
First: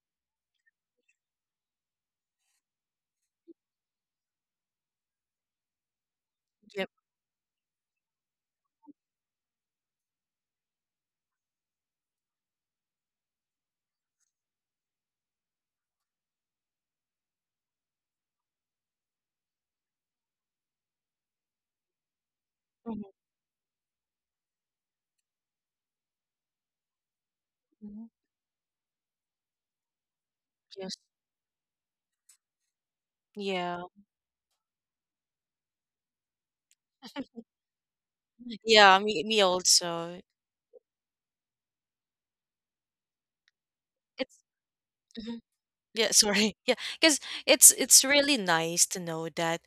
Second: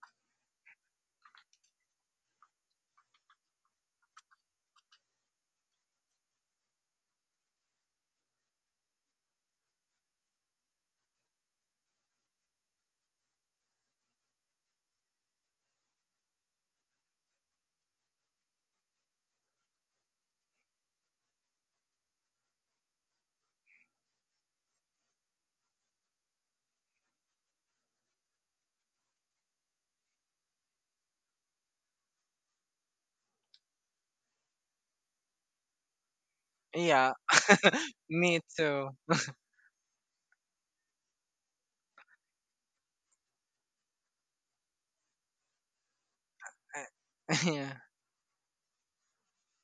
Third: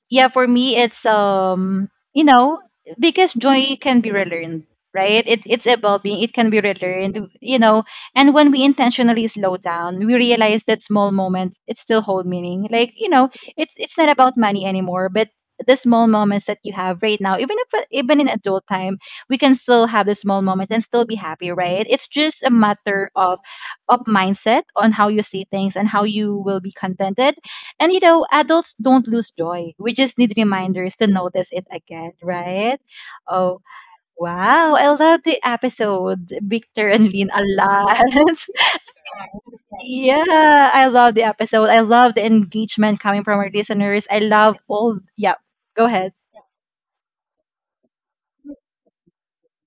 yeah, for me it's um you know, because joy can be relearned, right? It, it's evolving. It can be Yep. relearned, you know. And when we intentionally slow down, we realize that small moments it still hold meaning. Like you know, it's it's not about money anymore, but the small moments that you have right now. Even if even in adult time, we can still have the small moments and still be happy, right? It's just a matter hmm of of mindset on how you see things and how you will be contented. And you know, adults don't lose joy. We just need reminders Yes. to notice it again, right? Oh, Yeah. wow. I love the episode, Victor and Yeah. Lynn, a lot. Me too. Yeah, me me also. Yeah, I love the episode. I love the engagement coming from our listeners. I It's love all, yeah, Mhm. go Yeah, ahead. sorry. Yeah, because it's Yeah. it's really nice to know that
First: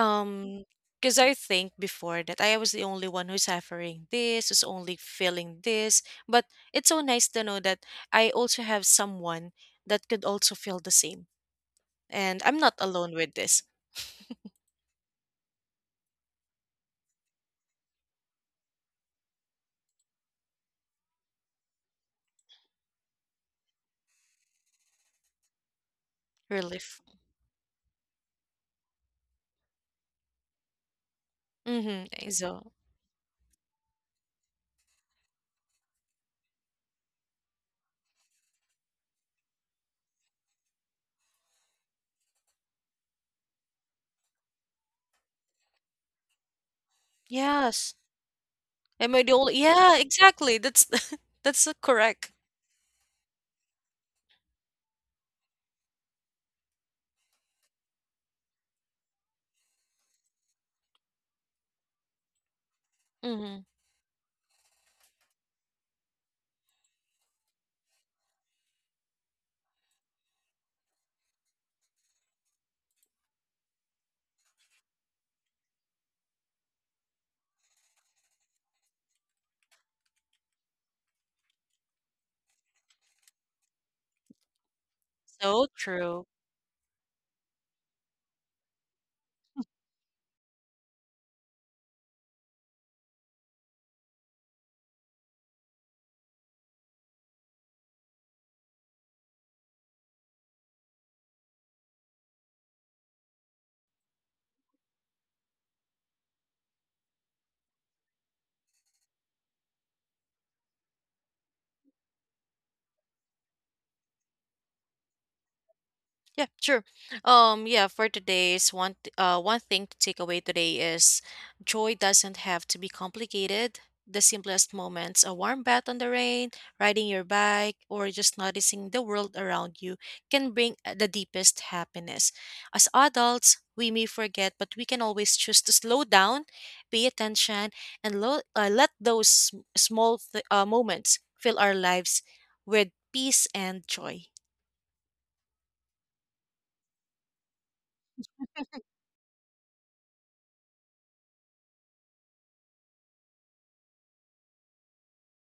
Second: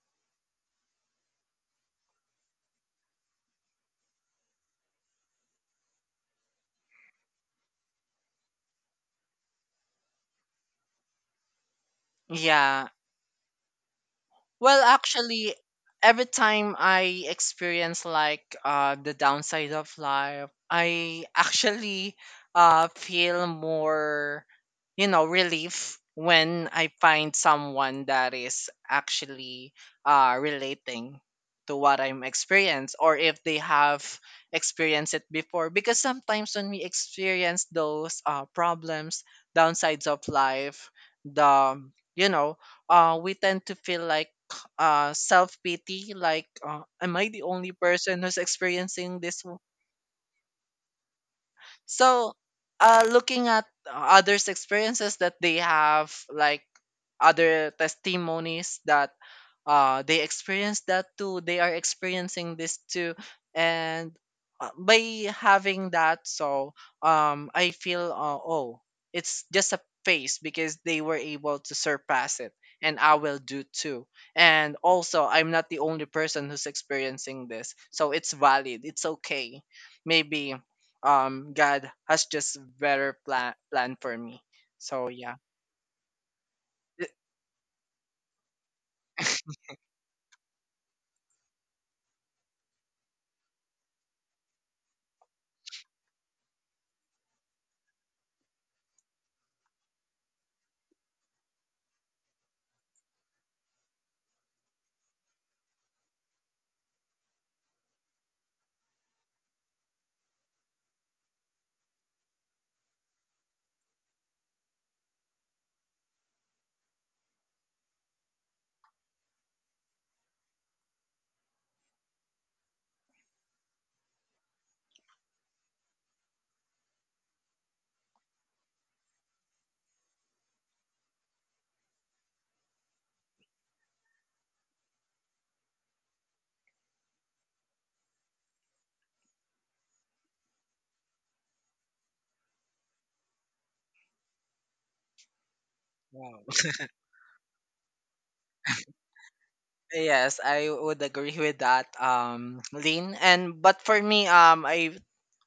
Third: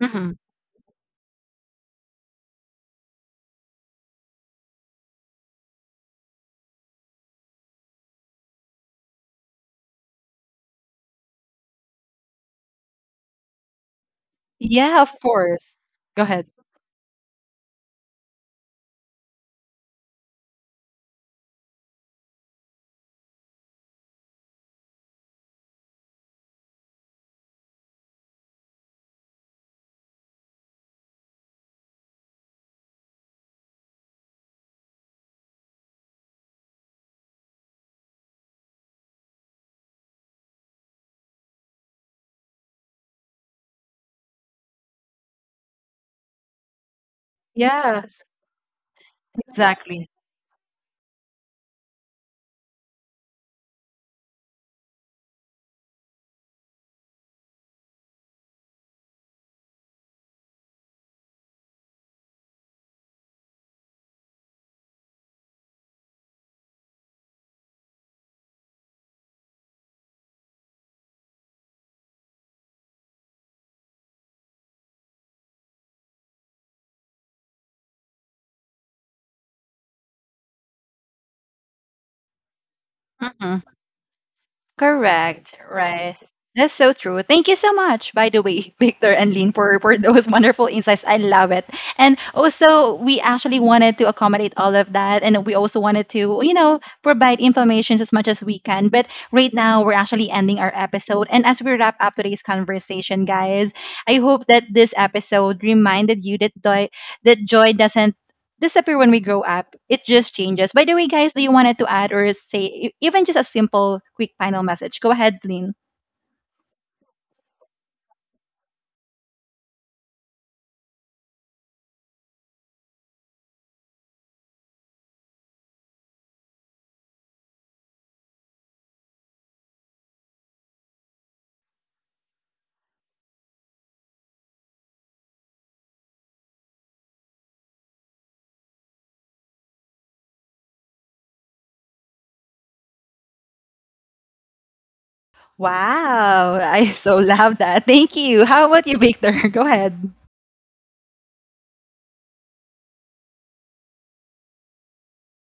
Hmm. because I think before that I was the only one who's suffering this, who's only feeling this. But it's so nice to know that I also have someone that could also feel the same. And I'm not Yeah. alone with this Well, Yeah, of actually, course. Go every ahead. time I experience like uh, the downside of life, I actually uh, feel more, you know, relief when I relief. find someone that is actually uh, relating to what I'm Mm-hmm. So experienced, or if they have experienced it before. Because sometimes when we experience those uh, problems, downsides of life, the, you know, uh, we tend to feel like uh, self pity, like, uh, am I the only yes. Yeah, person who's Am experiencing I the this? only yeah, exactly. exactly. That's that's correct. So, uh, looking at others' experiences that they have, like other testimonies that uh, they experienced that too, they are experiencing this too, Mm-hmm. and uh, by having that, so um, I feel uh, oh, it's just a phase because they were able to surpass it, and I will do too. And also, I'm not the only person who's experiencing this, so it's valid. It's okay. Maybe um God has just better plan Mhm. plan for me. So yeah. Correct, So right. true. That's so Th- true. Thank you so much, by the way, Victor and Lynn, for, for those wonderful insights. I love it. And also, we actually wanted to accommodate all of that. And we also wanted to, you know, provide information as much as we can. But right now, we're actually ending our episode. And as we wrap up today's conversation, guys, I hope that this episode reminded you that joy, that joy doesn't disappear when we grow up. It just changes. By the way, guys, do you wanted to add or say e- even just a simple, quick final message? Go ahead, Lynn. Yeah, sure. Um, yeah, for today's one, th- uh, one thing to take away today is joy doesn't have to be complicated. The simplest moments, a warm bath on the rain, riding your bike, or just noticing the world around you can bring uh, the deepest happiness. As adults, we may forget, but we can always choose to slow down, pay attention, and lo- uh, let those sm- small th- uh, moments fill our lives with peace and joy. Wow. Wow, I so love that. Thank you. How about you, Victor? Go ahead. Yes, I would agree with that, um, Lynn. And but for me, um, I,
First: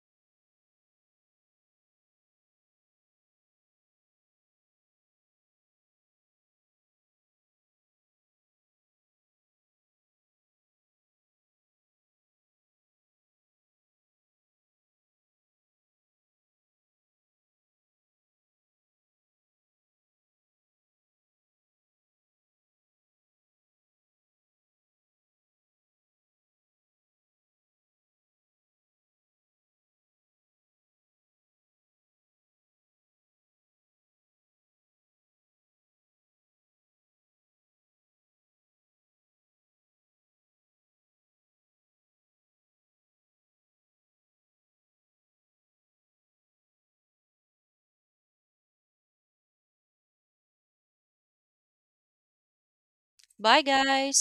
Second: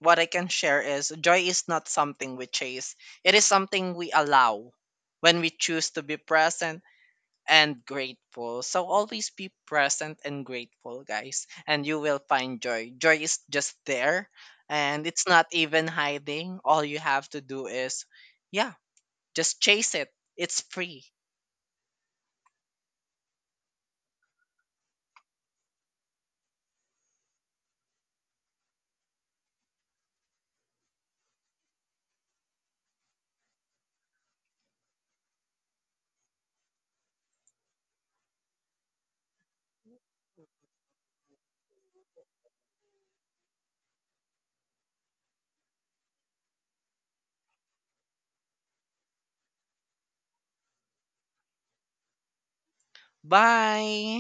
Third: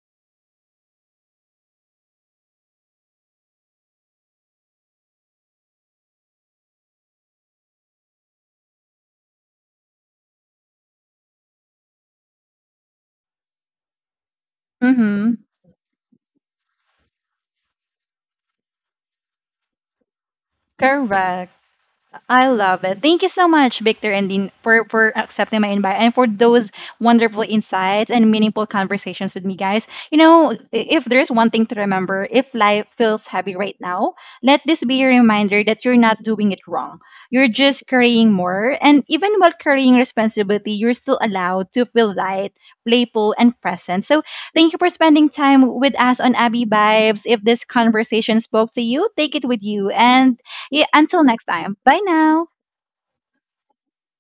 what I can share is joy is not something we chase. It is something we allow when we choose to be present and grateful. So always be present and grateful, guys, and you will find joy. Joy is just there, and it's Mm-hmm. not even hiding. All you have to do is, yeah, just chase it. It's free. Correct. I love it. Thank you so much, Victor and Dean, for, for accepting my invite and for those wonderful insights and meaningful conversations with me, guys. You know, I- if there's one thing to remember, if life feels heavy right now, let this be a reminder that you're not doing it wrong. You're just carrying more. And even while carrying responsibility, you're still allowed to feel light, playful, and present. So thank you for spending time with us on Abby Vibes. If this conversation spoke to you, take it with you. And yeah, until next time. Bye now. Bye, guys. Bye.